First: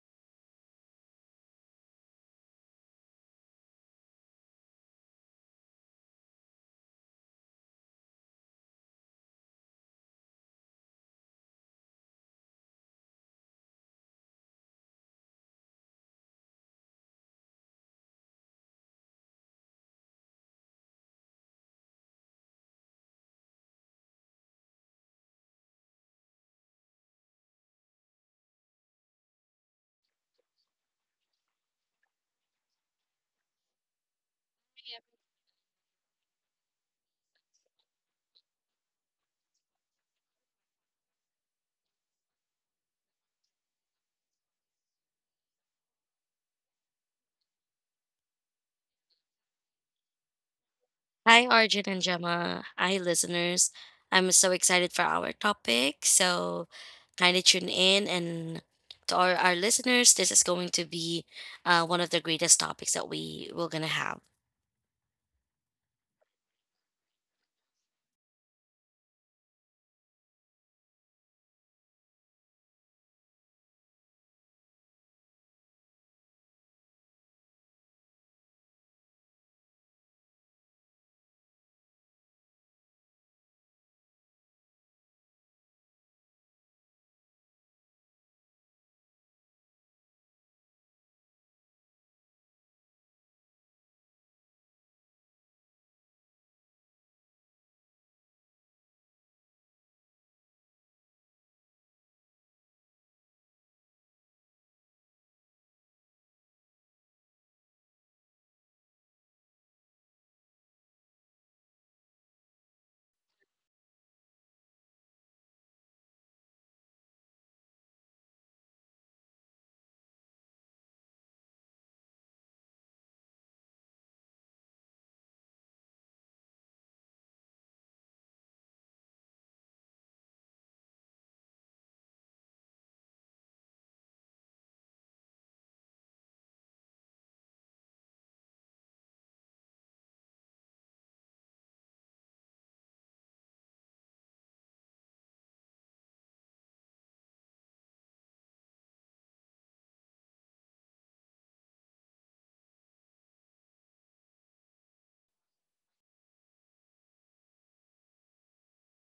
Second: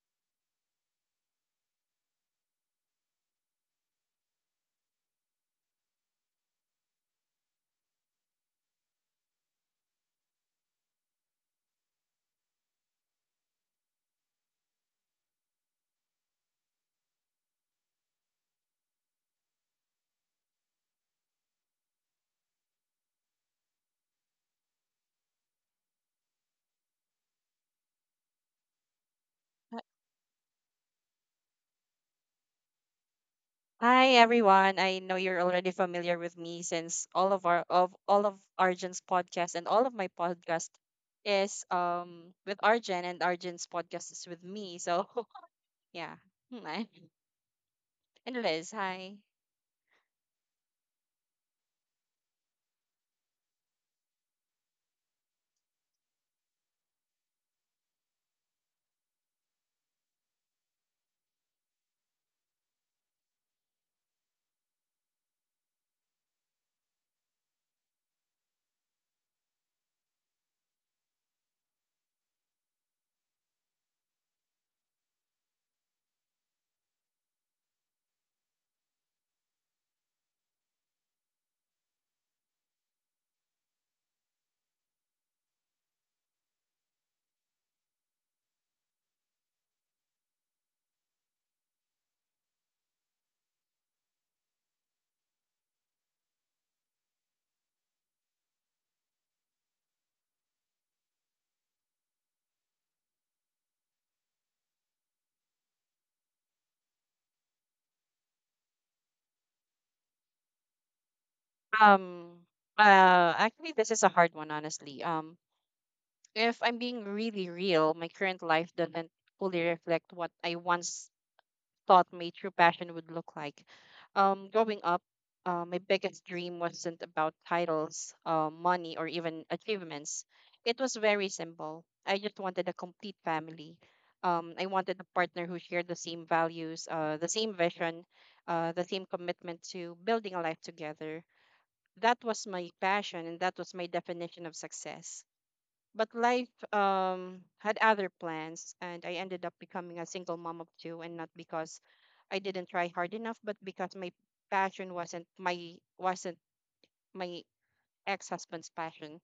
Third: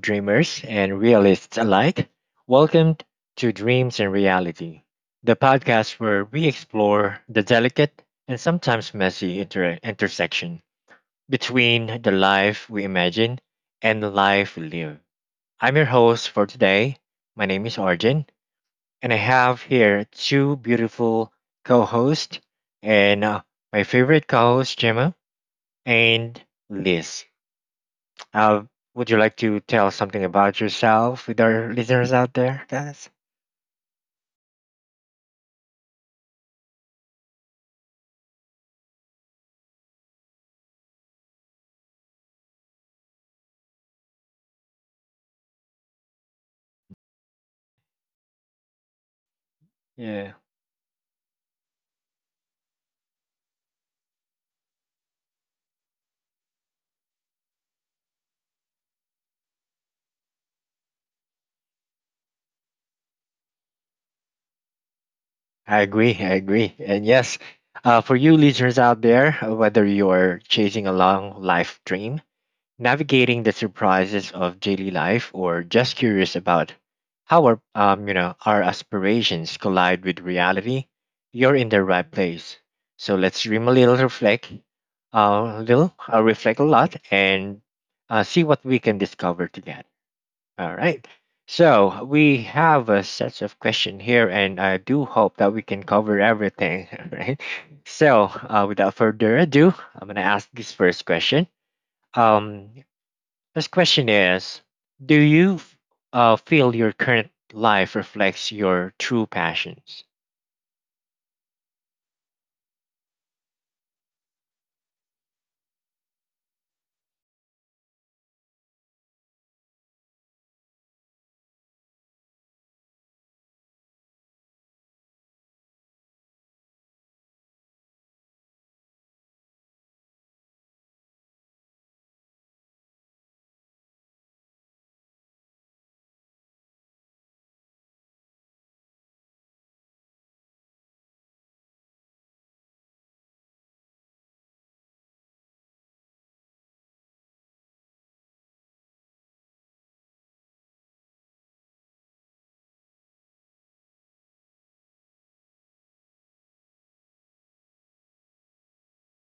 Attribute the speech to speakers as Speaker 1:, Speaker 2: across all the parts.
Speaker 1: dreamers and realists alike. Welcome to Dreams and Reality, the podcast where we explore the delicate and sometimes messy intersection between the life we imagine and the life we live. I'm your host for today. My name is Arjun, and I have here two beautiful co hosts and my favorite co host, Gemma and Liz. Uh, would you like to tell something about yourself with our listeners out there, guys?
Speaker 2: Hi everyone. I know you're already familiar with me since all of Arjun's podcast and all of my podcast is with Arjun, and Arjun's podcast is with me. So yeah. Hmm, I- And Liz, hi.
Speaker 1: Yeah,
Speaker 3: Hi, Arjun and Gemma. Hi, listeners. I'm so excited for our topic. So, kind of tune in. And to our listeners, this is going to be one of the greatest topics that we're going to have.
Speaker 1: I agree. I agree. And yes, for you listeners out there, whether you're chasing a long life dream, navigating the surprises of daily life, or just curious about how our aspirations collide with reality, you're in the right place. So let's dream a little, reflect a little, reflect a lot, and see what we can discover together. All right. So we have a set of question here, and I do hope that we can cover everything, all right? So without further ado, I'm gonna ask this first question. Um, this question is: Do you feel your current life reflects your true passions?
Speaker 2: Um Actually, this is a hard one, honestly. If I'm being really real, my current life doesn't fully reflect what I once thought my true passion would look like. Growing up, my biggest dream wasn't about titles, money, or even achievements. It was very simple. I just wanted a complete family. I wanted a partner who shared the same values, the same vision, the same commitment to building a life together. That was my passion, and that was my definition of success. But life, had other plans, and I ended up becoming a single mom of two, and not because I didn't try hard enough, but because my passion wasn't my ex-husband's passion.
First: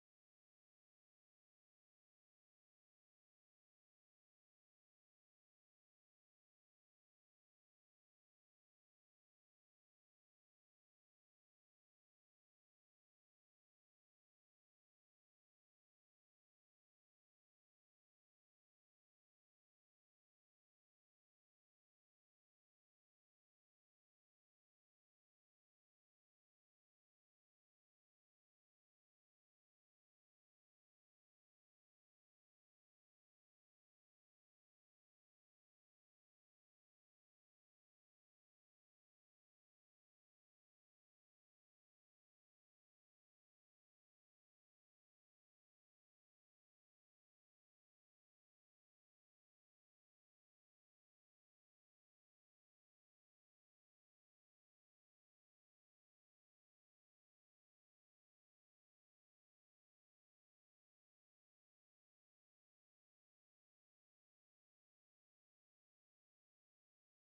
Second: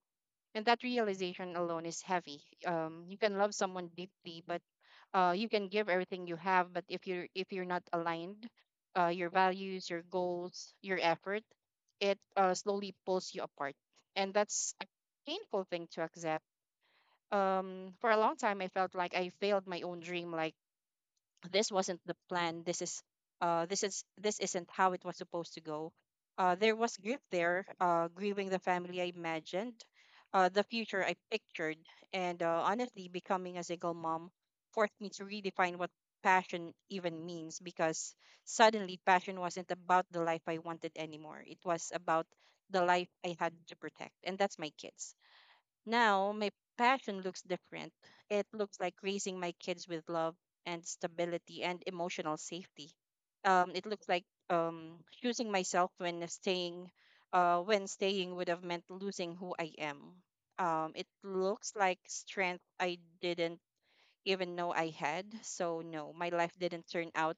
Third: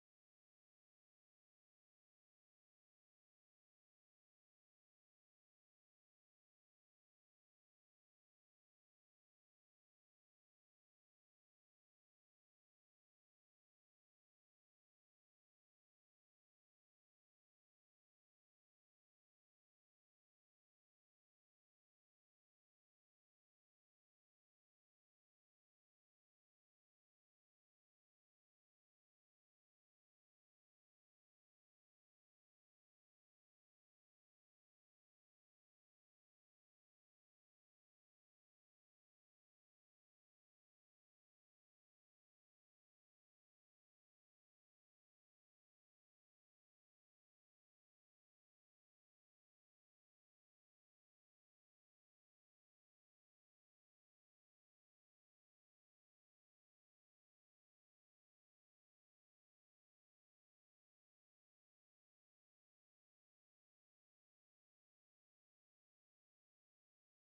Speaker 2: And that realization alone is heavy. You can love someone deeply, but you can give everything you have. But if you're not aligned, your values, your goals, your effort, it slowly pulls you apart. And that's a painful thing to accept. For a long time, I felt like I failed my own dream. Like this wasn't the plan, this isn't how it was supposed to go. There was grief there, grieving the family I imagined, the future I pictured. And honestly, becoming a single mom forced me to redefine what passion even means, because suddenly passion wasn't about the life I wanted anymore. It was about the life I had to protect, and that's my kids. Now, my passion looks different. It looks like raising my kids with love and stability and emotional safety. It looks like choosing myself when staying, when staying would have meant losing who I am. It looks like strength I didn't even know I had. So no, my life didn't turn out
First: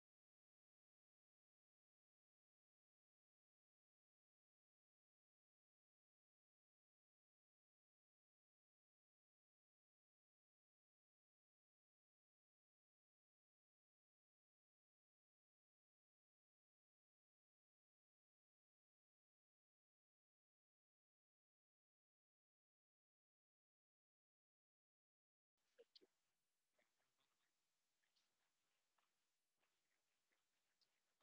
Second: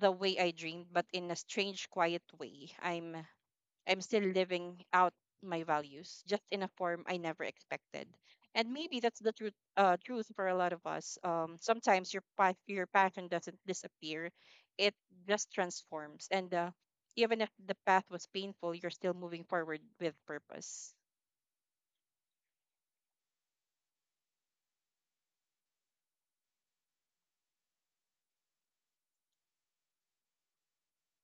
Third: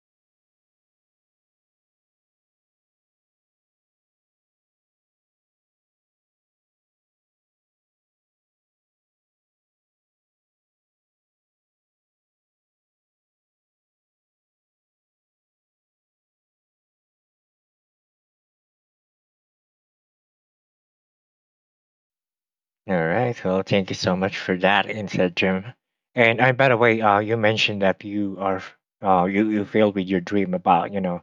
Speaker 2: the way I dreamed, but in a strange, quiet way, I'm still living out my values, just in a form I never expected. And maybe that's the truth for a lot of us. Sometimes your passion doesn't disappear. It just transforms. And even if the path was painful, you're still moving forward with purpose.
Speaker 1: All right. Well, thank you so much for that insight, Jim. And I, by the way, you mentioned that you are, you feel with your dream about, you know,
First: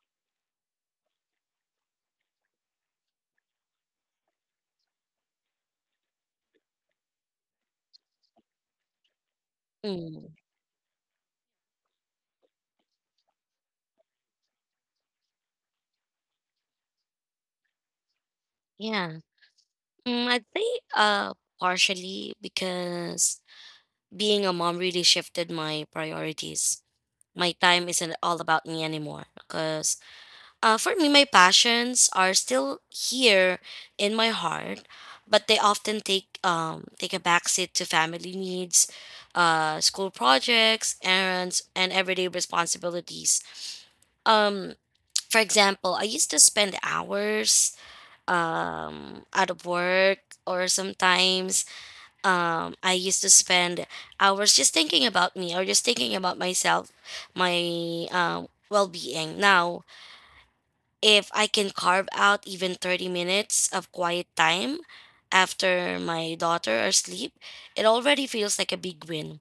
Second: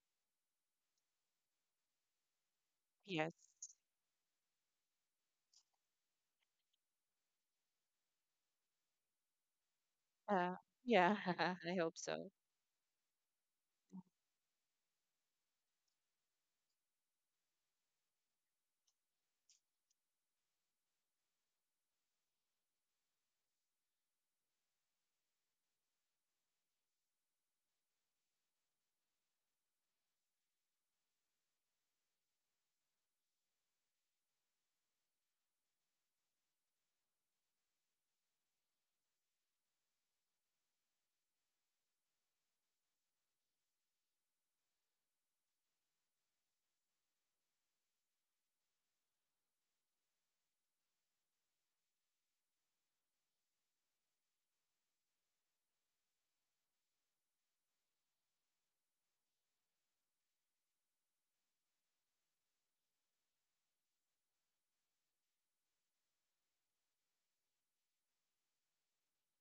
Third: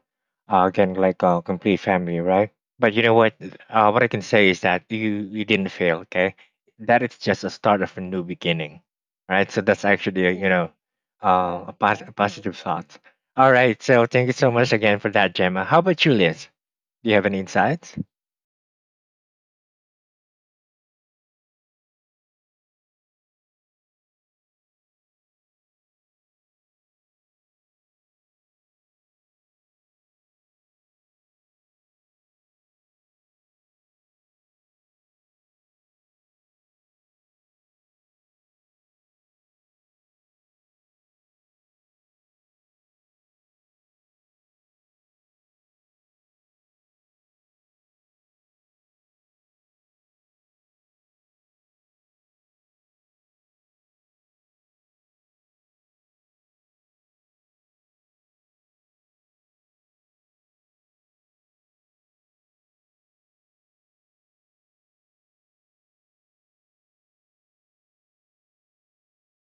Speaker 1: again like a complete family, right? But you know
Speaker 2: Yes.
Speaker 1: what? What I can say is that you didn't fail. Okay, that is just a start of a new beginning, right? So that's actually a,
Speaker 3: Mm,
Speaker 1: you
Speaker 2: Uh,
Speaker 1: know,
Speaker 2: yeah, I hope
Speaker 1: a
Speaker 2: so.
Speaker 1: positive thought. All right. So thank you so much again for that, Gemma. How about you, Liz? Do you have any insights?
Speaker 3: yeah. I'd say partially because being a mom really shifted my priorities. My time isn't all about me anymore because, uh, for me, my passions are still here in my heart, but they often take a backseat to family needs, school projects, errands, and everyday responsibilities. Um, for example, I used to spend hours out of work, or sometimes I used to spend hours just thinking about me or just thinking about myself, my well being. Now, if I can carve out even 30 minutes of quiet time after my daughter are asleep, it already feels like a big win.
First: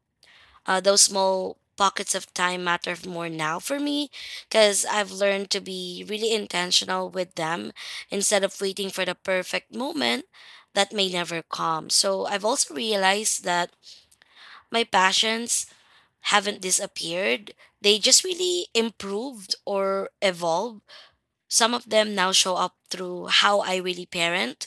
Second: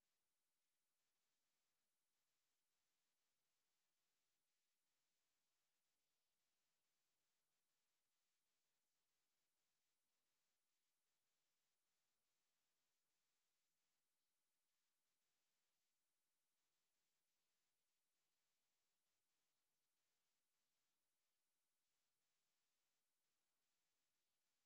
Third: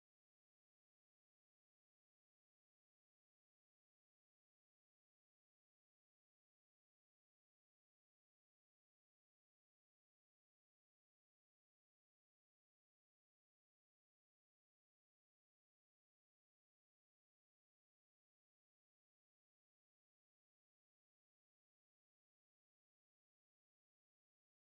Speaker 3: Those small pockets of time matter more now for me because I've learned to be really intentional with them instead of waiting for the perfect moment that may never come. So I've also realized that my passions haven't disappeared, they just really improved or evolved. Some of them now show up through how I really parent,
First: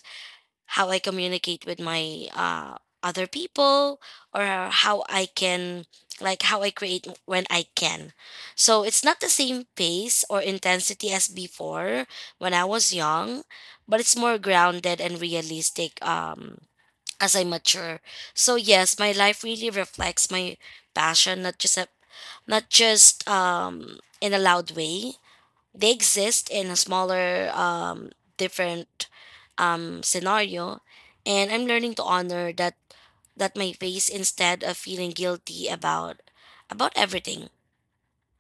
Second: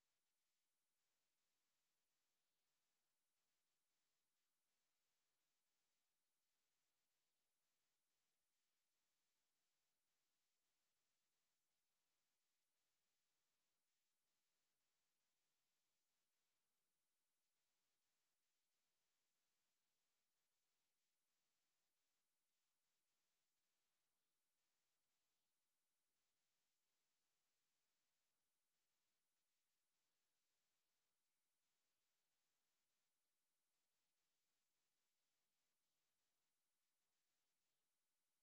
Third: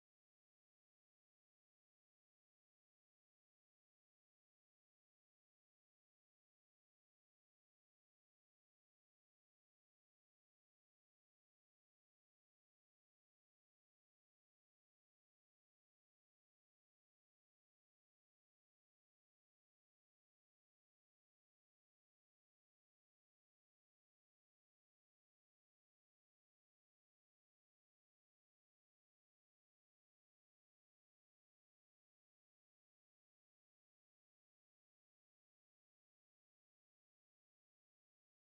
Speaker 3: how I communicate with my other people, or how I can, like, how I create when I can. So it's not the same pace or intensity as before when I was young, but it's more grounded and realistic, as I mature. So, yes, my life really reflects my passion, not just a, not just, in a loud way. They exist in a smaller, different, scenario, and I'm learning to honor that, that my face instead of feeling guilty about everything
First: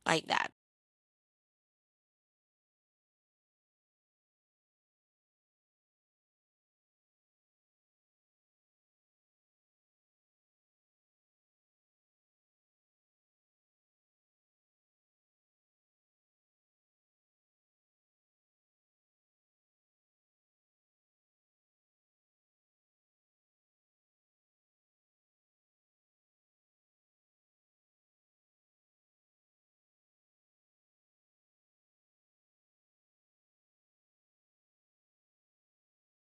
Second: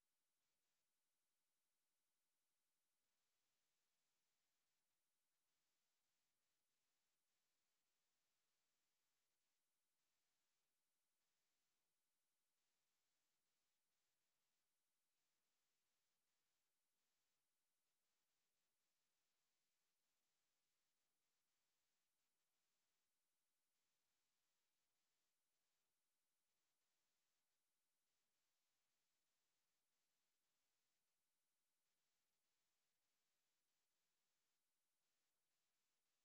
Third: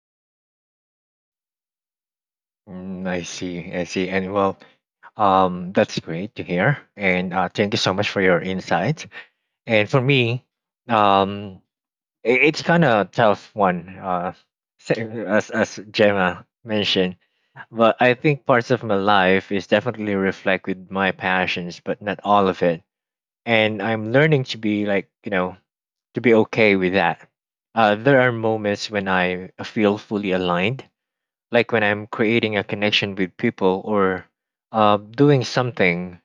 Speaker 3: like that.
Speaker 1: Mm, I see. I see. And well, that's great to hear. And thank you so much for your insights. And for me, um, I it's kind of tough one, sa- as Gemma mentioned. But I think parts of my life is definitely reflect with my passions, but not all of it. And I'm learning to be like to be okay with that. There are moments when I feel fully aligned like when I'm creating a connection with people or doing something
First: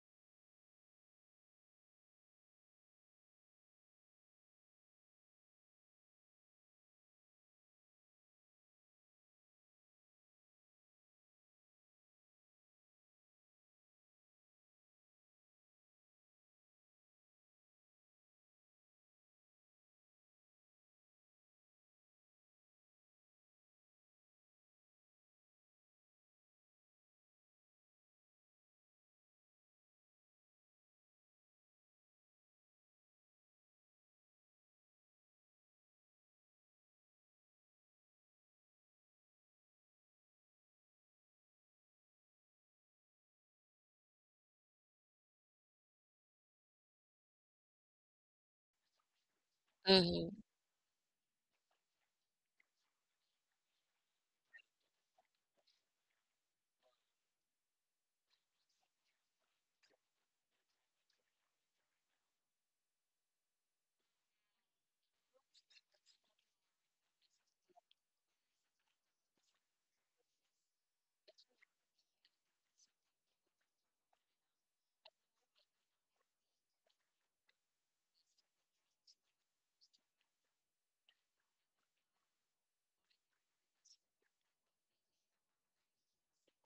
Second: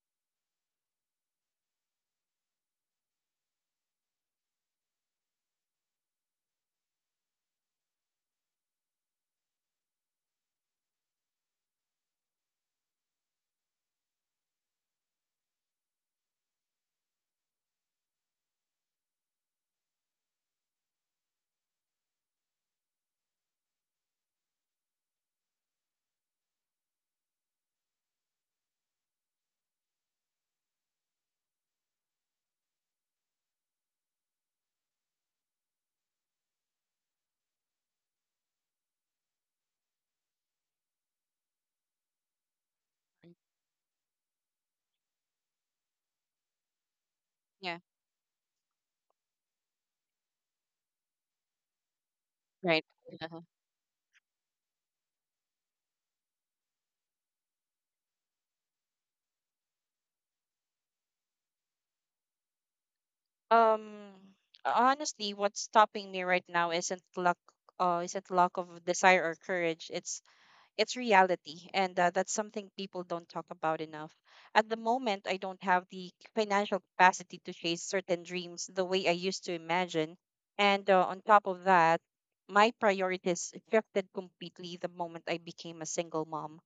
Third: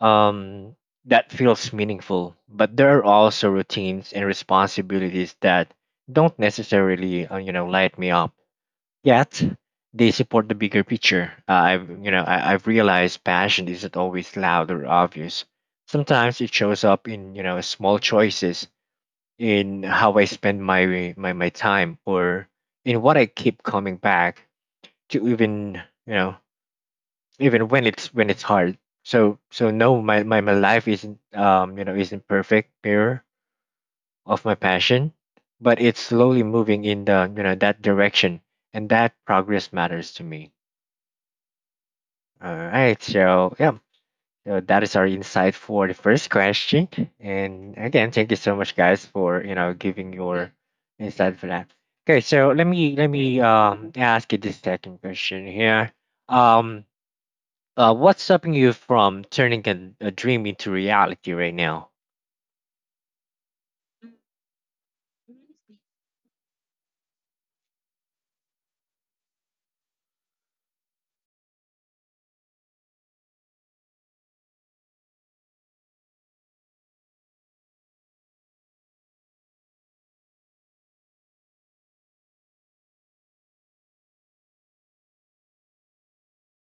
Speaker 1: um, that feels meaningful. But there are also routines and responsibilities that don't necessarily, light me up. Yet they support the bigger picture. I've, you know, I, I've realized passion isn't always loud or obvious. Sometimes it shows up in, small choices in how I spend my time or in what I keep coming back to, even you know even when it's hard. So so no, my my life isn't isn't perfect mirror of my passion, but it's slowly moving in the, that direction, and that progress matters to me. All right, so yeah, so that is our insight for the first question, and
Speaker 2: Yeah.
Speaker 1: again thank you so much guys for giving
Speaker 3: Hmm.
Speaker 1: your insight for that. Okay, so let
Speaker 2: Right.
Speaker 1: me let
Speaker 2: Uh-huh.
Speaker 1: me um ask you the second question here. um what's stopping you from turning a dream into reality right now?
Speaker 2: Um, honestly, what's stopping me right now isn't luck, isn't lack of desire or courage. It's reality, and that's something people don't talk about enough. At the moment, I don't have the financial capacity to chase certain dreams the way I used to imagine. And on top of that, my priorities shifted completely the moment I became a single mom.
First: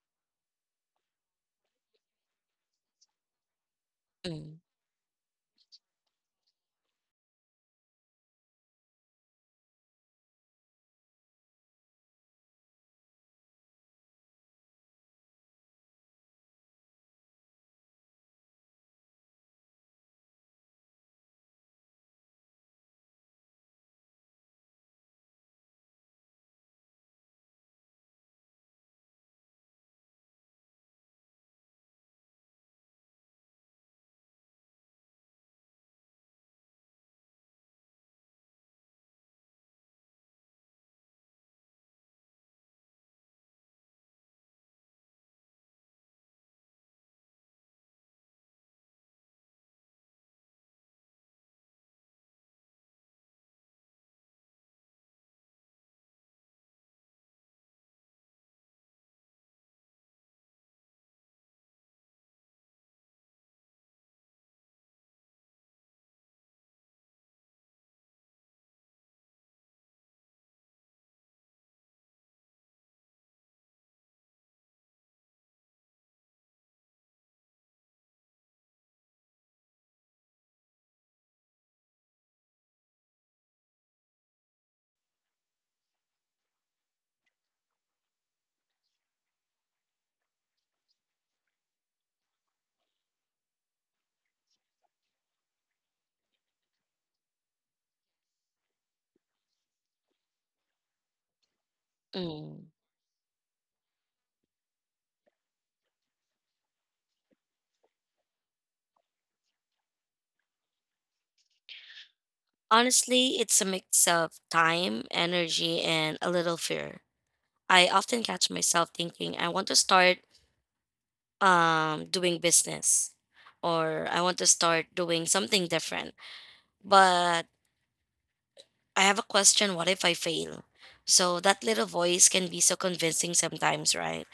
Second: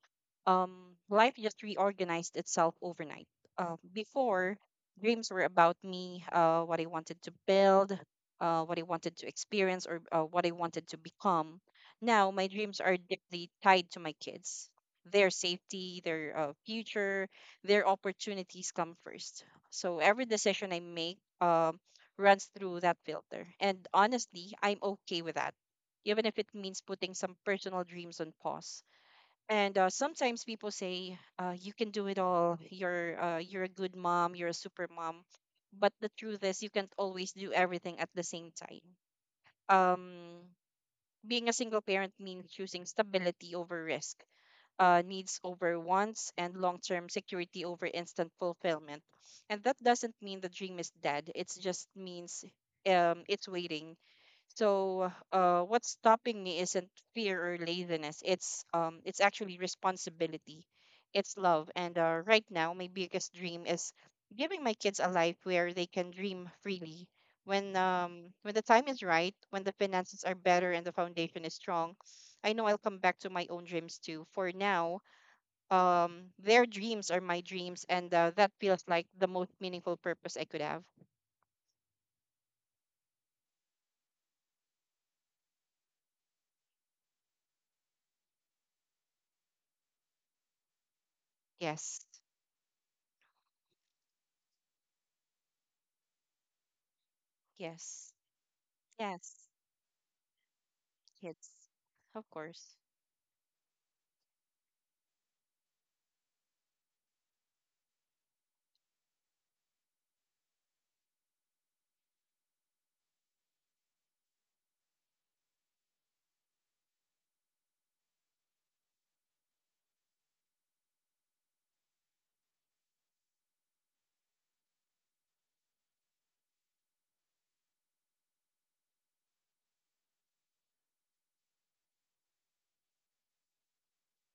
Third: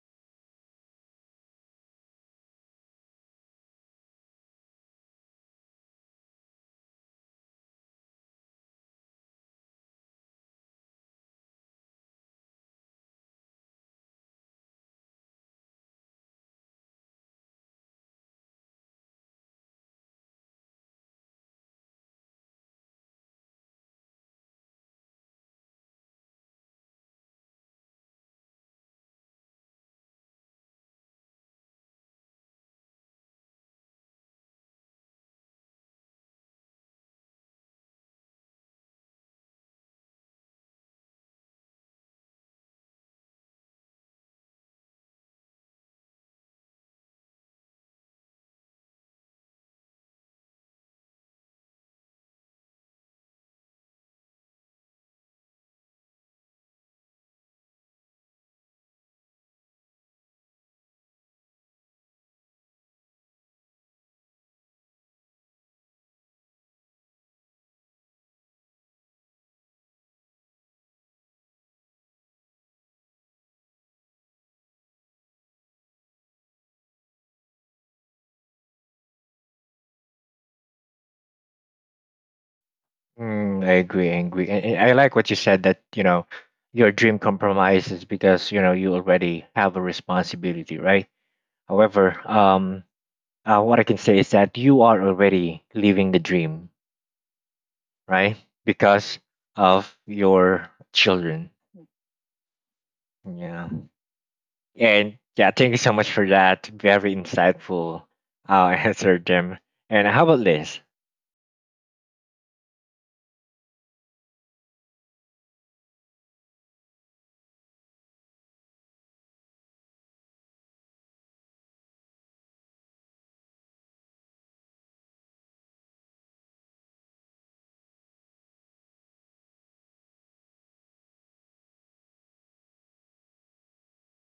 Speaker 2: Life just reorganized itself overnight.
Speaker 3: Mm.
Speaker 2: Before, dreams were about me, what I wanted to build, what I wanted to experience, or what I wanted to become. Now, my dreams are deeply tied to my kids. Their safety, their future, their opportunities come first. So every decision I make runs through that filter. And honestly, I'm okay with that, even if it means putting some personal dreams on pause. And sometimes people say, "You can do it all. You're a good mom. You're a super mom." But the truth is, you can't always do everything at the same time. Um, being a single parent means choosing stability over risk, needs over wants, and long term security over instant fulfillment. And that doesn't mean the dream is dead. It just means, it's waiting. So what's stopping me isn't fear or laziness. It's actually responsibility. It's love. And right now, my biggest dream is giving my kids a life where they can dream freely. When the time is right, when the finances are better and the foundation is strong, I know I'll come back to my own dreams too. For now, their dreams are my dreams, and that feels like the most meaningful purpose I could have.
Speaker 1: Mm, I agree, I agree. And I like what you said that, you know, your dream compromises because, you know, you already have a responsibility, right?
Speaker 2: Yes,
Speaker 1: However, what I can say is that you are already living the dream,
Speaker 2: yes,
Speaker 1: right? Because
Speaker 2: yes,
Speaker 1: of your children.
Speaker 2: kids, of
Speaker 3: Mm,
Speaker 2: course.
Speaker 1: Yeah. And yeah, thank you so much for that very insightful answer, Jim. And how about this?
Speaker 3: honestly it's a mix of time, energy, and a little fear. I often catch myself thinking I want to start, doing business, or I want to start doing something different, but I have a question, what if I fail? So that little voice can be so convincing sometimes, right?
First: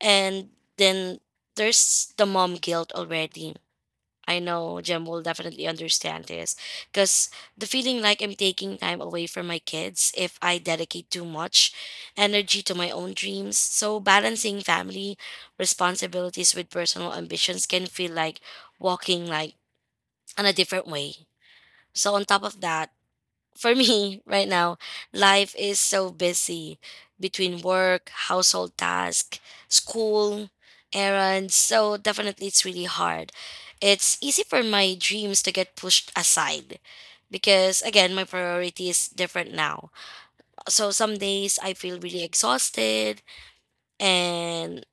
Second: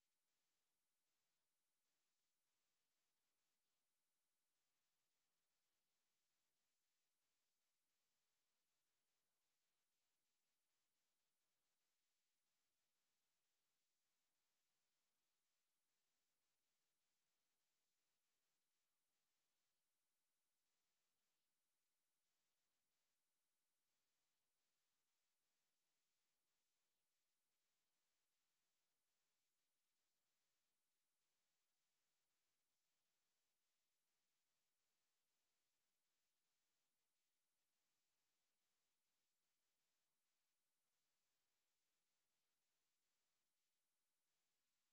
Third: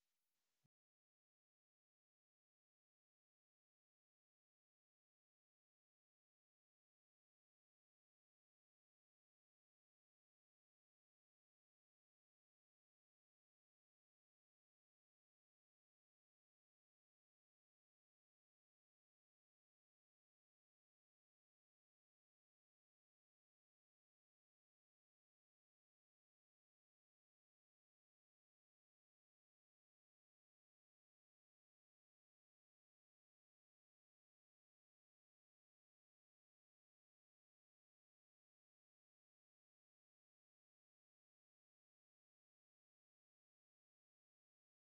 Speaker 3: And then there's the mom guilt already. I know Jem will definitely understand this, because the feeling like I'm taking time away from my kids if I dedicate too much energy to my own dreams. So, balancing family responsibilities with personal ambitions can feel like walking like on a different way. So, on top of that, for me, right now, life is so busy between work, household task, school, errands. So definitely it's really hard. It's easy for my dreams to get pushed aside, because again, my priority is different now. So some days I feel really exhausted, and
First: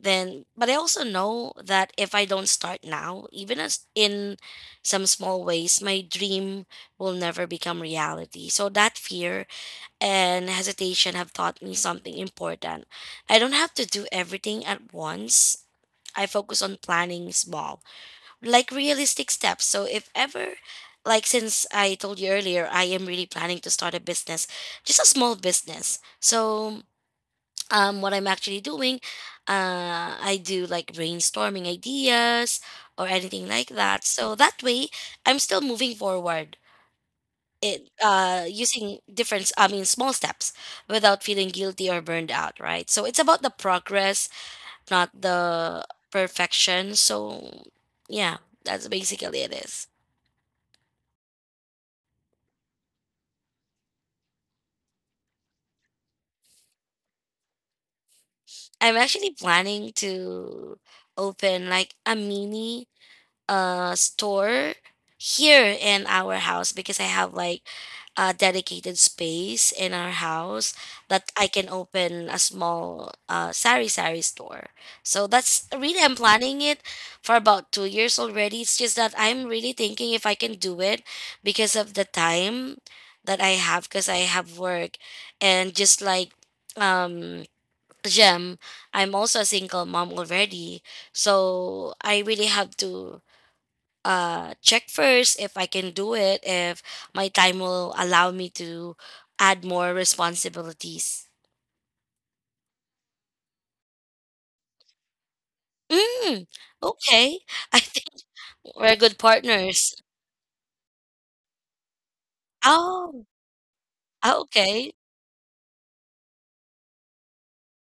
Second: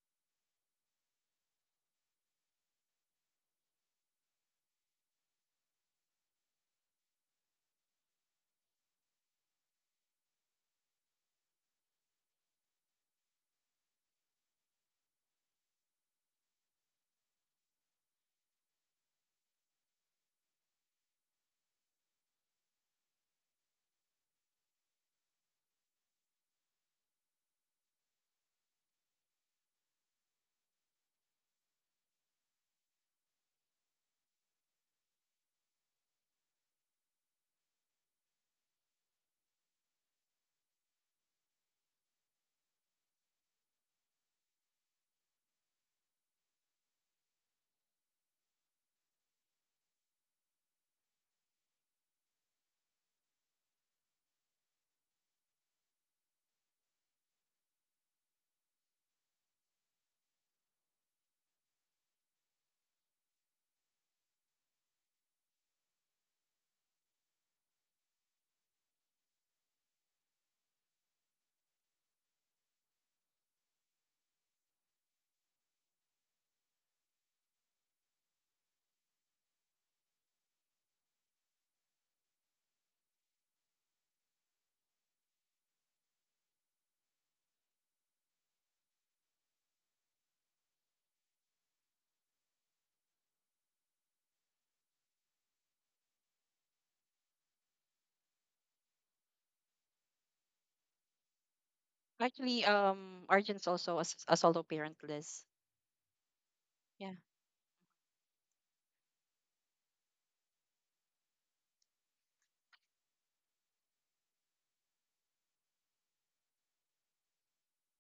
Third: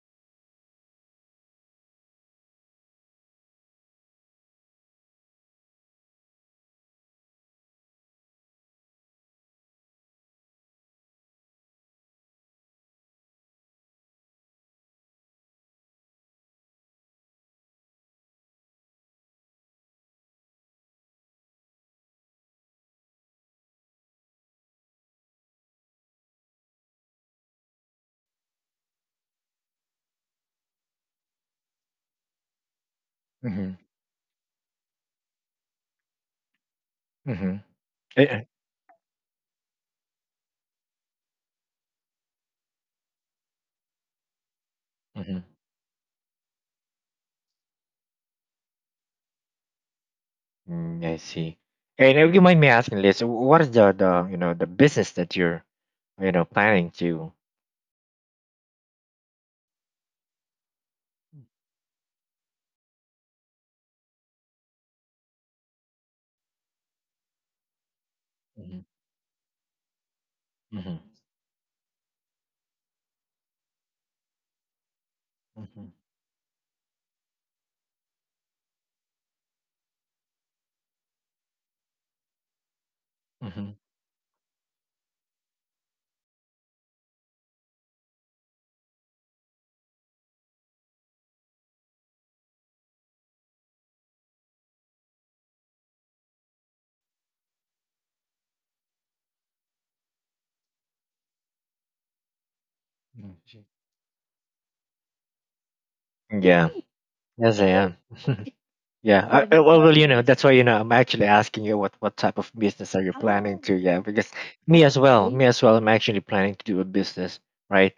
Speaker 3: then, but I also know that if I don't start now, even as in some small ways, my dream will never become reality. So that fear and hesitation have taught me something important. I don't have to do everything at once. I focus on planning small, like realistic steps. So if ever, like since I told you earlier, I am really planning to start a business, just a small business. So what I'm actually doing, I do like brainstorming ideas or anything like
Speaker 1: Mm-hmm.
Speaker 3: that. So that way, I'm still moving forward.
Speaker 1: Mm-hmm.
Speaker 3: It, using different, I mean, small steps without feeling guilty or burned out, right? So it's about the progress, not
Speaker 1: Mhm.
Speaker 3: the perfection. So yeah, that's basically it is.
Speaker 1: Mm, I see. And if you mind me asking, Liz, what is the, you know, the business that you're, you know, planning to?
Speaker 3: I'm actually planning to open like a mini store here in our house because I have like a
Speaker 1: Mhm,
Speaker 3: dedicated space in our house
Speaker 1: mhm,
Speaker 3: that I can open a small sari sari store. So that's
Speaker 1: mhm,
Speaker 3: really I'm planning it for about 2 years already. It's just that I'm really thinking if I can do it because of the time that I
Speaker 1: mhm,
Speaker 3: have because I have work and just like, um Jem, I'm also a single mom already. So I really have to check first if I can do it, if my time will allow me to add more responsibilities.
Speaker 2: Actually,
Speaker 1: mhm.
Speaker 2: Arjun's also a, a solo parent, Liz.
Speaker 3: Mm,
Speaker 1: Yeah,
Speaker 2: Yeah,
Speaker 3: okay.
Speaker 1: yes, I
Speaker 3: I
Speaker 1: am.
Speaker 3: think we're good
Speaker 1: Yeah, well,
Speaker 3: partners.
Speaker 1: well, you know, that's why, you know, I'm actually asking you what type of business are you
Speaker 3: Oh,
Speaker 1: planning to? Yeah, because
Speaker 3: ah, okay.
Speaker 1: me as well, I'm actually planning to do a business, right?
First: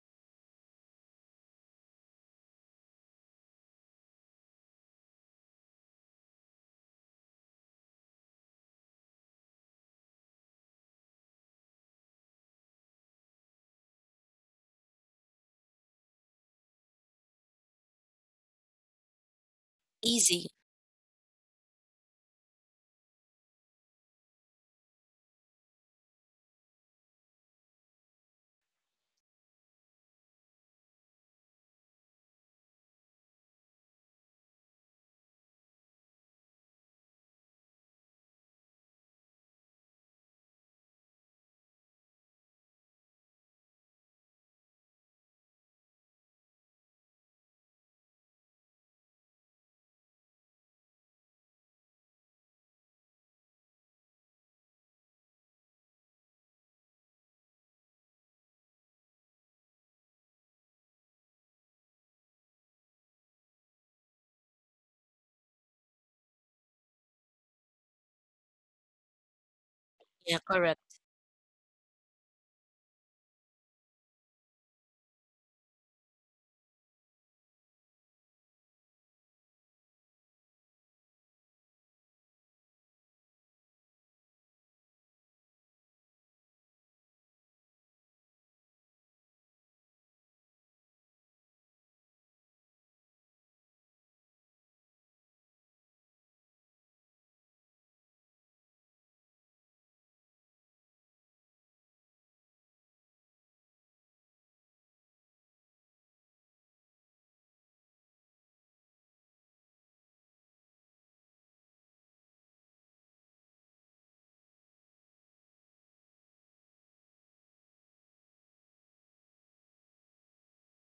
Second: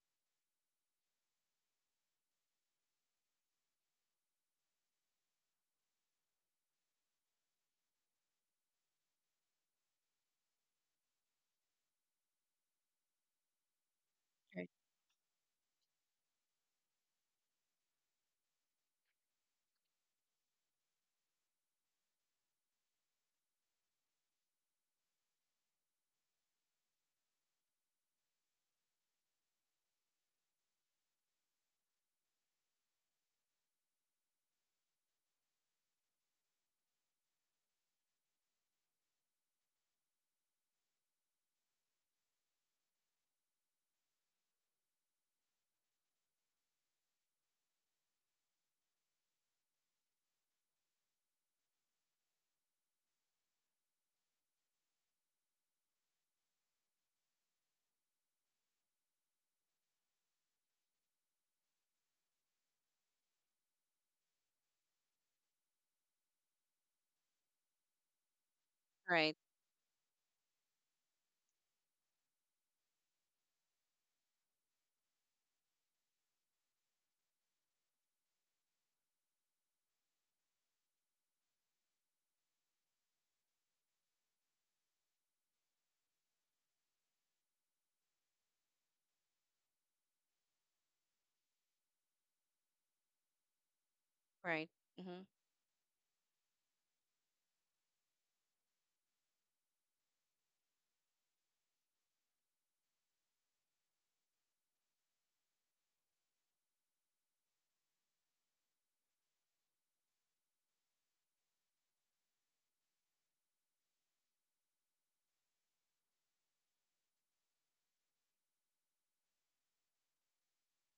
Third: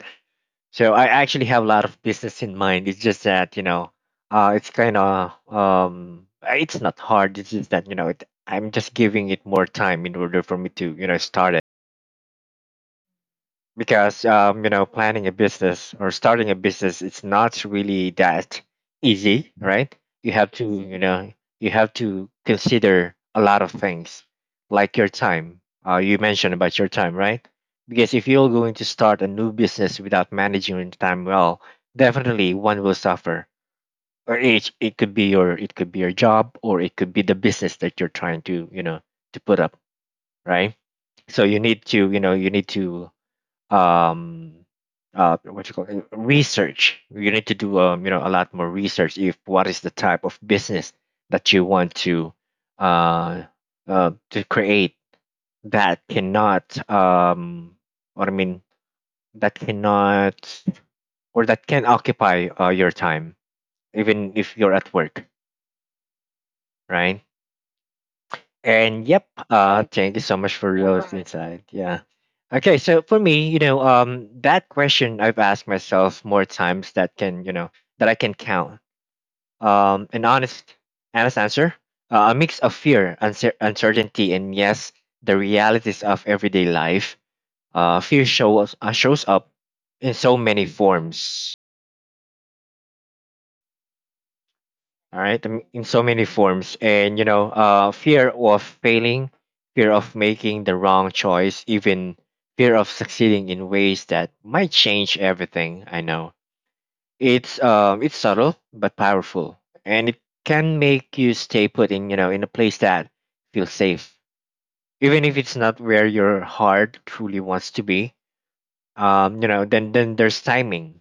Speaker 1: So I actually have a lot of business in mind. It's just that, you know, it's kind of it's not hard. It's just that, you know, I'm just giving it more time in order for me to, you know, start it because,
Speaker 2: right,
Speaker 1: you know, planning a business or starting a business, it's not really that easy, right? You
Speaker 3: Easy.
Speaker 1: have to, you know, you have to consider a lot of things like your time. You mentioned about your time, right? Because if you're going to start a new business without managing your time well, definitely one will suffer, or it could be your, it could be your job, or it could be the business that you're trying to, you know, to put up, right? So you need to, you know, you need to um what you call it, research. You need to do, you know, a lot more research, if what is the type of business that you want uh to create that cannot um what I mean that cannot or that can occupy your time even if you're at work, right? And yep,
Speaker 2: right,
Speaker 1: thank you so
Speaker 3: Yeah,
Speaker 1: much for
Speaker 3: correct.
Speaker 1: those insight. Yeah. Okay, so for me, you know, that question I've asked myself more times that can, you know, that I can count. An honest, honest answer, a mix of fear, uncertainty, and yes, the realities of everyday life. Fear shows up in so many forms.
Speaker 2: right,
Speaker 1: All
Speaker 2: mm-hmm.
Speaker 1: right, in so many forms. And you know, fear of failing, fear of making the wrong choice, even fear of succeeding in ways that might change everything I know. It's it's subtle but powerful, and it can make you stay put in, you know, in a place that feels safe, even if it's not where your heart truly wants to be. Um, you know, then there's timing,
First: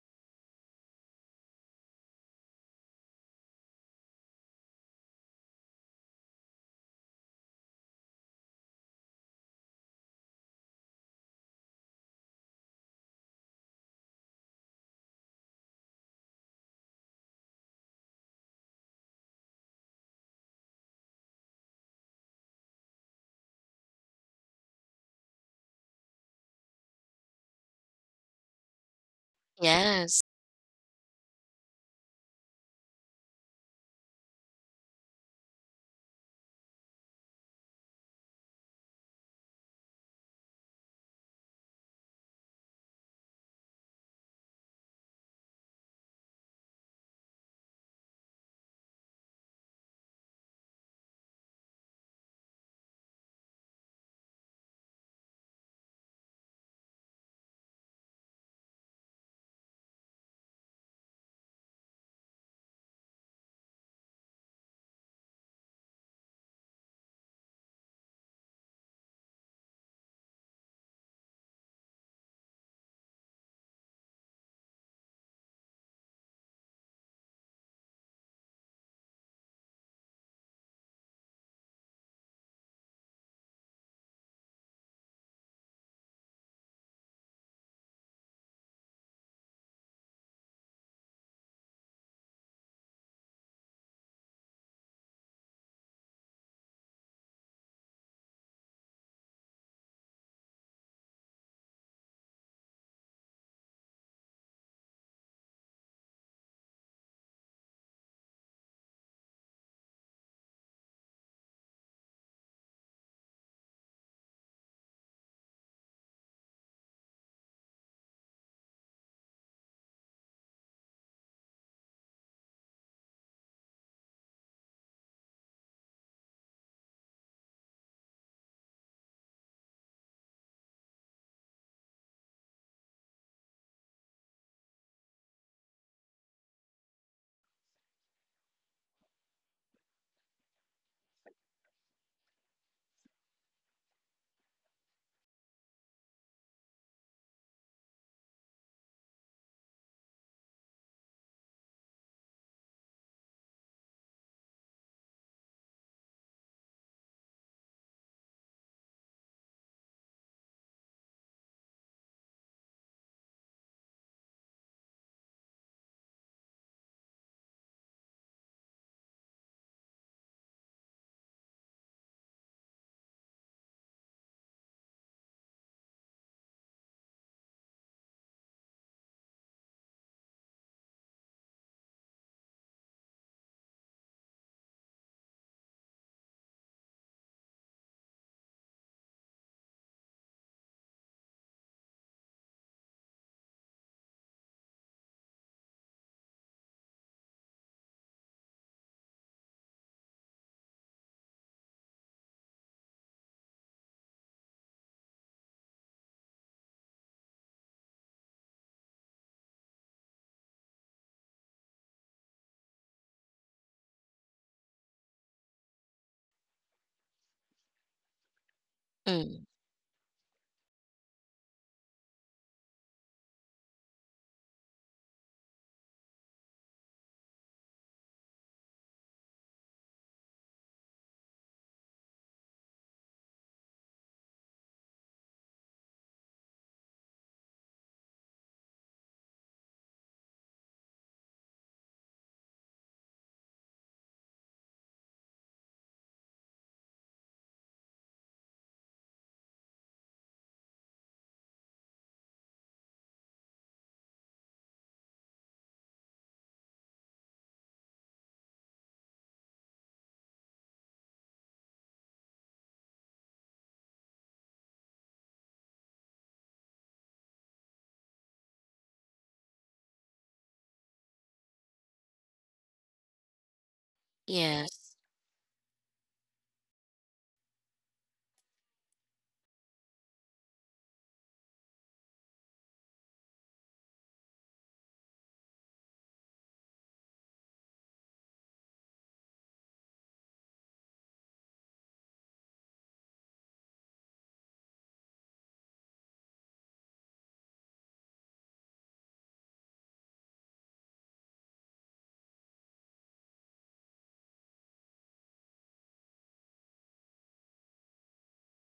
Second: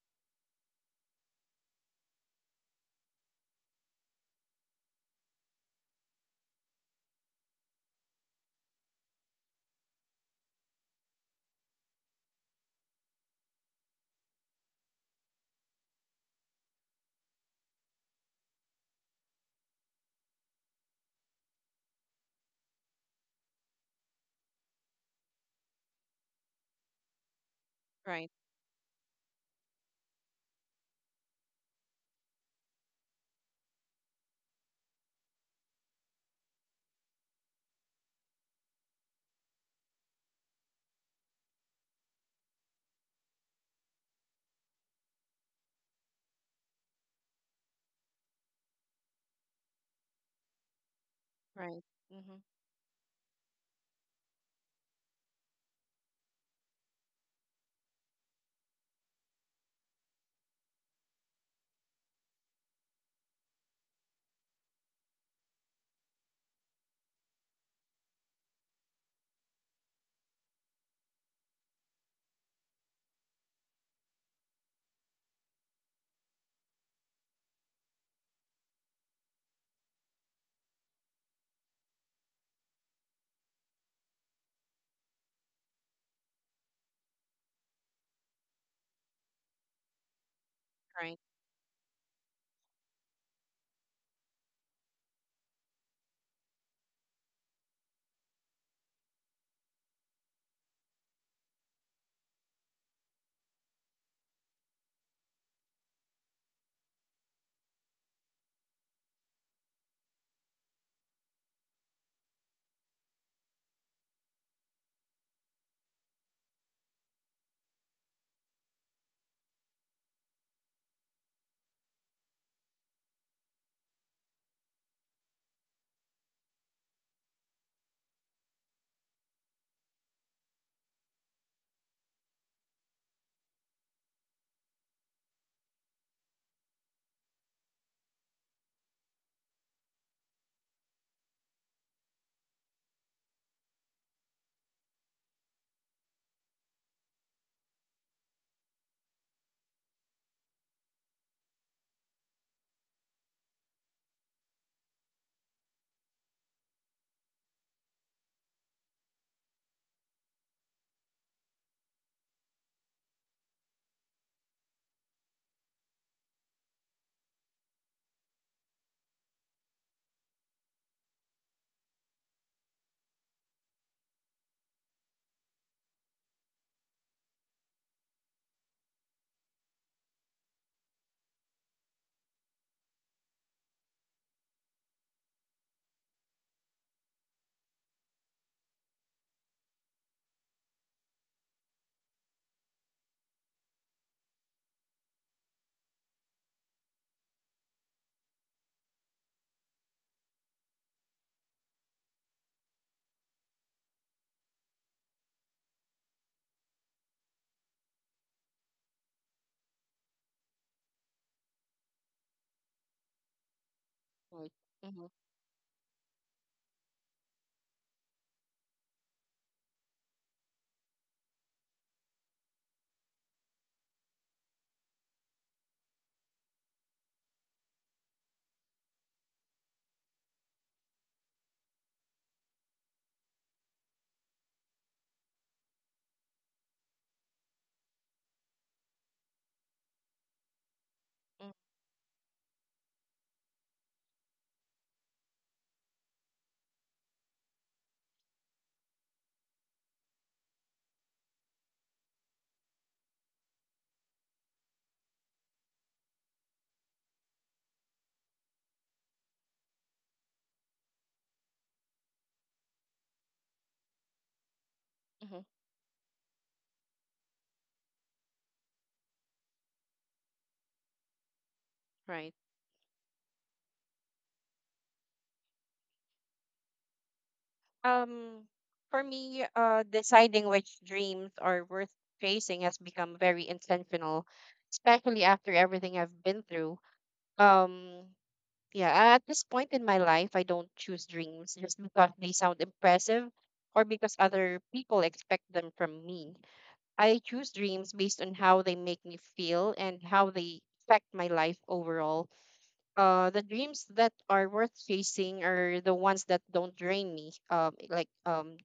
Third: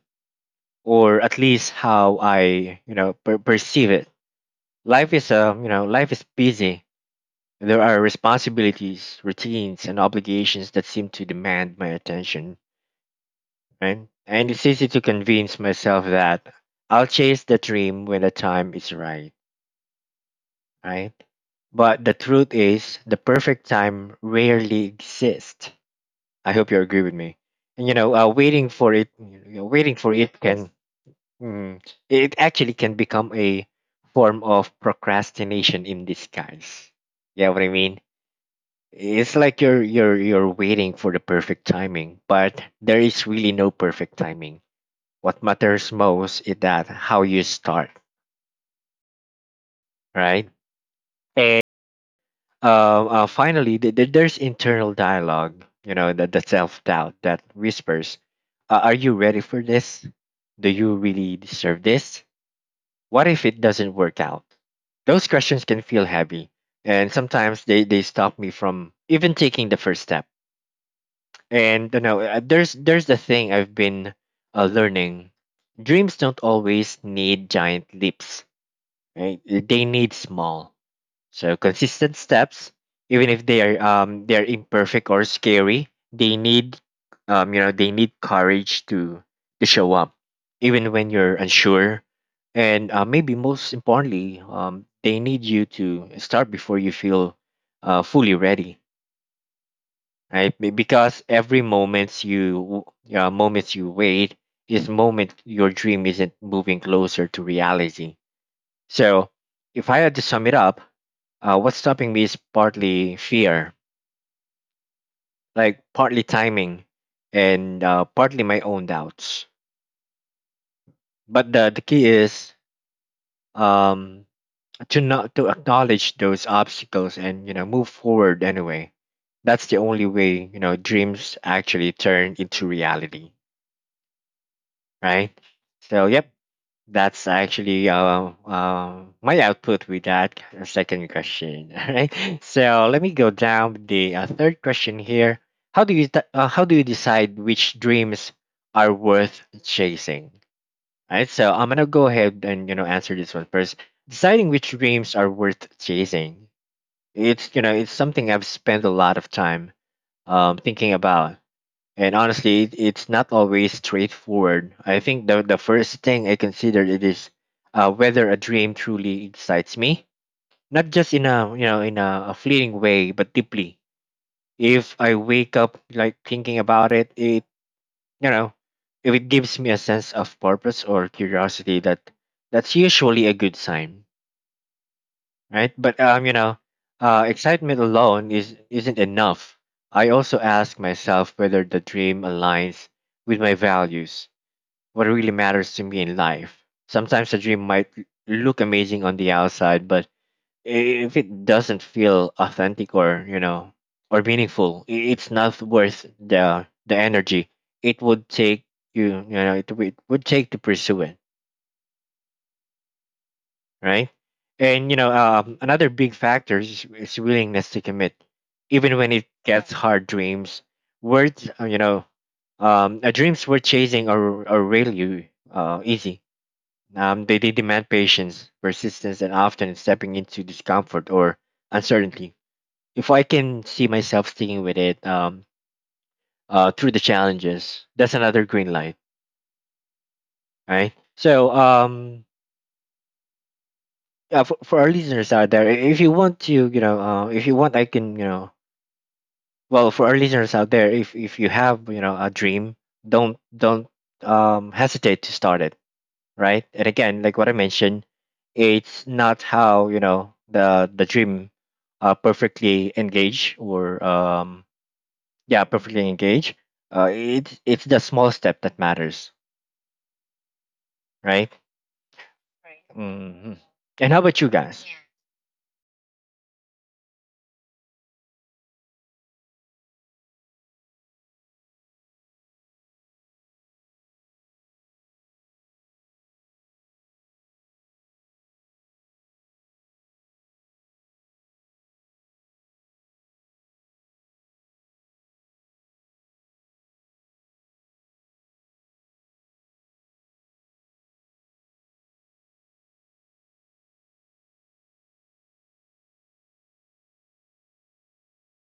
Speaker 1: or at least how I, you know, perceive it. Life is, life is busy. There are responsibilities, routines, and obligations that seem to demand my attention, right? And it's easy to convince myself that I'll chase the dream when the time is right, right? But the truth is, the perfect time rarely exists. I hope you agree with me. And you know,
Speaker 2: Right,
Speaker 1: waiting for it, you know, waiting for
Speaker 3: Yes.
Speaker 1: it can, mm, it actually can become a form of procrastination in disguise. Yeah, what I mean? It's like you're waiting for the perfect timing, but there is really no perfect timing. What matters most is that how you start, right? And
Speaker 2: right, mm-hmm.
Speaker 1: finally, there's internal dialogue. You know, the self doubt that whispers, "Are you ready for this? Do you really deserve this? What if it doesn't work out?" Those questions can feel heavy, and sometimes they stop me from even taking the first step. And you know, there's the thing I've been learning. Dreams don't always need giant leaps, right? They need small, so consistent steps. Even if they are they are imperfect or scary, they need, they need courage to show up, even when
Speaker 2: Right,
Speaker 1: you're unsure. And maybe most importantly, they need you to start before you feel fully ready, right? Because every moments you wait is moment your dream isn't moving closer to reality. So, if I had to sum it up, what's stopping me is partly fear, like partly timing, and partly my own doubts. But the key is um to not to acknowledge those obstacles and, you know, move forward anyway. That's the only way, you know, dreams actually turn into reality, right? So yep, that's actually my output with that second question. All right, so let me go down the third question here. How do you decide which dreams are worth chasing? All right, so I'm gonna go ahead and, you know, answer this one first. Deciding which dreams are worth chasing, it's, you know, it's something I've spent a lot of time thinking about, and honestly, it's not always straightforward. I think the first thing I consider it is whether a dream truly excites me, not just in a, you know, in a fleeting way, but deeply. If I wake up like thinking about it, you know, if it gives me a sense of purpose or curiosity, that's usually a good sign, right? But excitement alone is isn't enough. I also ask myself whether the dream aligns with my values, what really matters to me in life. Sometimes a dream might look amazing on the outside, but if it doesn't feel authentic or or meaningful, it's not worth the energy it would take to pursue it, right?
Speaker 2: right,
Speaker 1: And you
Speaker 2: mm-hmm.
Speaker 1: know, um, another big factor is, willingness to commit, even when it
Speaker 3: Mm,
Speaker 1: gets hard. Worth, uh, you know, Dreams worth chasing are really easy. They demand patience, persistence, and often stepping into discomfort or uncertainty. If I can see myself sticking with it, through the challenges, that's another green light, right? So, yeah, for our listeners out there, I- if you want to, you know, if you want, I can, you know, well, for our listeners out there, if you have, a dream, don't hesitate to start it, right? And again, like what I mentioned, it's not how the dream perfectly engage, or
Speaker 2: Mm-hmm.
Speaker 1: yeah perfectly engage. It's the small step that matters, right?
Speaker 2: Right.
Speaker 1: Hmm. And how about you guys?
Speaker 3: yes.
Speaker 2: Um, for me, deciding which dreams are worth chasing has become very intentional, especially after everything I've been through. Um, yeah, at this point in my life, I don't choose dreams just because they sound impressive or because other people expect them from me. I choose dreams based on how they make me feel and how they affect my life overall. The dreams that are worth chasing are the ones that don't drain me.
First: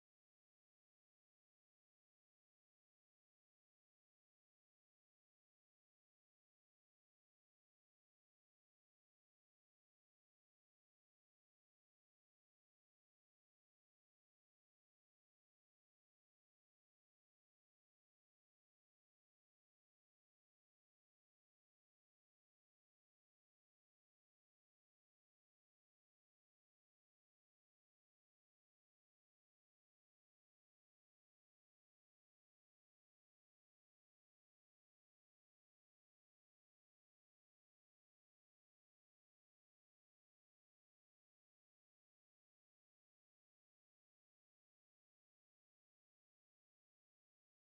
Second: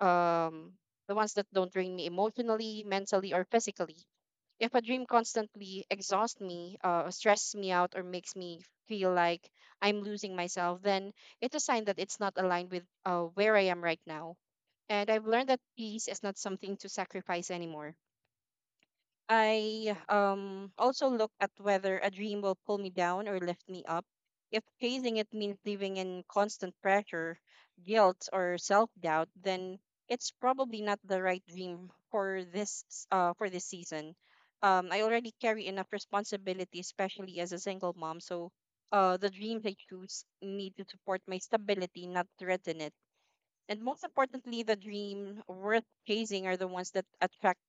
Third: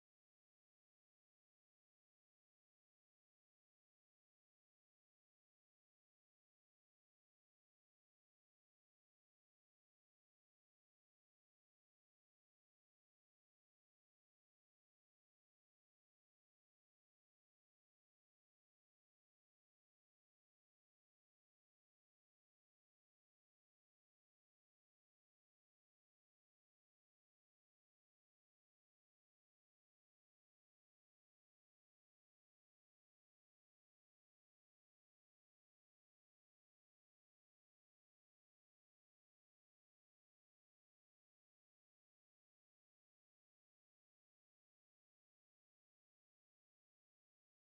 Speaker 2: um, the ones that don't drain me emotionally, mentally, or physically. If a dream constantly exhausts me, stresses me out, or makes me feel like I'm losing myself, then it's a sign that it's not aligned with where I am right now. And I've learned that peace is not something to sacrifice anymore. I also look at whether a dream will pull me down or lift me up. If chasing it means living in constant pressure, guilt, or self-doubt, then it's probably not the right dream for this season. I already carry enough responsibility, especially as a single mom. So, the dreams I choose need to support my stability, not threaten it. And most importantly, the dream worth chasing are the ones that attract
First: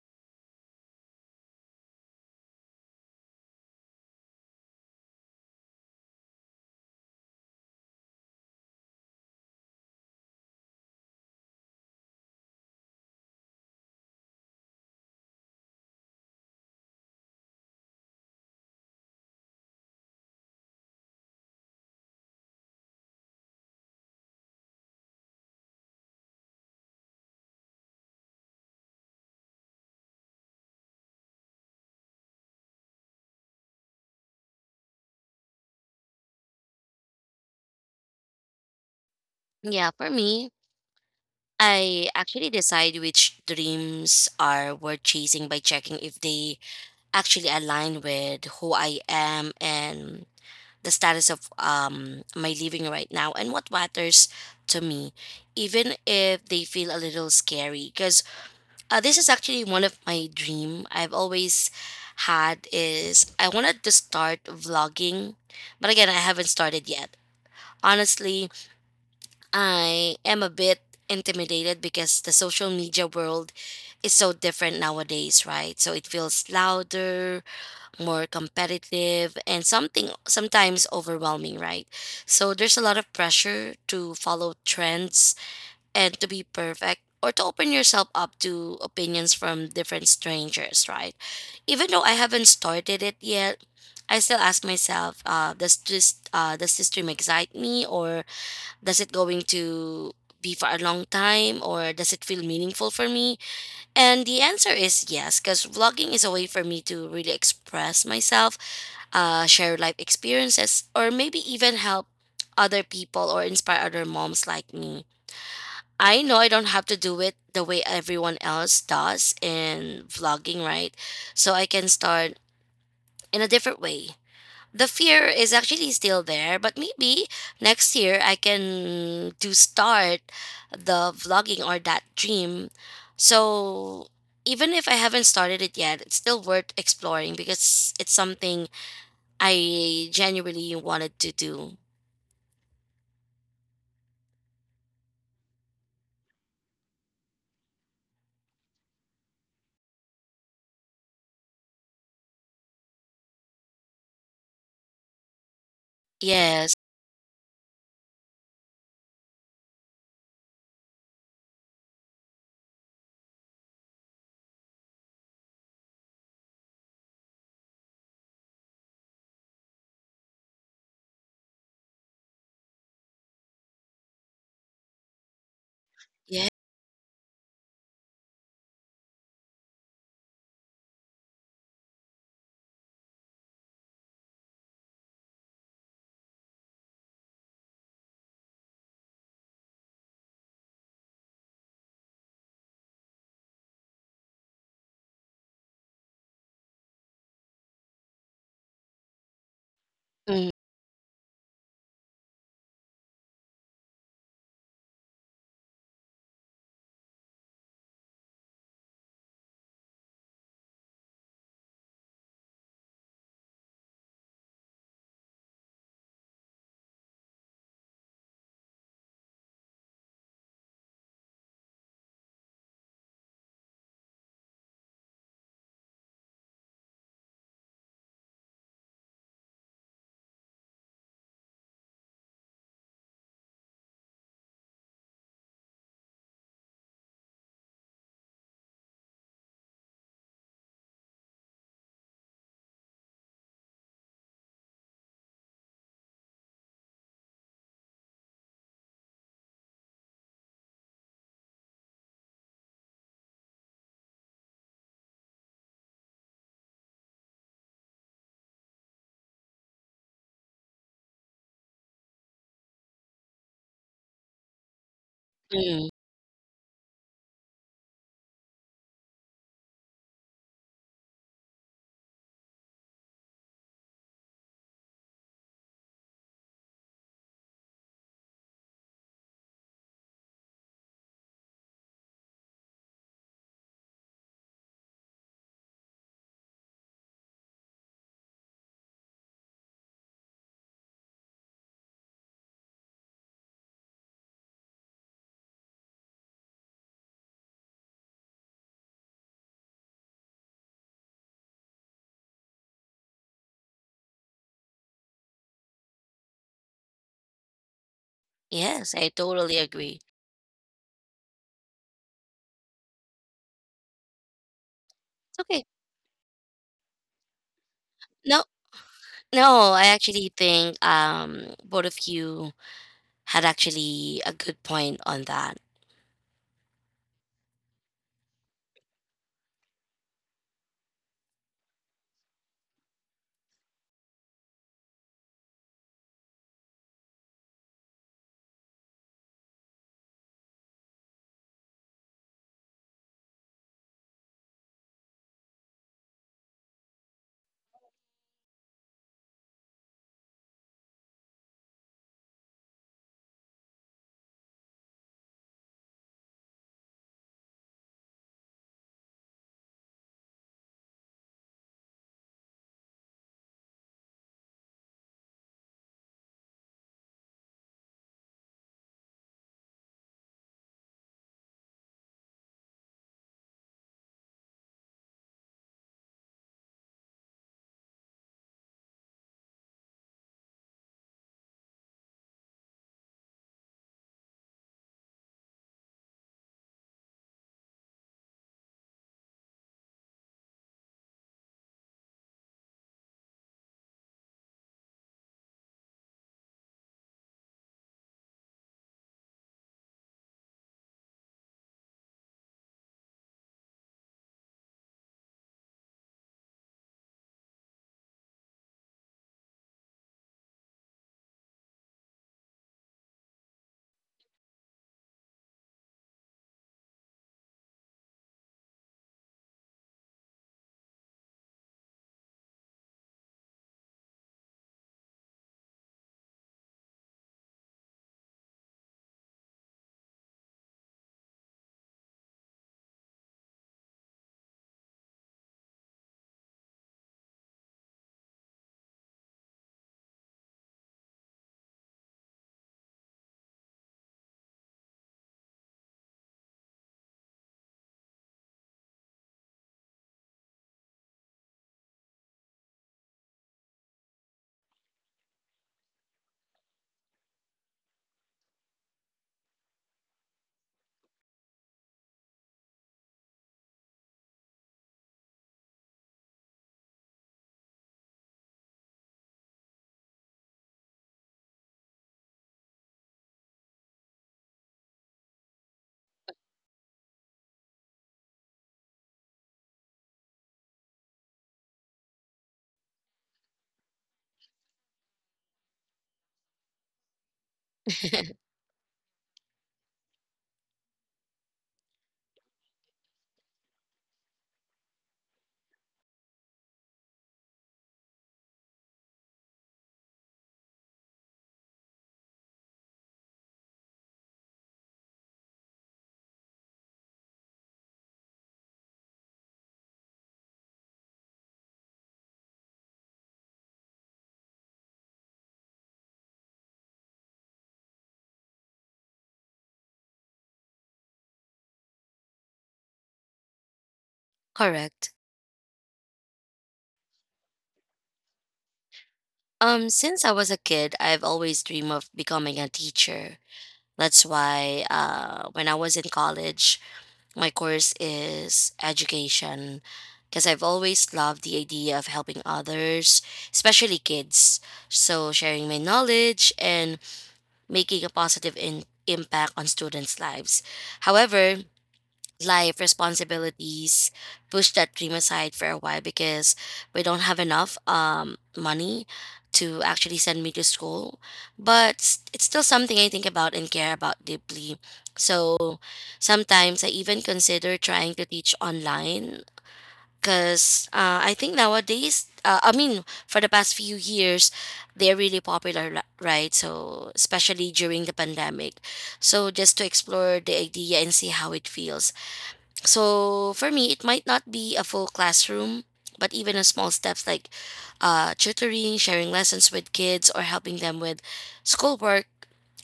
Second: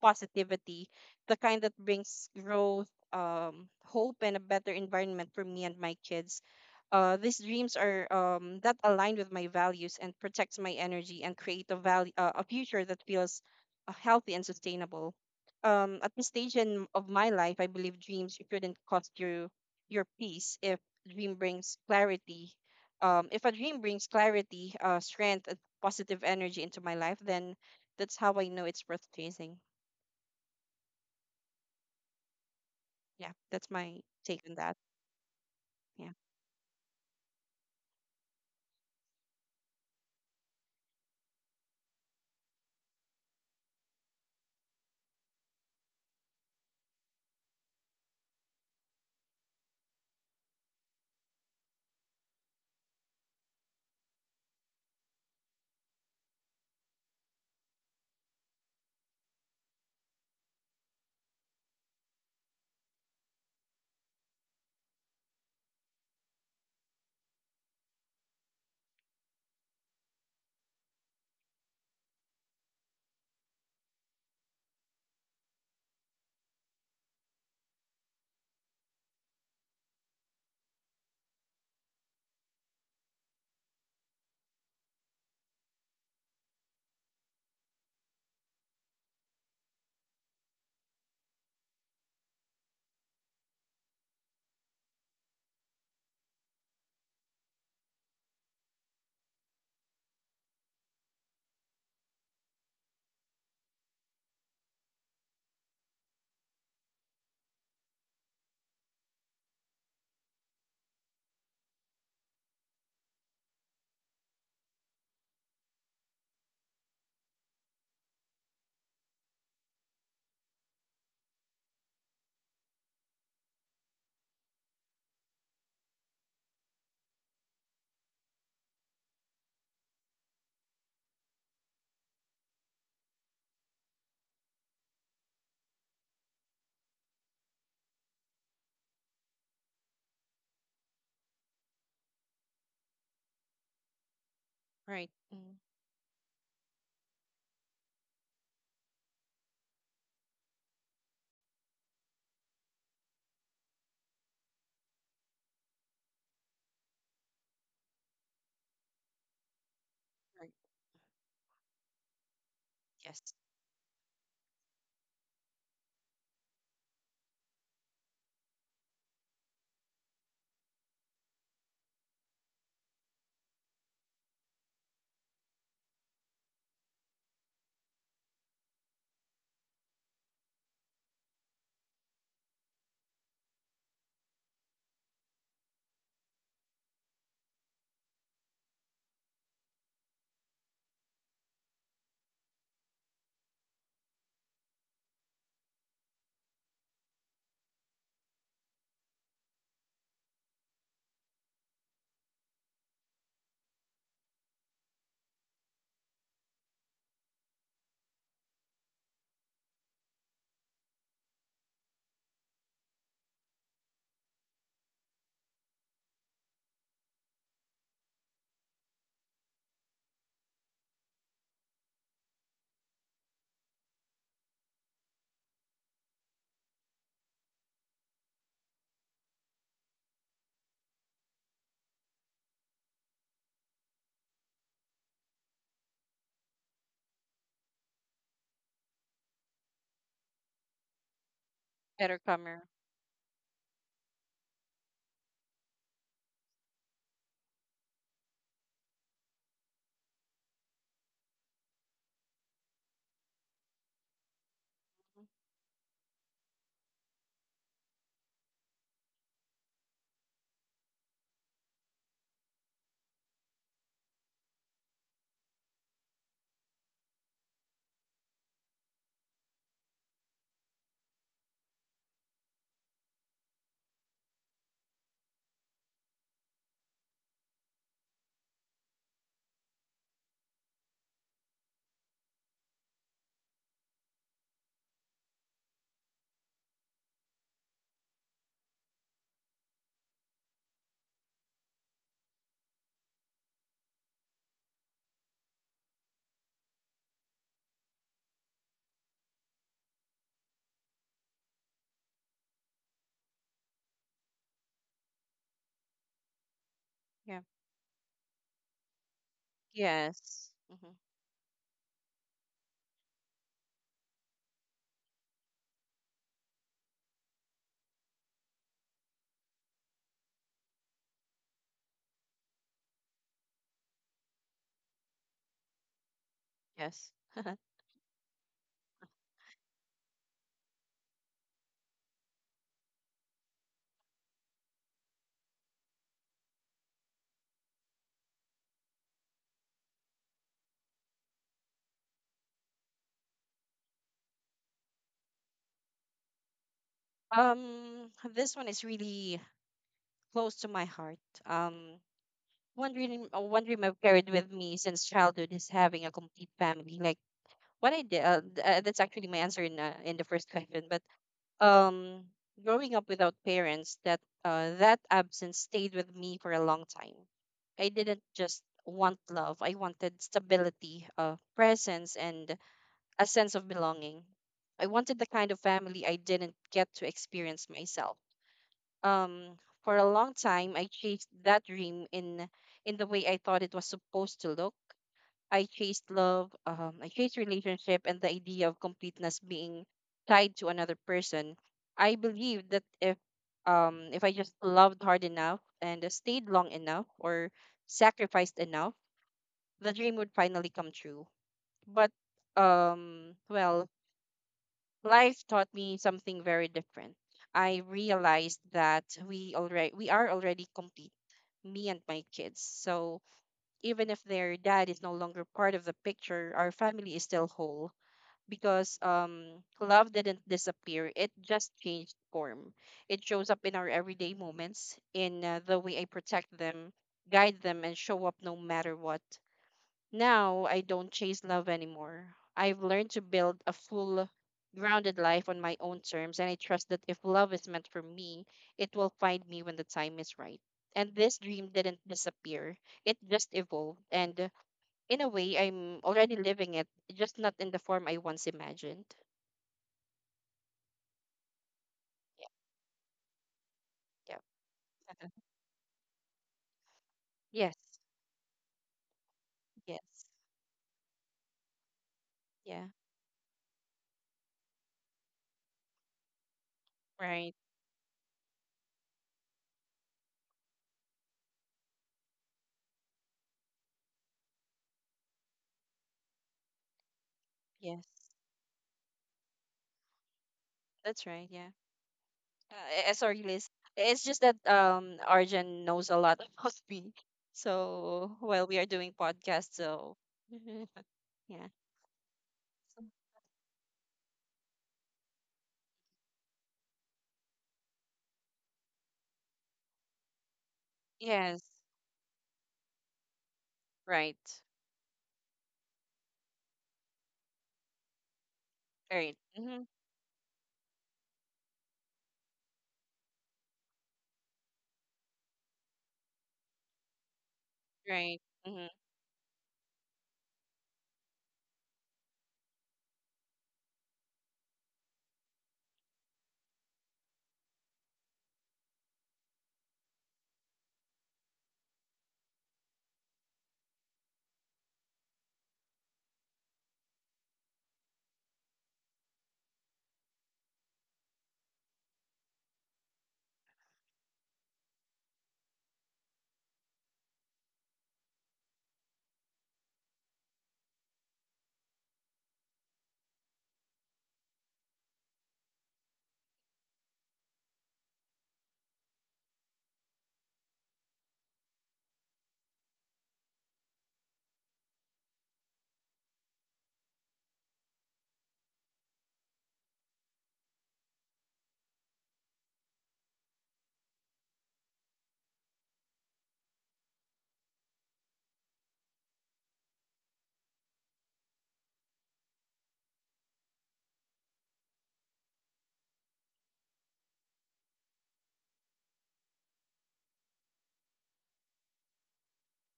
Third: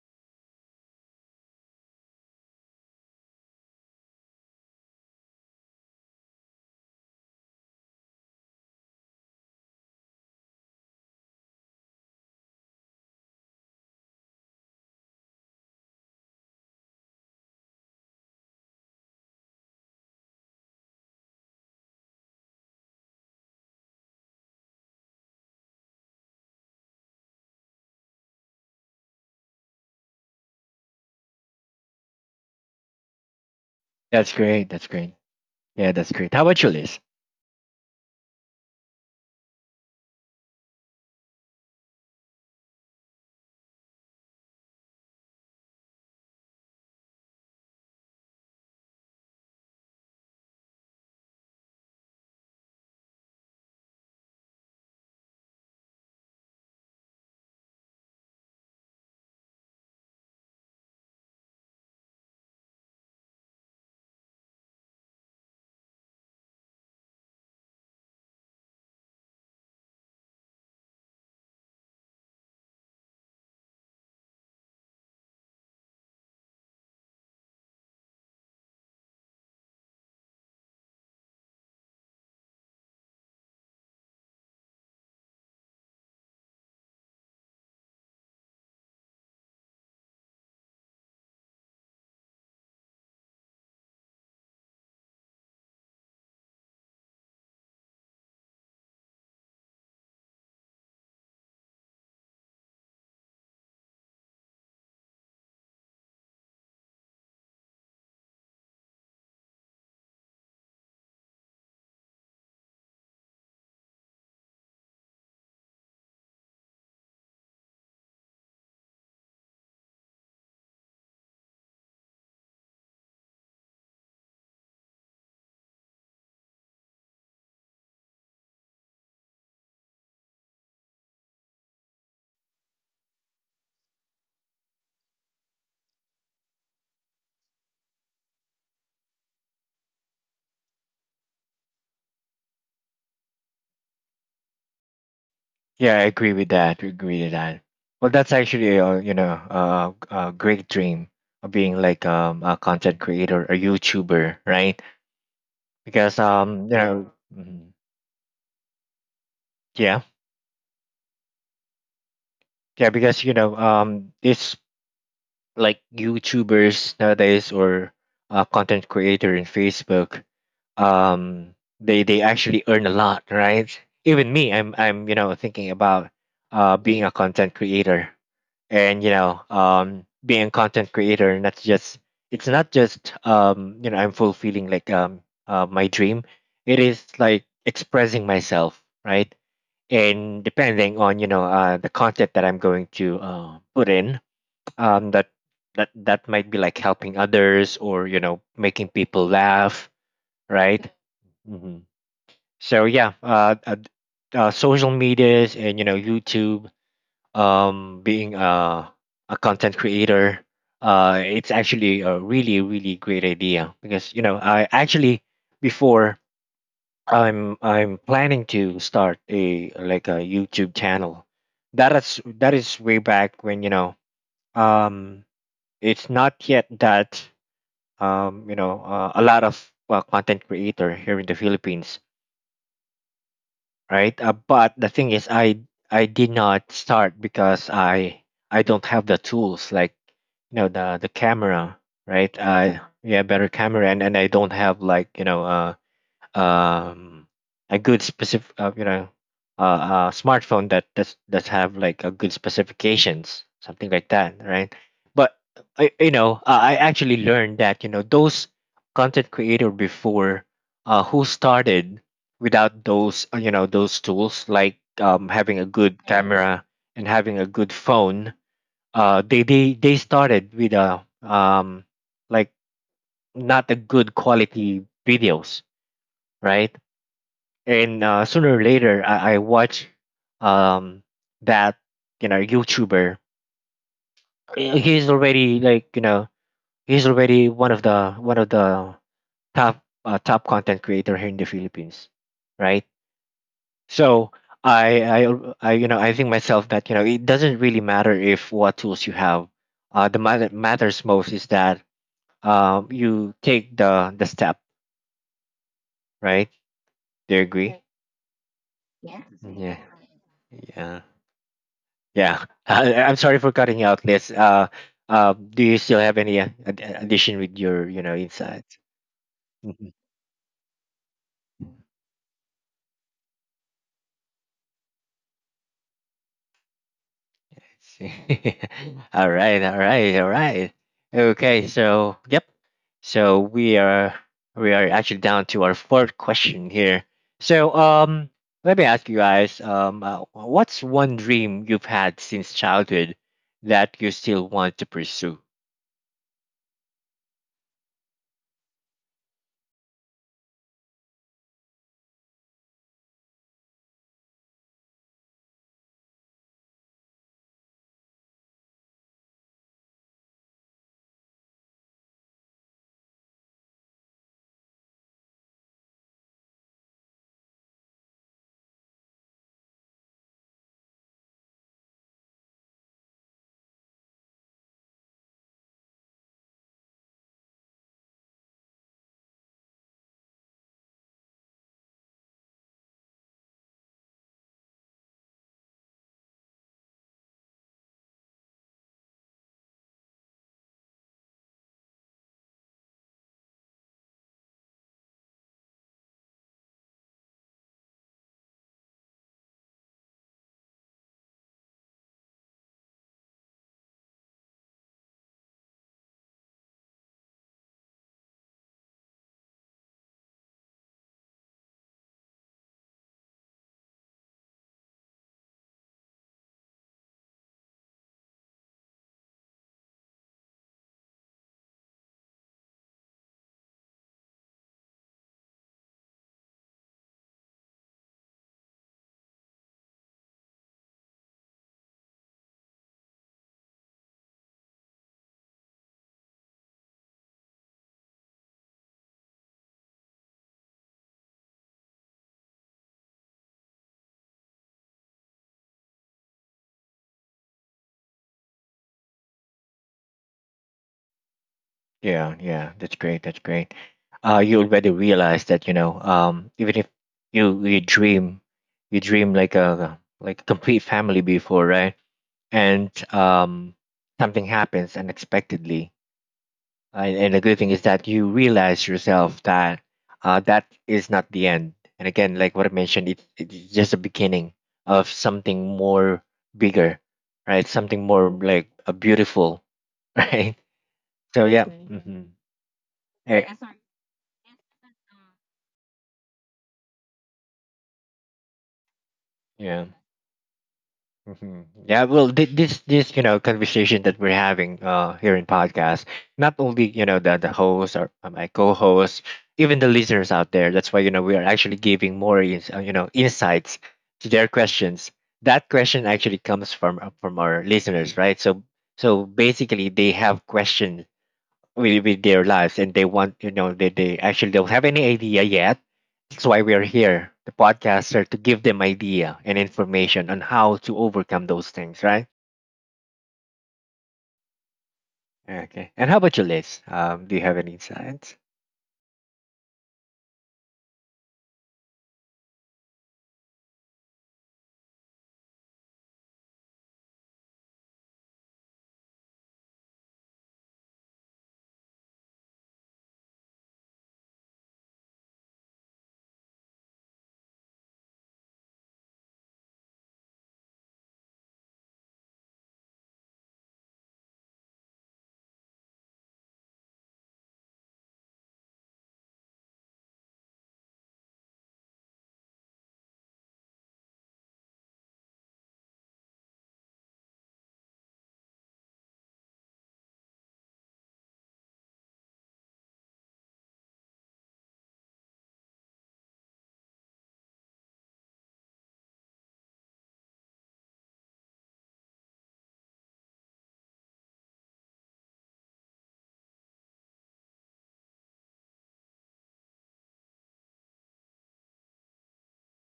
Speaker 2: positivity, the kind that brings growth, hope, and a better environment for me and my kids. These dreams are that align with my values and protects my energy and create a a future that feels healthy and sustainable. At this stage in, of my life, I believe dreams shouldn't cost you your peace if dream brings clarity. If a dream brings clarity, strength, and positive energy into my life, then that's how I know it's worth chasing. Yeah, that's my
Speaker 1: Yeah. That's
Speaker 2: take on
Speaker 1: great.
Speaker 2: that.
Speaker 1: That's great. Yeah,
Speaker 2: Yeah.
Speaker 1: that's great. How about you, Liz?
Speaker 3: Yeah, for me, I actually decide which dreams are worth chasing by checking if they actually align with who I am and the status of, my living right now and what matters to me, even if they feel a little scary. Because this is actually one of my dream I've always had is I wanted to start vlogging, but again, I haven't started yet. Honestly, I am a bit intimidated because the social media world is so different nowadays, right? So it feels louder, more competitive, and something sometimes overwhelming, right? So there's a lot of pressure to follow trends and to be perfect or to open yourself up to opinions from different strangers, right? Even though I haven't started it yet, I still ask myself, does this dream excite me, or does it going to be for a long time, or does it feel meaningful for me? And the answer is yes, because vlogging is a way for me to really express myself, share life experiences, or maybe even help other people or inspire other moms like me. I know I don't have to do it the way everyone else does in vlogging, right? So I can start in a different way. The fear is actually still there, but maybe next year I can do start the vlogging or that dream. So even if I haven't started it yet, it's still worth exploring because it's something I genuinely wanted to do.
Speaker 2: Right. Mm.
Speaker 1: Yeah, I agree with that. I agree with that. Well, that's actually, a a, great dream of being like, a content creator, a YouTuber, right? Because um
Speaker 3: Yes.
Speaker 1: you know. Mhm. Yeah,
Speaker 2: Right.
Speaker 1: yeah, because,
Speaker 2: Yes.
Speaker 1: it's like YouTubers nowadays or, content creator in Facebook. They actually earn a lot, right? Even me, I'm thinking about,
Speaker 3: Yeah.
Speaker 1: being a content creator. And being a content creator, not just it's not just, I'm fulfilling like, my dream, it is like expressing myself, right? And depending on, the content that I'm going to, put in, that that might be like helping others, or making people laugh,
Speaker 3: Mm,
Speaker 1: right. Hmm. So yeah, social medias and, YouTube, being a, content creator, it's actually a really really great idea, because I actually, before, I'm planning to start a like a YouTube channel. That is, way back when, um it's not yet that, a lot of content creator here in the Philippines, right? But the thing is, I did not start because I don't have the tools, like, the camera,
Speaker 2: Better
Speaker 1: right?
Speaker 2: comer.
Speaker 1: I Yeah, better camera, and I don't have, like, um a good specific, a smartphone that have like a good specifications, something like that, right?
Speaker 2: Mhm.
Speaker 1: But I actually learned that, those content creator before, who started without those you know those tools, like, having a
Speaker 3: mm.
Speaker 1: good camera and having a good phone, they started with a, like not a good quality videos, right. And sooner or later, I watch, um that YouTuber. He's already like you know he's already one of the top, top content creator here in the Philippines, right? So I think myself that, it doesn't really matter if what tools you have. The matter matters most is that, you take the step, right?
Speaker 2: Yeah.
Speaker 1: Do you agree?
Speaker 3: Yes, I
Speaker 1: Yeah.
Speaker 3: totally agree.
Speaker 2: Yes. Mhm.
Speaker 1: Yeah. Yeah. I'm sorry for cutting you out, Liz. Do
Speaker 3: Okay.
Speaker 1: you still have any addition with your,
Speaker 3: No,
Speaker 1: insights?
Speaker 3: no, I
Speaker 1: Mhm.
Speaker 3: actually think, both of you had actually a good point on that.
Speaker 2: Yes.
Speaker 1: See. All right, all right, all right. Okay, so yep. So we are, actually down to our fourth question here. So, let me ask you guys, what's one dream you've had since childhood that you still want to pursue?
Speaker 2: This one is really close to my heart. Um, one dream, one dream I've carried with me since childhood is having a complete family. Like what I did, that's actually my answer in the first question. But um growing up without parents, that that absence stayed with me for a long time. I didn't just want love, I wanted stability, presence, and a sense of belonging. I wanted the kind of family I didn't get to experience myself. Um for a long time I chased that dream in the way I thought it was supposed to look. I chased love, I chased relationship, and the idea of completeness being tied to another person. I believed that if I just loved hard enough and stayed long enough or sacrificed enough, the dream would finally come true. But well, life taught me something very different. I realized that we are already complete, me and my kids. So even if their dad is no longer part of the picture, our family is still whole because love didn't disappear, it just changed form. It shows up in our everyday moments, in the way I protect them, guide them, and show up no matter what. Now I don't chase love anymore. I've learned to build a full, grounded life on my own terms, and I trust that if love is meant for me, it will find me when the time is right. And this dream didn't disappear, it just evolved. And in a way, I'm already living it, just not in the form I once imagined.
Speaker 1: Yeah,
Speaker 2: Yeah,
Speaker 1: yeah, that's great. That's great.
Speaker 2: yeah.
Speaker 1: You already realize that, even if you
Speaker 2: Yes,
Speaker 1: you dream, you dream like a,
Speaker 2: yes,
Speaker 1: complete family before, right?
Speaker 2: yeah,
Speaker 1: And something happens unexpectedly, and, the
Speaker 2: right.
Speaker 1: good thing is that you realize yourself that, that is not the end. And again, like what I mentioned, it's just a beginning of something more bigger, right?
Speaker 2: Yes,
Speaker 1: Something more, like, a beautiful, right?
Speaker 2: that's right.
Speaker 1: So
Speaker 2: Yeah.
Speaker 1: yeah.
Speaker 2: Sorry, Liz.
Speaker 1: Hmm.
Speaker 2: It's just that Arjun knows a lot about me. So while we are doing podcasts,
Speaker 1: Yeah.
Speaker 2: so yeah.
Speaker 1: Hmm. Yeah, well, this conversation that we're having, here in podcast, not only the host, or my co-host, even the listeners out there. That's why we are
Speaker 2: Yes.
Speaker 1: actually giving more insights
Speaker 2: Right.
Speaker 1: to their questions. That question actually comes from our listeners, right? So
Speaker 2: Right. Hmm.
Speaker 1: basically, they have questions with their lives, and they want, they actually don't have any idea yet. That's why we are here, the podcaster,
Speaker 2: Right.
Speaker 1: to give
Speaker 2: Hmm.
Speaker 1: them idea and information on how to overcome those things, right.
Speaker 3: Correct.
Speaker 1: Okay. And how about you, Liz? Do you have any insights?
Speaker 3: Since I was a kid, I've always dreamed of becoming a teacher. That's why when I was in college, my course is education because I've always loved the idea of helping others, especially kids. So, sharing my knowledge and making a positive impact on students' lives. However, life responsibilities push that dream aside for a while because we don't have enough, money to actually send me to school, but it's still something I think about and care about deeply. So sometimes I even consider trying to teach online, because I think nowadays, I mean for the past few years, they're really popular right? So especially during the pandemic, so just to explore the idea and see how it feels. So for me, it might not be a full classroom, but even a small steps like tutoring, sharing lessons with kids, or helping them with schoolwork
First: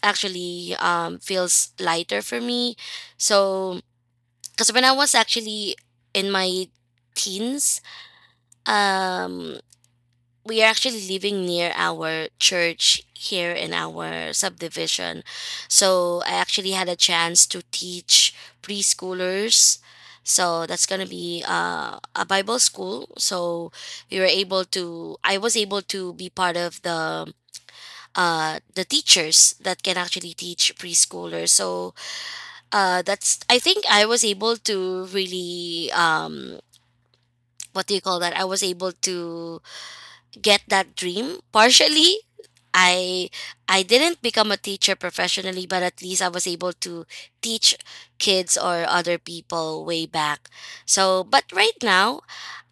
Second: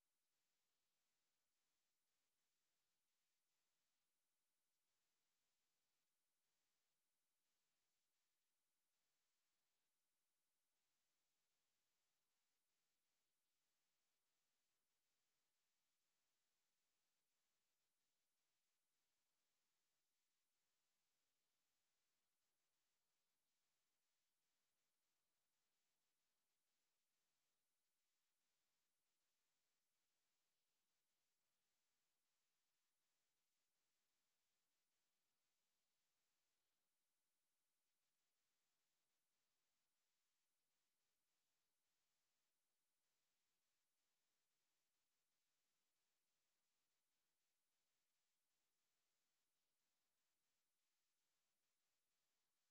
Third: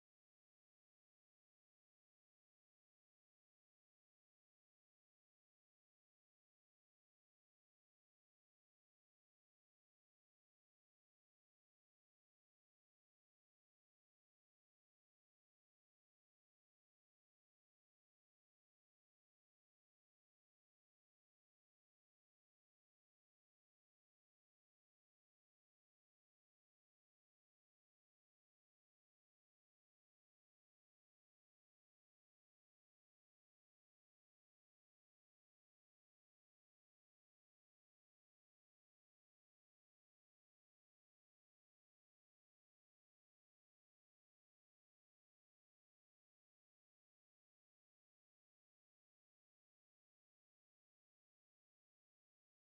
Speaker 3: actually, feels lighter for me. So, because when I was actually in my teens, um, we are actually living near our church here in our subdivision. So I actually had a chance to teach preschoolers. So that's going to be a Bible school. So we were able to, I was able to be part of the the teachers that can actually teach preschoolers. So that's, I think I was able to really, what do you call that? I was able to get that dream partially. I i didn't become a teacher professionally, but at least I was able to teach kids or other people way back. So but right now,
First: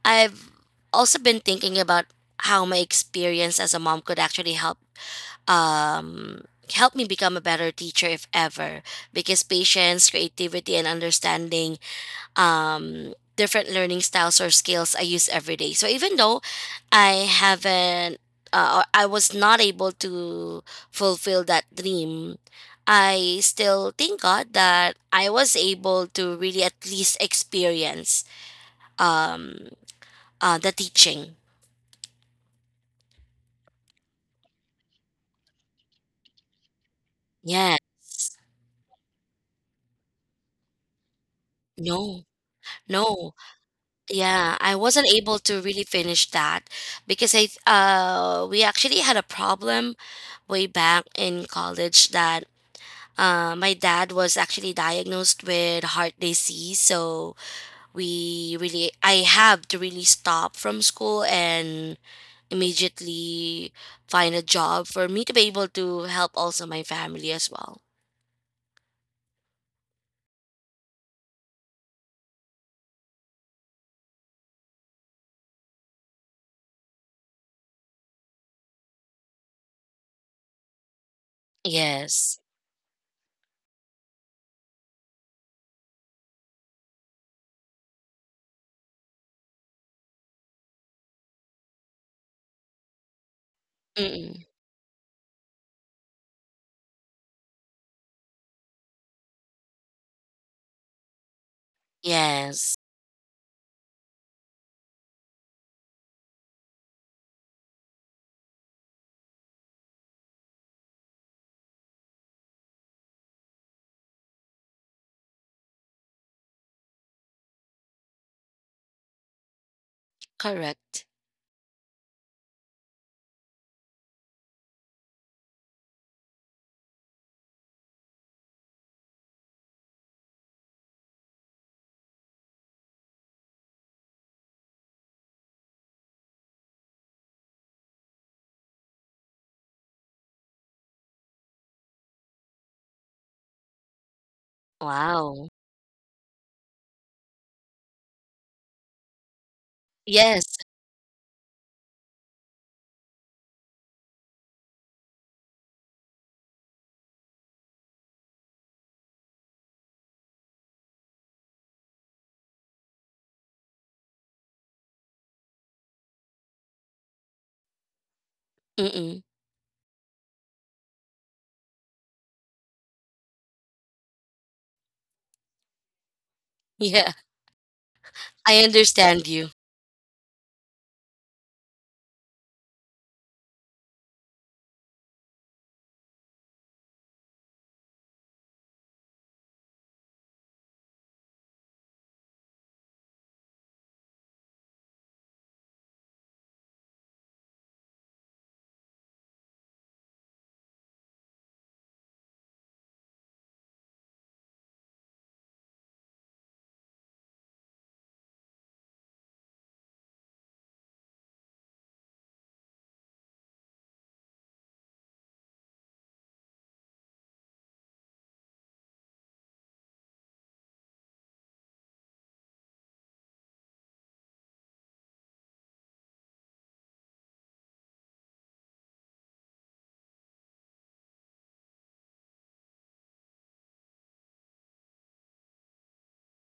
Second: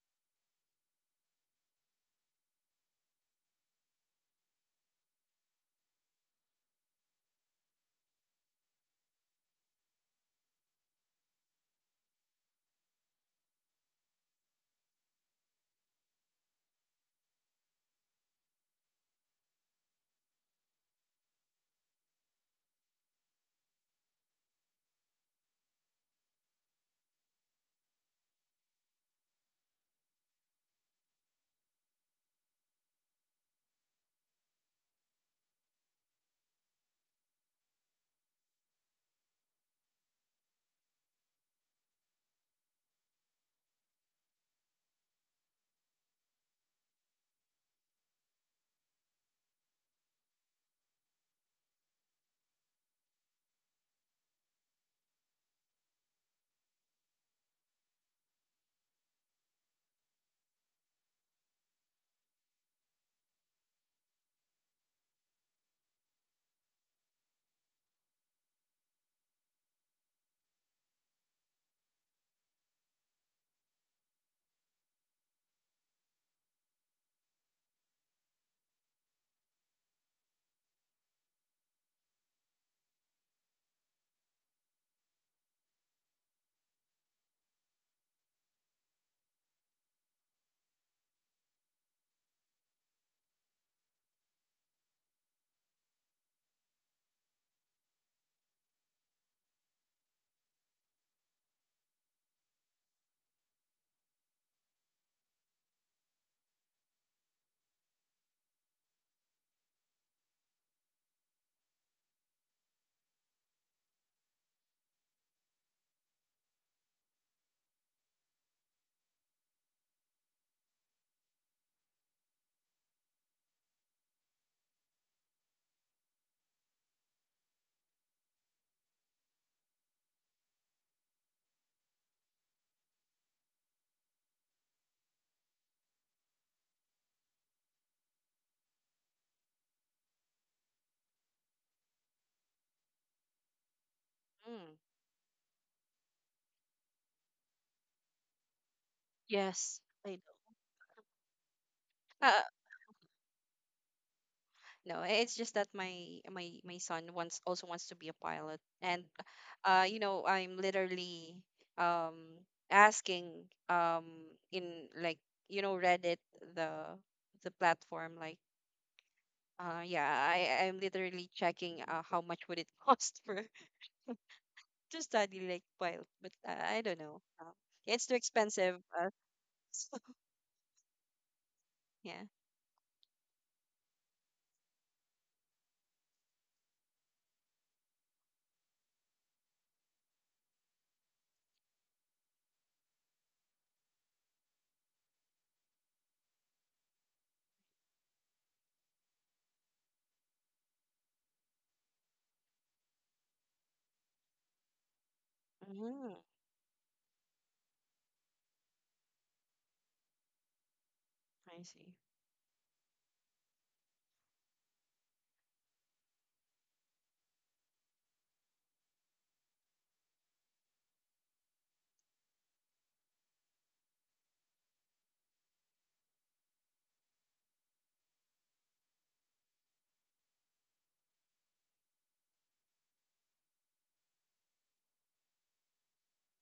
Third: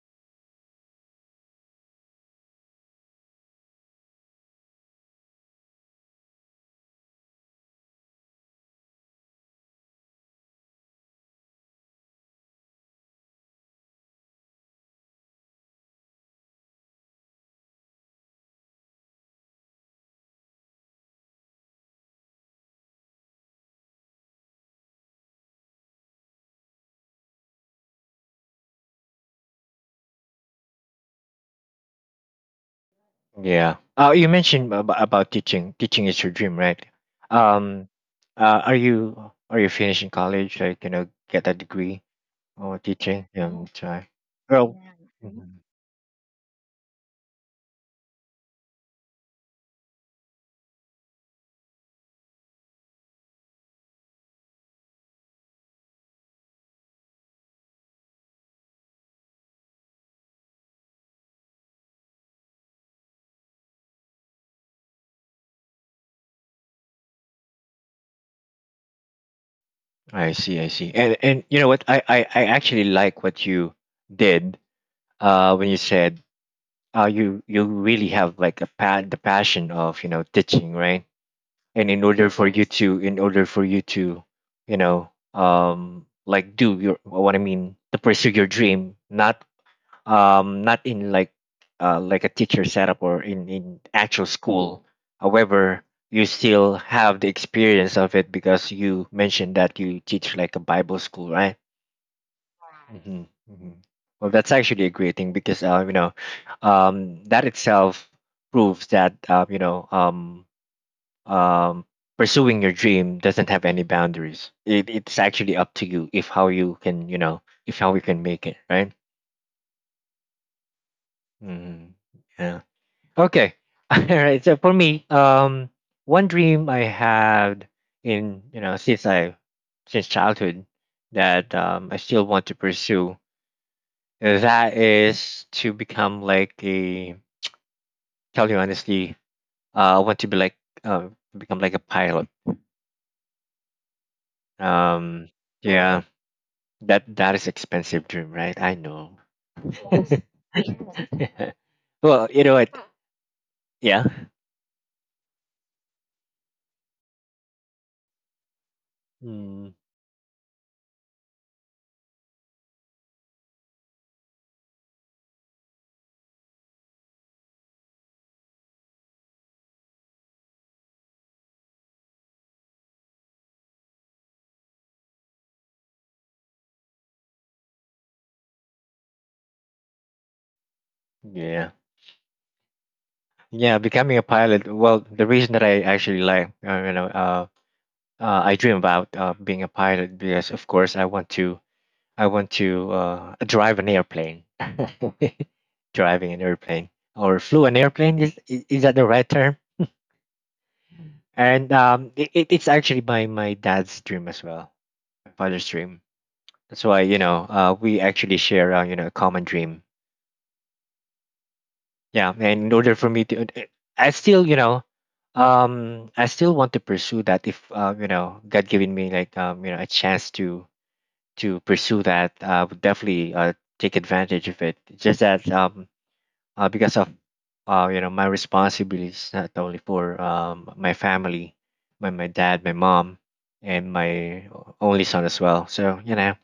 Speaker 3: I've also been thinking about how my experience as a mom could actually help, um help me become a better teacher if ever, because patience, creativity, and understanding, different learning styles or skills I use every day. So even though I haven't, or I was not able to fulfill that dream, I still thank God that I was able to really at least experience, um, the teaching.
Speaker 1: Yeah. You mentioned about teaching. Teaching is your dream, right?
Speaker 3: Yes.
Speaker 1: um, are you, finishing college, like get a degree,
Speaker 3: No,
Speaker 1: or teaching?
Speaker 3: no.
Speaker 1: Yeah, that's right.
Speaker 3: Yeah,
Speaker 1: Well,
Speaker 3: I wasn't able to really finish that because I, we actually had a problem way back in college that, my dad was actually diagnosed with heart disease, so we really, I have to really stop from school and immediately find a job for me to be able to help also my family as well.
Speaker 1: I see, I see. And you know what? I actually like what you did, when you said, you, really have like the passion of, teaching, right? And
Speaker 3: Yes.
Speaker 1: in order for you to, do your, what I mean, to pursue your dream, not, not in like a teacher setup, or in actual
Speaker 3: Mm-mm.
Speaker 1: school. However, you still have the experience of it because you mentioned that you teach like a Bible school, right?
Speaker 3: Yes.
Speaker 1: Hmm. Hmm. Well, that's actually a great thing because, that itself proves that, um, pursuing your dream doesn't have any boundaries. It's actually up to you, if how you can, if how you can make it, right.
Speaker 3: Correct.
Speaker 1: Hmm. Yeah. Okay. All right. So for me, one dream I had, in you know since I since childhood, that, I still want to pursue. That is to become like a, tell you honestly, I want to be like, become like a pilot.
Speaker 2: Mm.
Speaker 1: Um,
Speaker 3: Wow.
Speaker 1: yeah, that is expensive dream, right? I know.
Speaker 2: Yes. I
Speaker 1: Yes.
Speaker 2: know.
Speaker 3: Yes.
Speaker 1: Yeah. Well,
Speaker 2: Uh,
Speaker 1: you know what? Yeah.
Speaker 2: no, it's just that my son wants to be a pilot, and
Speaker 1: Mm,
Speaker 2: you know, I'm literally um asking in, like, you know, Reddit, the platform, like,
Speaker 3: Mm-mm.
Speaker 2: Yeah, I I'm literally checking how much would it cost for to study like while, but I don't
Speaker 3: Yeah.
Speaker 2: know. Yeah, it's too
Speaker 3: I
Speaker 2: expensive.
Speaker 3: understand you.
Speaker 1: yeah.
Speaker 2: Yeah.
Speaker 1: Yeah, becoming a pilot. Well, the reason that I actually like, you know, I dream about, being a pilot, because, of course, I want to, drive an airplane. Driving an airplane, or flew an airplane. Is is that the right term? And it's actually my dad's dream as well, my father's dream.
Speaker 2: Mm,
Speaker 1: That's why, we actually share, a common dream.
Speaker 2: I see.
Speaker 1: Yeah, and in order for me to, I still you know I still want to pursue that, if God giving me, like, a chance to pursue that, I would definitely, take advantage of it. It's just that, because of, my responsibilities, not only for, my family, my dad, my mom, and my only son as well. So, you know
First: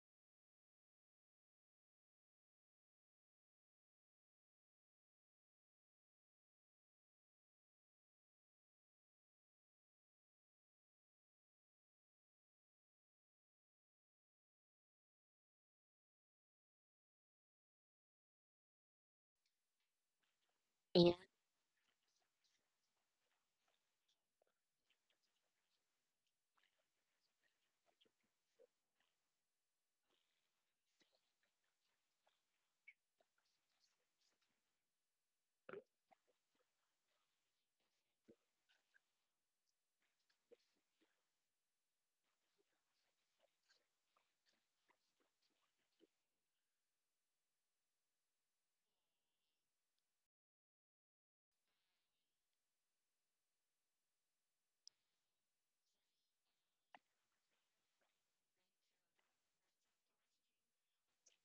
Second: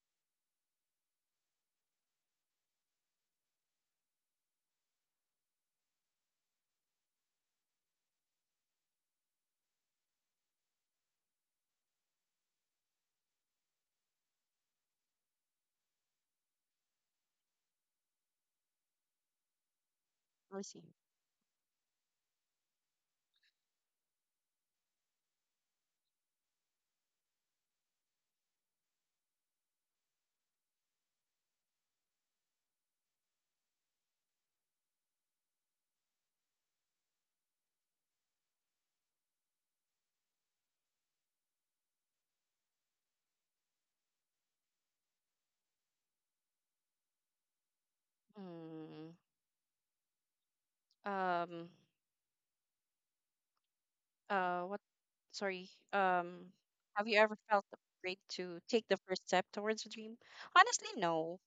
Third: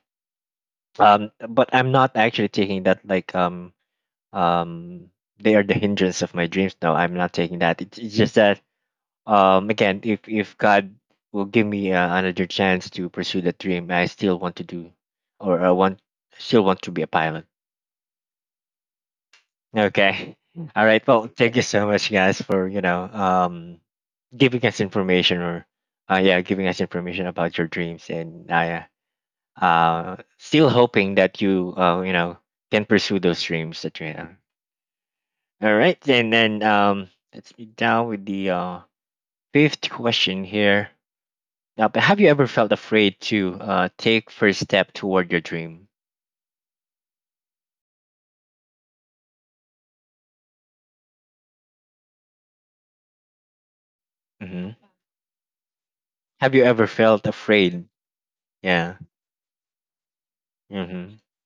Speaker 1: um, but I'm not actually taking that, like, um, they are the hindrance of my dreams, no, I'm not taking that. It's just that, again, if God will give me, another chance to pursue that dream, I still want to do, or I want still want to be a pilot. Okay.
Speaker 2: I see.
Speaker 1: All right.
Speaker 3: Yeah.
Speaker 1: Well, thank you so much, guys, for, giving us information, giving us information about your dreams, and I, still hoping that you, you know can pursue those dreams that you have. All right, and then, let's be down with the, fifth question here. Now, but have you ever felt afraid to, take first step toward your dream?
Speaker 2: Mm, um.
Speaker 1: Mm-hmm.
Speaker 2: What? Sorry.
Speaker 1: Have you ever
Speaker 2: Have you
Speaker 1: felt
Speaker 2: ever felt
Speaker 1: afraid?
Speaker 2: afraid to take the
Speaker 1: Yeah.
Speaker 2: first step towards a dream? Honestly,
Speaker 1: Mm-hmm.
Speaker 2: no.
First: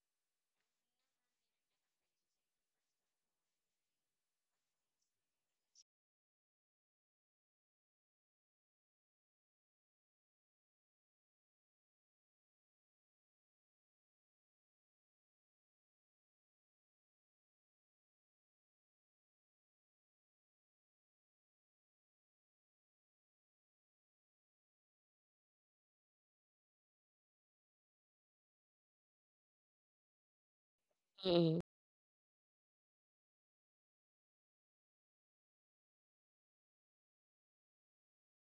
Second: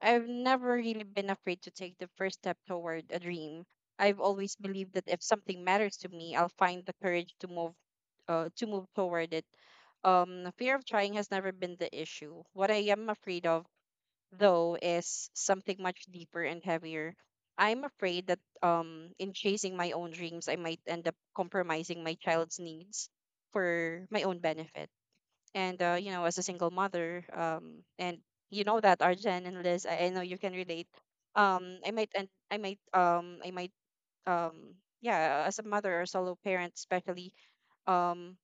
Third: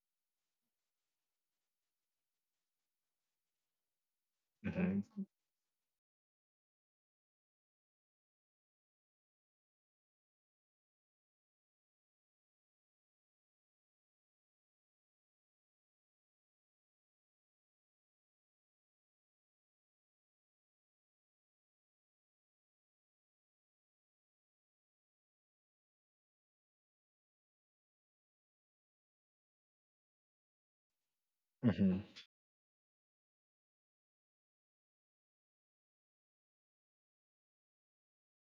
Speaker 2: I've never really been afraid to take the first step toward a dream. I've always believed
Speaker 1: Mm-hmm.
Speaker 2: that if something matters to me, I'll find the courage to move to move toward it. The fear of trying has never been the issue. What I am afraid of, though, is something much deeper and heavier. I'm afraid that in chasing my own dreams, I might end up compromising my child's needs for my own benefit and as a single mother and you know that Arjen and Liz, I know you can relate.
Speaker 3: Mm-mm.
Speaker 2: Um I
Speaker 1: Mm-hmm.
Speaker 2: might and I might um yeah, as a mother or solo parent especially, um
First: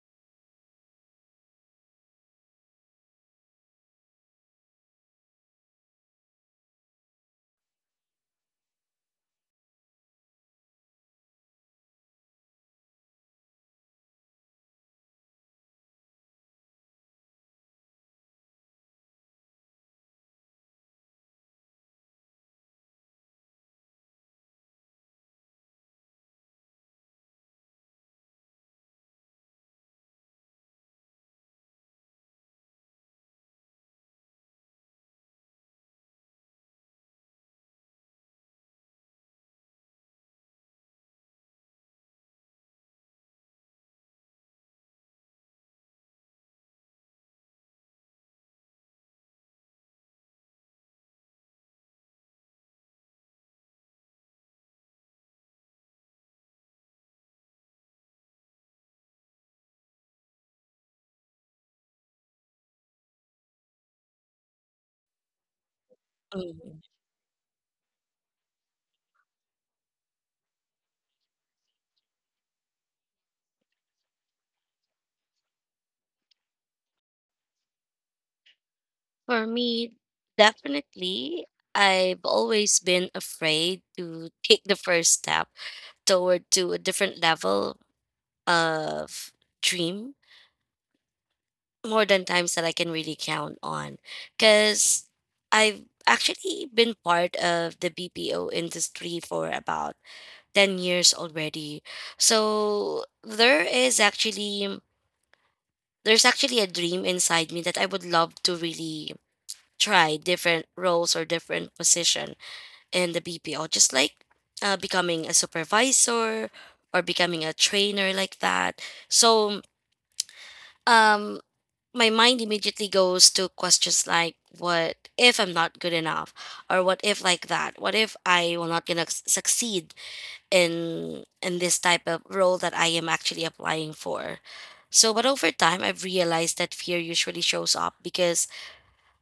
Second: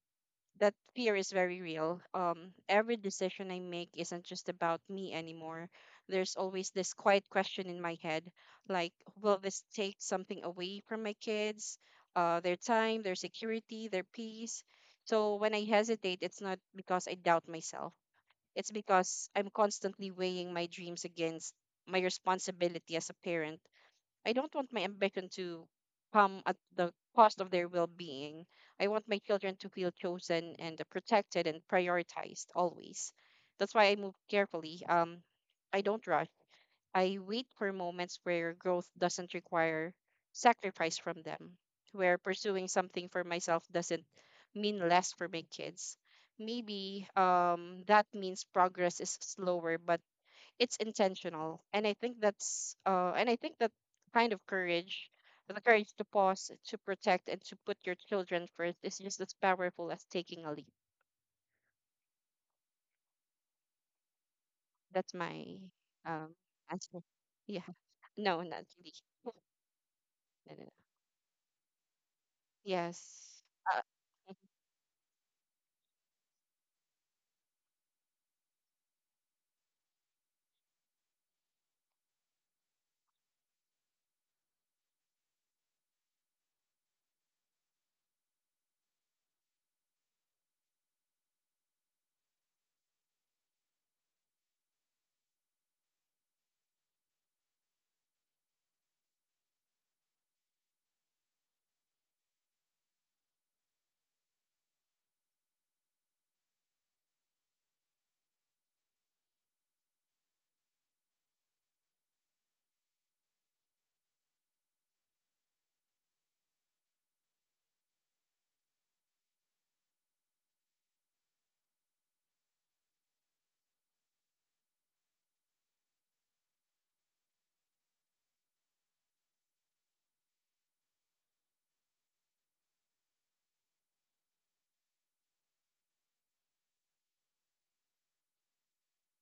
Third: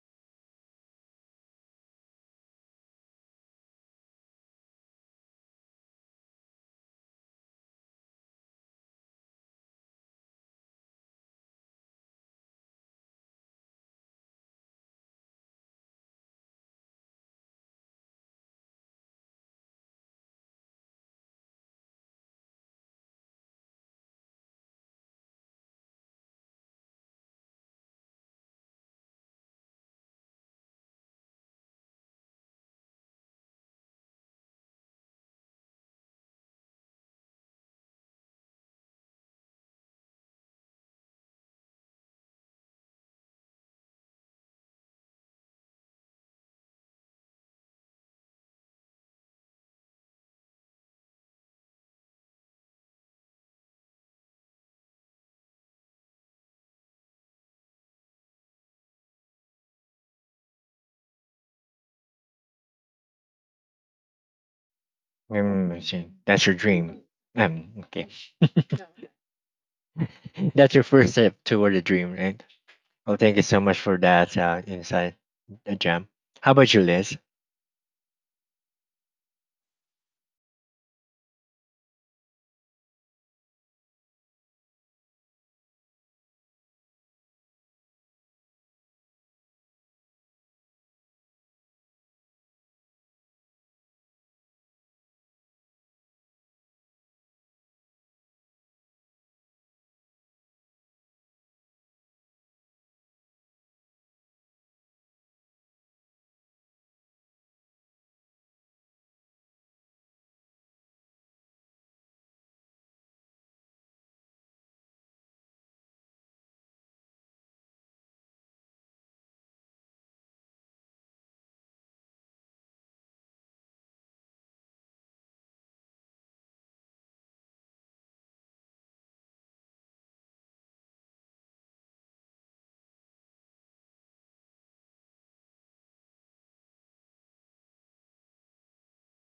Speaker 2: that fear is very real. Every decision I make isn't just about me anymore. There's always this quiet question in my head, like, will this take something away from my kids, their time, their security, their peace? So when I hesitate, it's not because I doubt myself. It's because I'm constantly weighing my dreams against my responsibility as a parent. I don't want my ambition to come at the cost of their well being. I want my children to feel chosen and protected and prioritized always. That's why I move carefully. I don't rush. I wait for moments where growth doesn't require sacrifice from them, where pursuing something for myself doesn't mean less for my kids. Maybe that means progress is slower, but it's intentional. And I think that kind of courage, the courage to pause, to protect, and to put your children first is just as powerful as taking a leap. That's my
Speaker 1: Mm, I see.
Speaker 2: um
Speaker 1: That's your
Speaker 3: Mm.
Speaker 2: answer.
Speaker 1: dream.
Speaker 2: Yeah.
Speaker 1: Okay.
Speaker 2: No, not really. No, no, no.
Speaker 1: That's your first step toward the dream, right? Well, thank you
Speaker 2: Yes.
Speaker 1: so much
Speaker 2: Uh,
Speaker 1: for that, insight, Jam. How about you, Liz?
Speaker 3: For me, definitely, I've always been afraid to take the first step toward to a different level of dream more than times that I can really count on, cuz I've actually been part of the BPO industry for about 10 years already. So there is actually, there's actually a dream inside me that I would love to really try different roles or different position in the BPO, just like becoming a supervisor or becoming a trainer like that. So um, my mind immediately goes to questions like, what if I'm not good enough? Or what if like that? What if I will not gonna succeed in this type of role that I am actually applying for? So, but over time, I've realized that fear usually shows up because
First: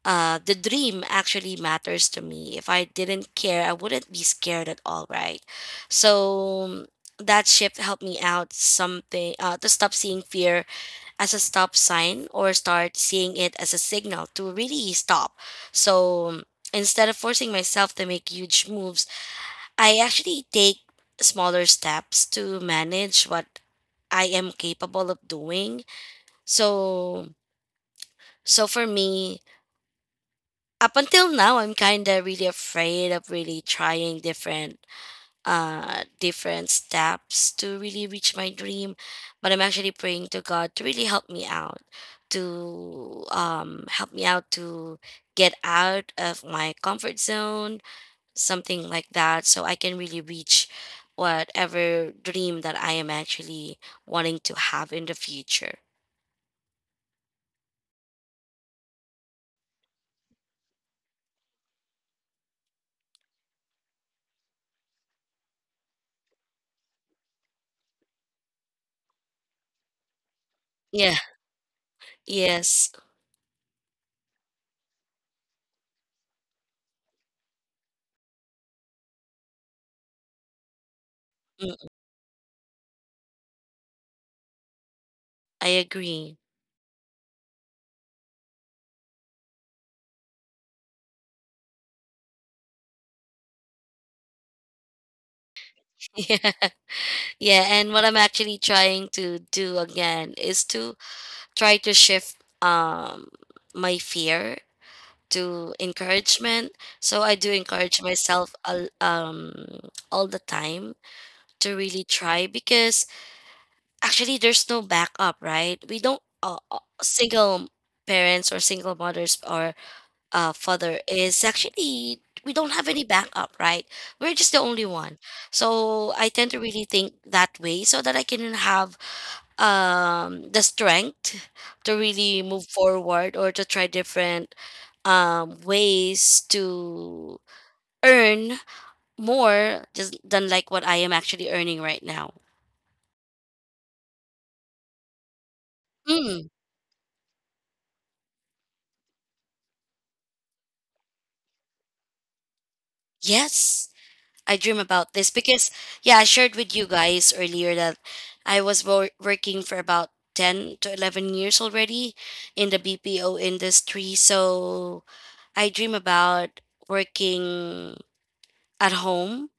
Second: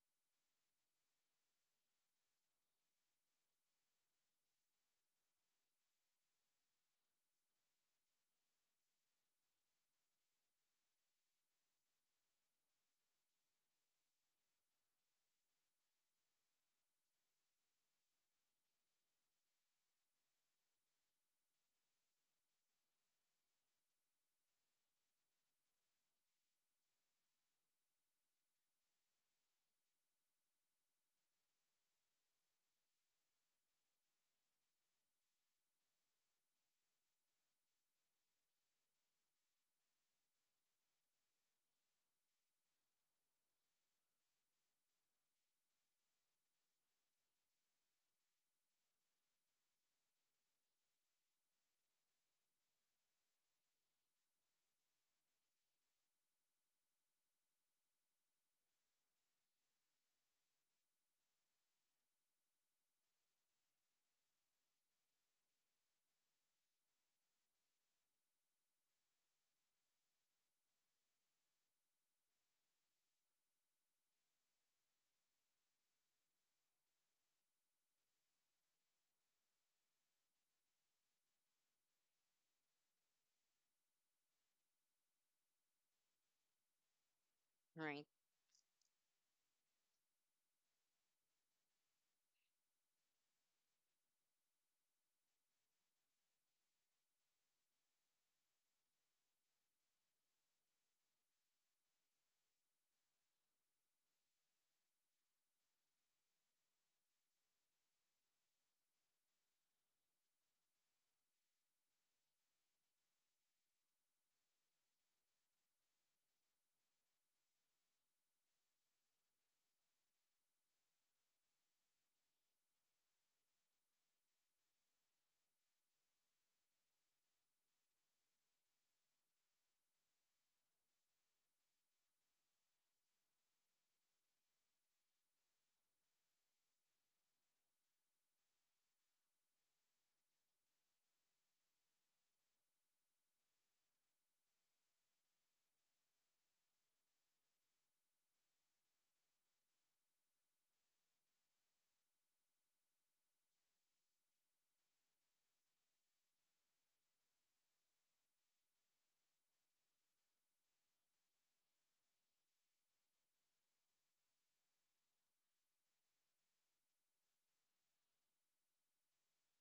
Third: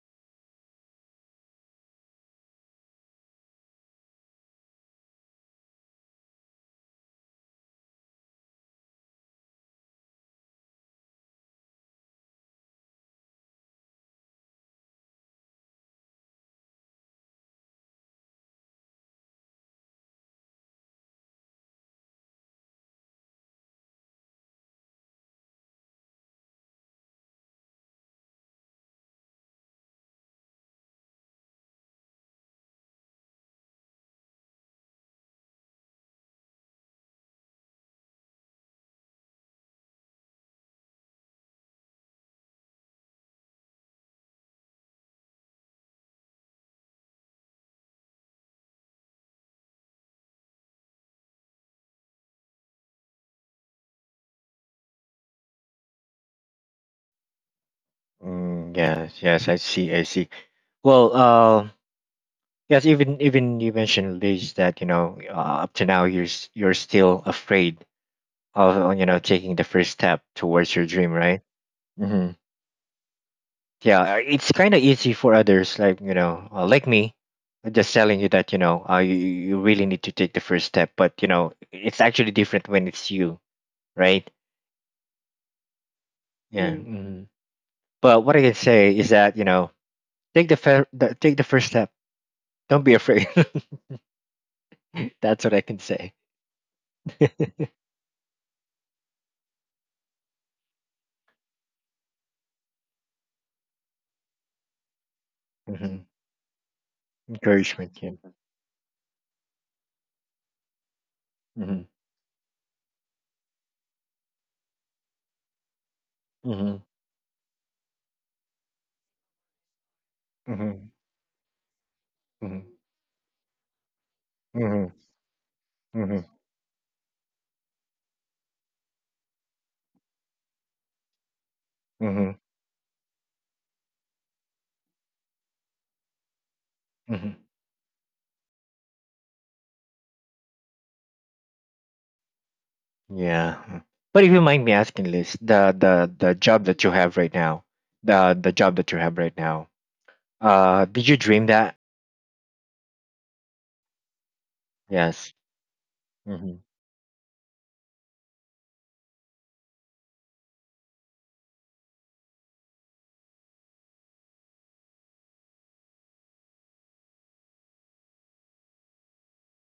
Speaker 3: the dream actually matters to me. If I didn't care, I wouldn't be scared at all, right? So that shift helped me out something to stop seeing fear as a stop sign or start seeing it as a signal to really stop. So instead of forcing myself to make huge moves, I actually take smaller steps to manage what I am capable of doing. So so for me, up until now I'm kind of really afraid of really trying different different steps to really reach my dream, but I'm actually praying to God to really help me out to help me out to get out of my comfort zone, something like that, so I can really reach whatever dream that I am actually wanting to have in the future.
Speaker 1: Mm, yes, yes, I see, I see. Well, yes, even you mentioned, Liz, that, up to now, you're still afraid of, taking the first step towards your dream,
Speaker 3: Yeah,
Speaker 1: right? Mhm.
Speaker 3: yes.
Speaker 1: Yeah, it's kind of easy for others like you know like me, just telling you that you know you really need to take the first step, but you know
Speaker 3: Mm,
Speaker 1: it's actually different when it's you, right?
Speaker 3: I agree.
Speaker 1: Yeah. Hmm.
Speaker 2: right.
Speaker 1: But what I can say is that you know take the take the first step, don't be afraid. That's what I can say.
Speaker 3: Yeah, and what I'm actually trying to do again is to try to shift um my fear to
Speaker 1: Hmm.
Speaker 3: encouragement. So I do
Speaker 1: Encouragement,
Speaker 3: encourage
Speaker 1: yeah.
Speaker 3: myself all the time to
Speaker 1: Mm-hmm.
Speaker 3: really try because actually there's no backup, right? We don't
Speaker 1: Mm-hmm.
Speaker 3: single parents or single mothers or
Speaker 1: Mm-hmm.
Speaker 3: father is actually we
Speaker 1: Mm-hmm.
Speaker 3: don't have any backup, right? We're just the
Speaker 1: Mm-hmm.
Speaker 3: only one. So
Speaker 1: Mm-hmm.
Speaker 3: I tend to really think that way so that I can have the strength to
Speaker 1: Mm-hmm.
Speaker 3: really move forward or to try different ways
Speaker 1: Mm-hmm.
Speaker 3: to earn more just than like what I am actually earning right now.
Speaker 1: Yeah. Mm. But if you mind me asking, Liz, the
Speaker 3: Mm,
Speaker 1: job that you have right now, the job that you have right now, did you dream that?
Speaker 3: yes, I dream about this
Speaker 1: Yes.
Speaker 3: because yeah, I
Speaker 1: Hmm.
Speaker 3: shared with you guys earlier that I was working for about 10 to 11 years already in the BPO industry. So I dream about working at home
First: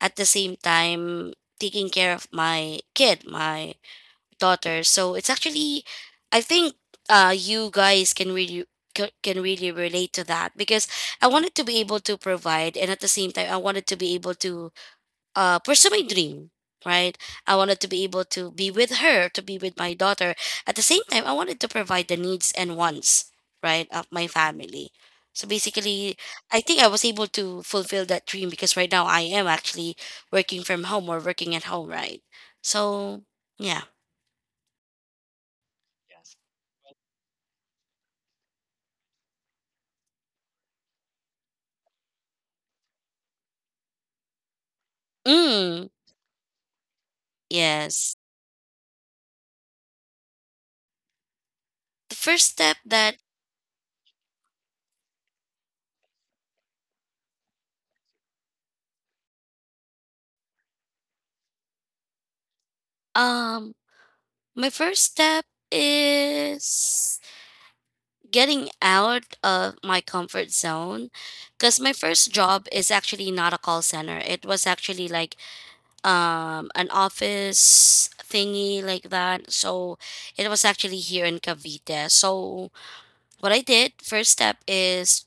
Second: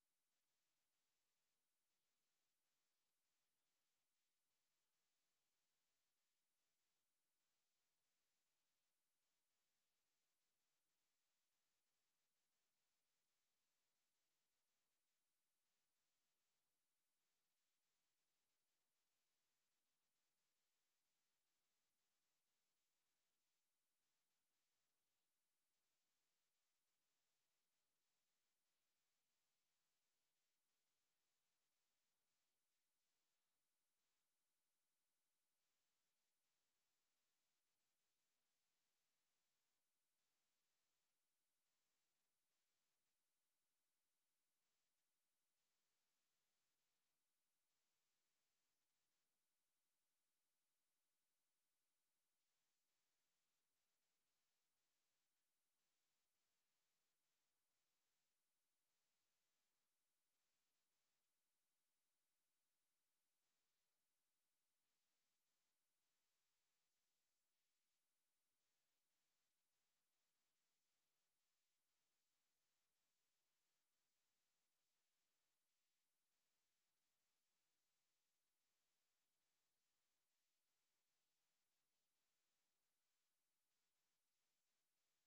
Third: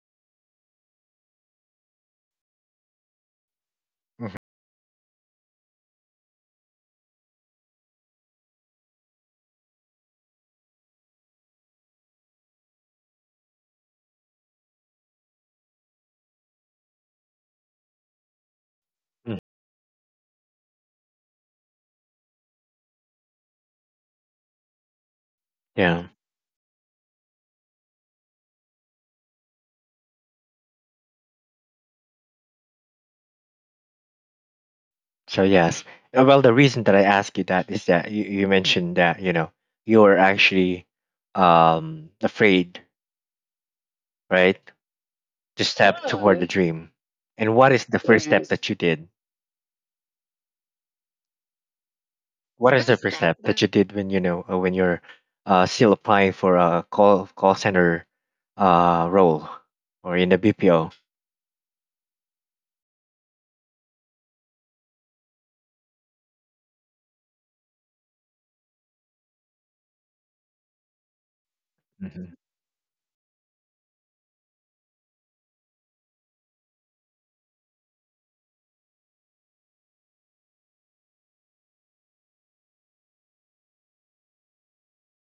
Speaker 3: at the same time taking care of my kid, my
Speaker 1: Hmm.
Speaker 3: daughter. So it's actually, I think, you guys can really can really relate to that because I wanted to be able to provide, and at the same time, I wanted to be able to pursue my dream, right? I wanted to be able to be with her, to be with my daughter. At the same time, I wanted to provide the needs and wants, right, of my family. So
Speaker 1: Yeah.
Speaker 3: basically, I think I was able to fulfill that dream because right now I am actually working from home or working at home, right? So, yeah.
Speaker 1: So yes. Well,
Speaker 3: Yes.
Speaker 1: the reason that I ask you that is that you mentioned that you know you are actually afraid, right, to
Speaker 3: Mm,
Speaker 1: step toward the, mm, dream. And what is the
Speaker 3: yes.
Speaker 1: first step, yes, that you did?
Speaker 3: The first
Speaker 1: What
Speaker 3: step
Speaker 1: is the first
Speaker 3: that
Speaker 1: step that you did when you know when you're still applying for a call center role or in the BPO?
Speaker 3: um my first step is getting out of my comfort zone, because my first
Speaker 1: Hmm.
Speaker 3: job is actually not a call center, it was actually like an office thingy like that. So it was actually here in Cavite. So what I did first step is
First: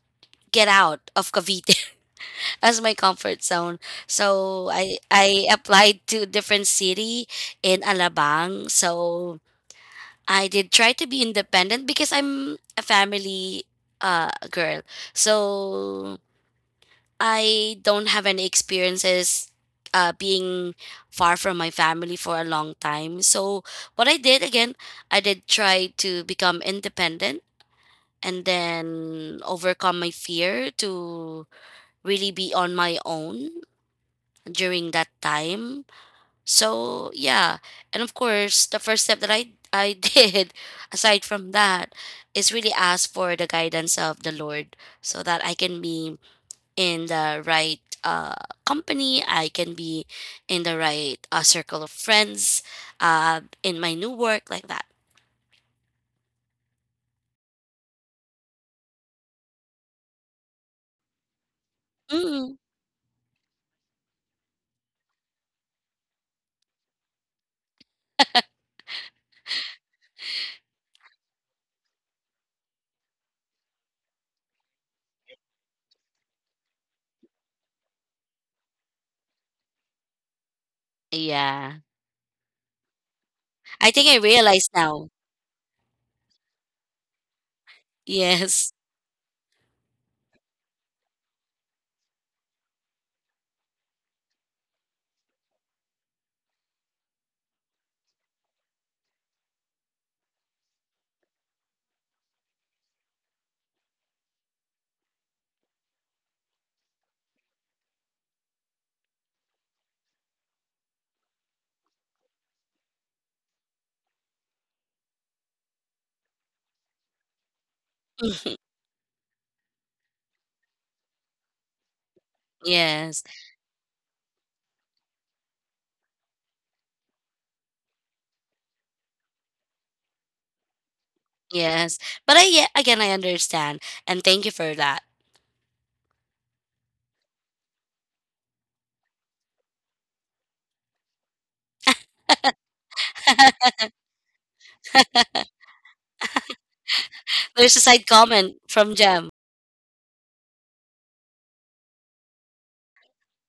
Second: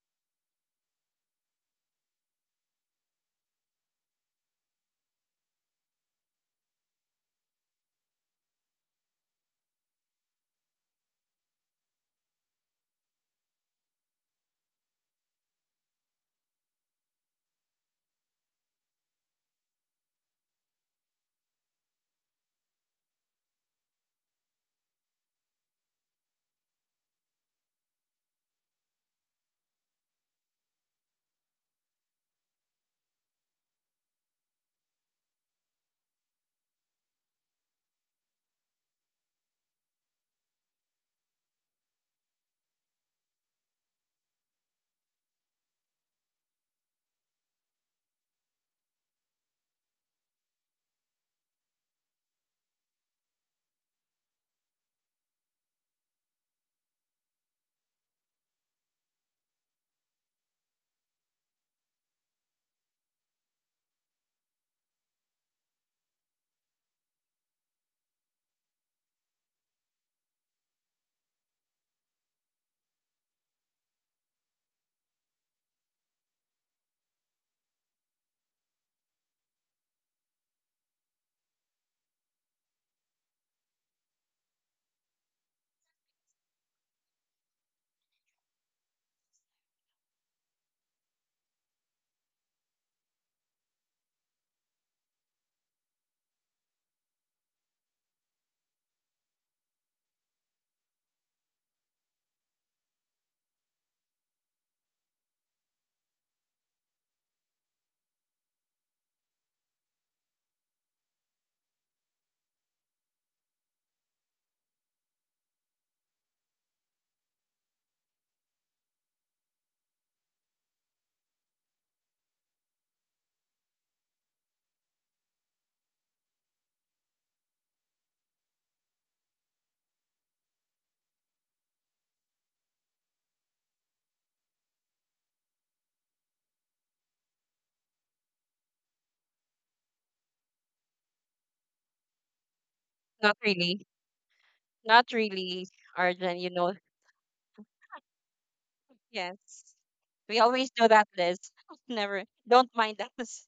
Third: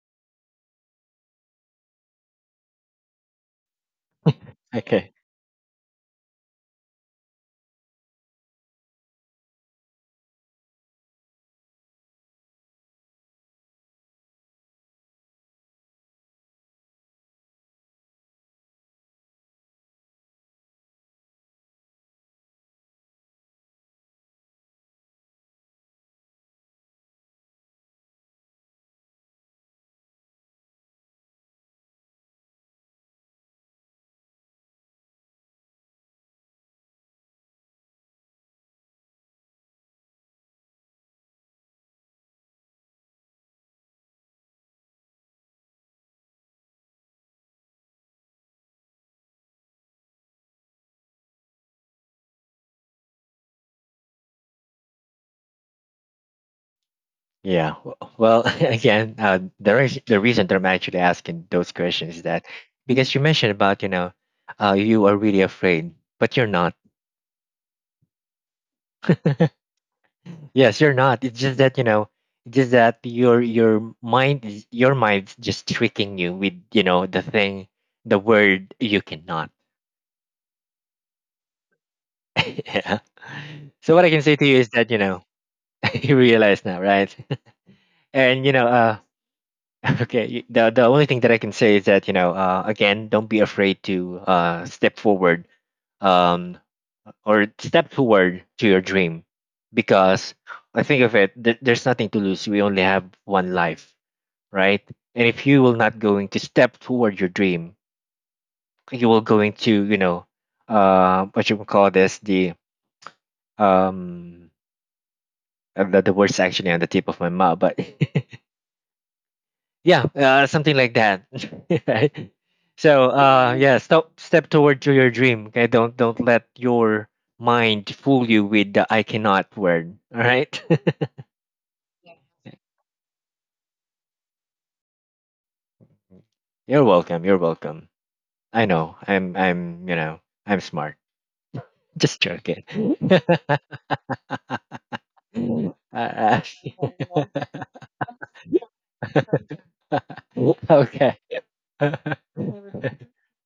Speaker 3: get out of Cavite as my comfort zone. So i
Speaker 1: Okay.
Speaker 3: i applied to different city in Alabang. So I did try to be independent because I'm a family girl. So I don't have any experiences being far from my family for a long time. So what I did again, I did try to become independent and then overcome my fear to really be on my own during that time, so yeah, and of course, the first step that I did, aside from that, is really ask for the guidance of the Lord, so that I can be in the right company. I can be in the right circle of friends, in my new work like that.
Speaker 1: Yeah. Well, again, the reason that I'm actually asking those questions is that
Speaker 3: Mm,
Speaker 1: because you mentioned about you know you are really afraid, but you're not. Yes, you're not. It's just that you know, it's just that your mind's just tricking you with you know the thing, the word you cannot.
Speaker 3: yeah,
Speaker 1: Yeah.
Speaker 3: I
Speaker 1: So
Speaker 3: think
Speaker 1: what I
Speaker 3: I
Speaker 1: can say to you
Speaker 3: realize
Speaker 1: is that you
Speaker 3: now.
Speaker 1: know you realize now, right? And you know,
Speaker 3: Yes.
Speaker 1: okay. The only thing that I can say is that you know, again, don't be afraid to step forward, um, or step forward to your dream, because I think of it. There's nothing to lose. We only have one life, right? And if you will not going to step toward your dream, you will going to you know, what you call this, the um the word's actually on the tip of my mouth, but yeah, something like that. Right? So
Speaker 3: Yes,
Speaker 1: yeah, stop, step toward to your dream. Okay, don't let your mind fool you with the "I cannot" word. All right.
Speaker 3: yes. But I, yeah, again, I understand. And thank you for that.
Speaker 1: You're welcome. You're welcome. I know. I'm. I'm. You know. I'm smart. Just joking.
Speaker 2: Not really. Not really. Arjun,
Speaker 1: uh,
Speaker 2: you know,
Speaker 3: There's a side comment from Jem.
Speaker 2: yes, we always do that,
Speaker 1: okay.
Speaker 2: Liz. Never, don't mind us.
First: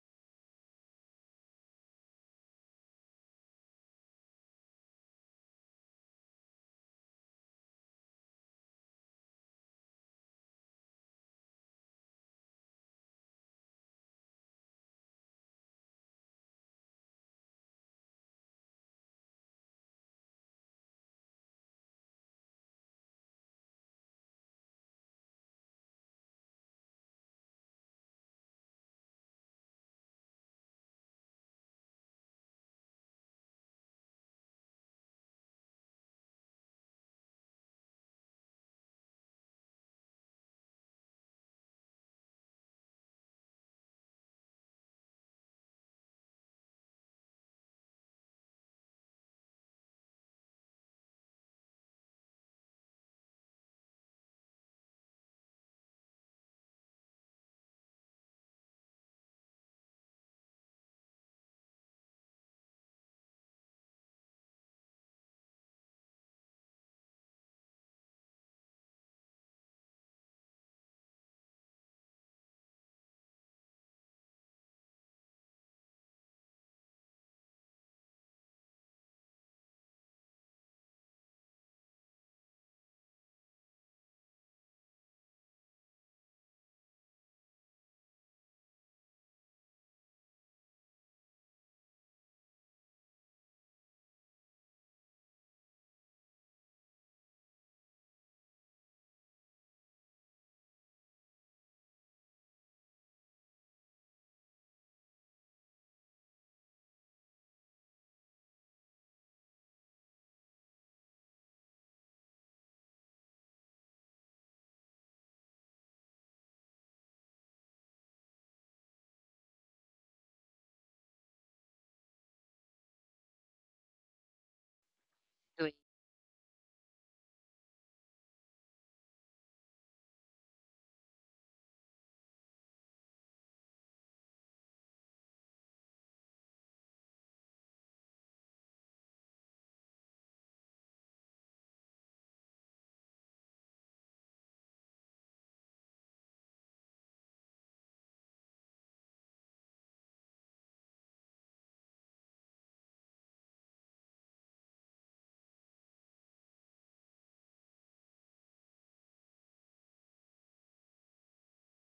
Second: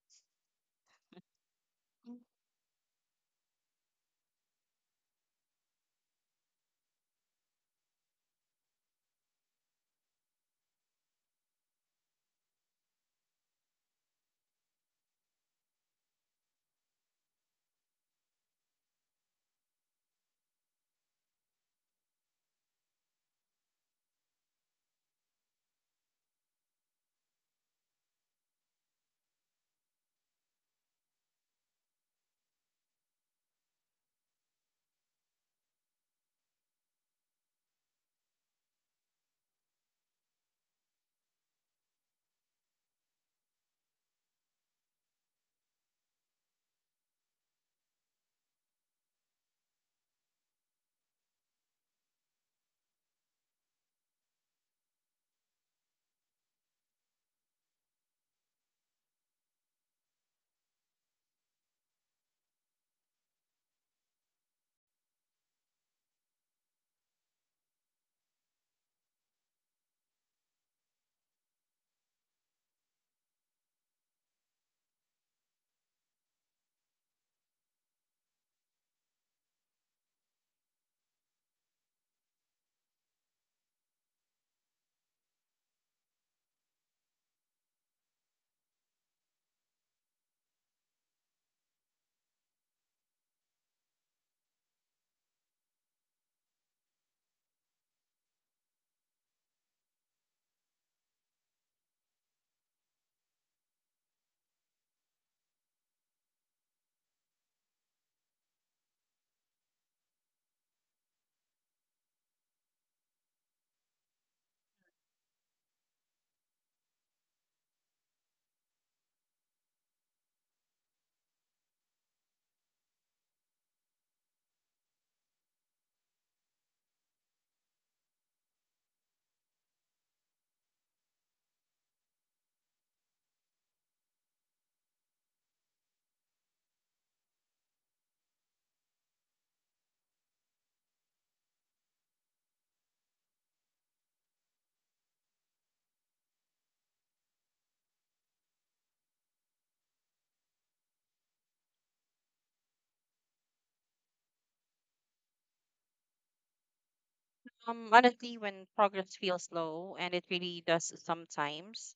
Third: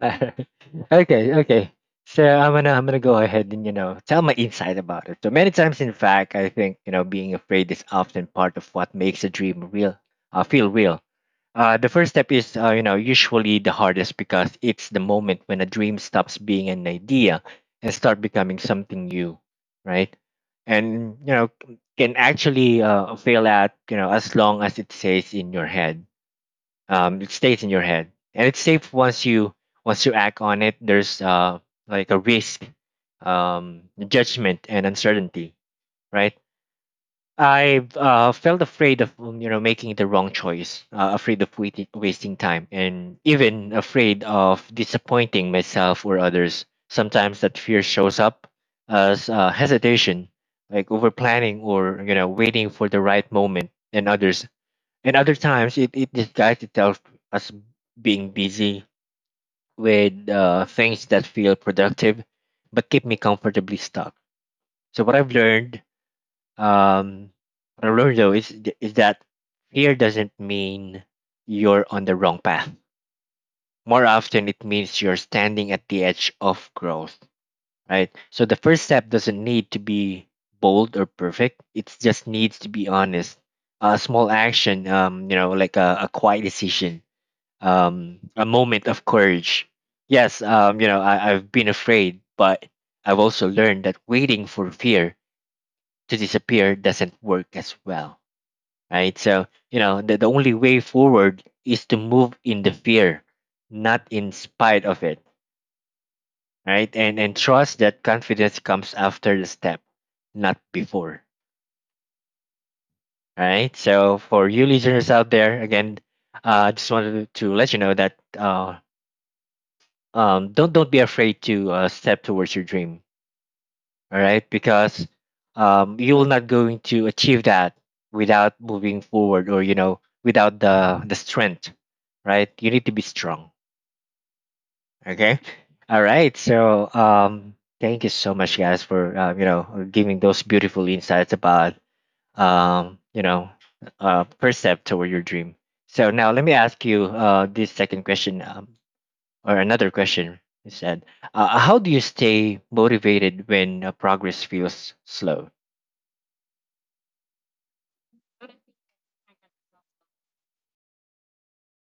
Speaker 1: Uh, okay, okay. So I'm gonna go ahead and you know tell my insight about it. So many times, in fact, I think you know being afraid is often part of what makes a dream feel real. The first step is you know usually the hardest because it's the moment when a dream stops being an idea and start becoming something new, right? And you know can actually fail at you know as long as it stays in your head, it stays in your head and it's safe. Once you once you act on it, there's like a risk, um, judgment and uncertainty, right? I've felt afraid of you know making the wrong choice, afraid of wasting time, and even afraid of disappointing myself or others. Sometimes that fear shows up as hesitation, like over planning or you know waiting for the right moment and others, and other times it disguises itself as being busy with things that feel productive but keep me comfortably stuck. So um, what I've learned though is that fear doesn't mean you're on the wrong path. More often it means you're standing at the edge of growth. Right. So the first step doesn't need to be bold or perfect. It just needs to be honest. A small action, you know, like a quiet decision, a moment of courage. Yes, you know, I've been afraid, but I've also learned that waiting for fear to disappear doesn't work as well, right? So, you know, the only way forward is to move in the fear, not in spite of it, right? And trust that confidence comes after the step, not before, right? So, for you listeners out there, again, I just wanted to let you know that don't be afraid to step towards your dream. All right, because
Speaker 3: Doing.
Speaker 1: you're not going to achieve that without moving forward, or you know, without the strength. Right, you need to be strong. Okay, all right. So thank you so much, guys, for you know giving those beautiful insights about you know first step toward your dream. So now let me ask you this second question. Or another question is that how do you stay motivated when progress feels slow?
Speaker 2: Honestly, when progress feels slow, and it really does sometimes,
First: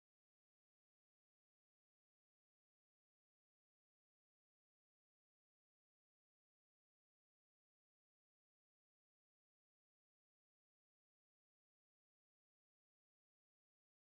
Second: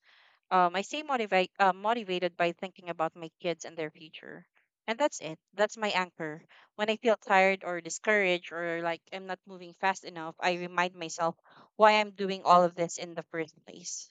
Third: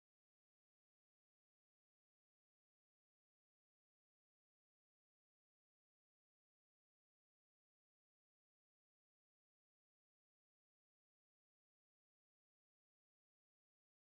Speaker 2: I stay motivated by thinking about my kids and their future. And that's it. That's my anchor. When I feel tired or discouraged or like I'm not moving fast enough, I remind myself why I'm doing all of this in the first place.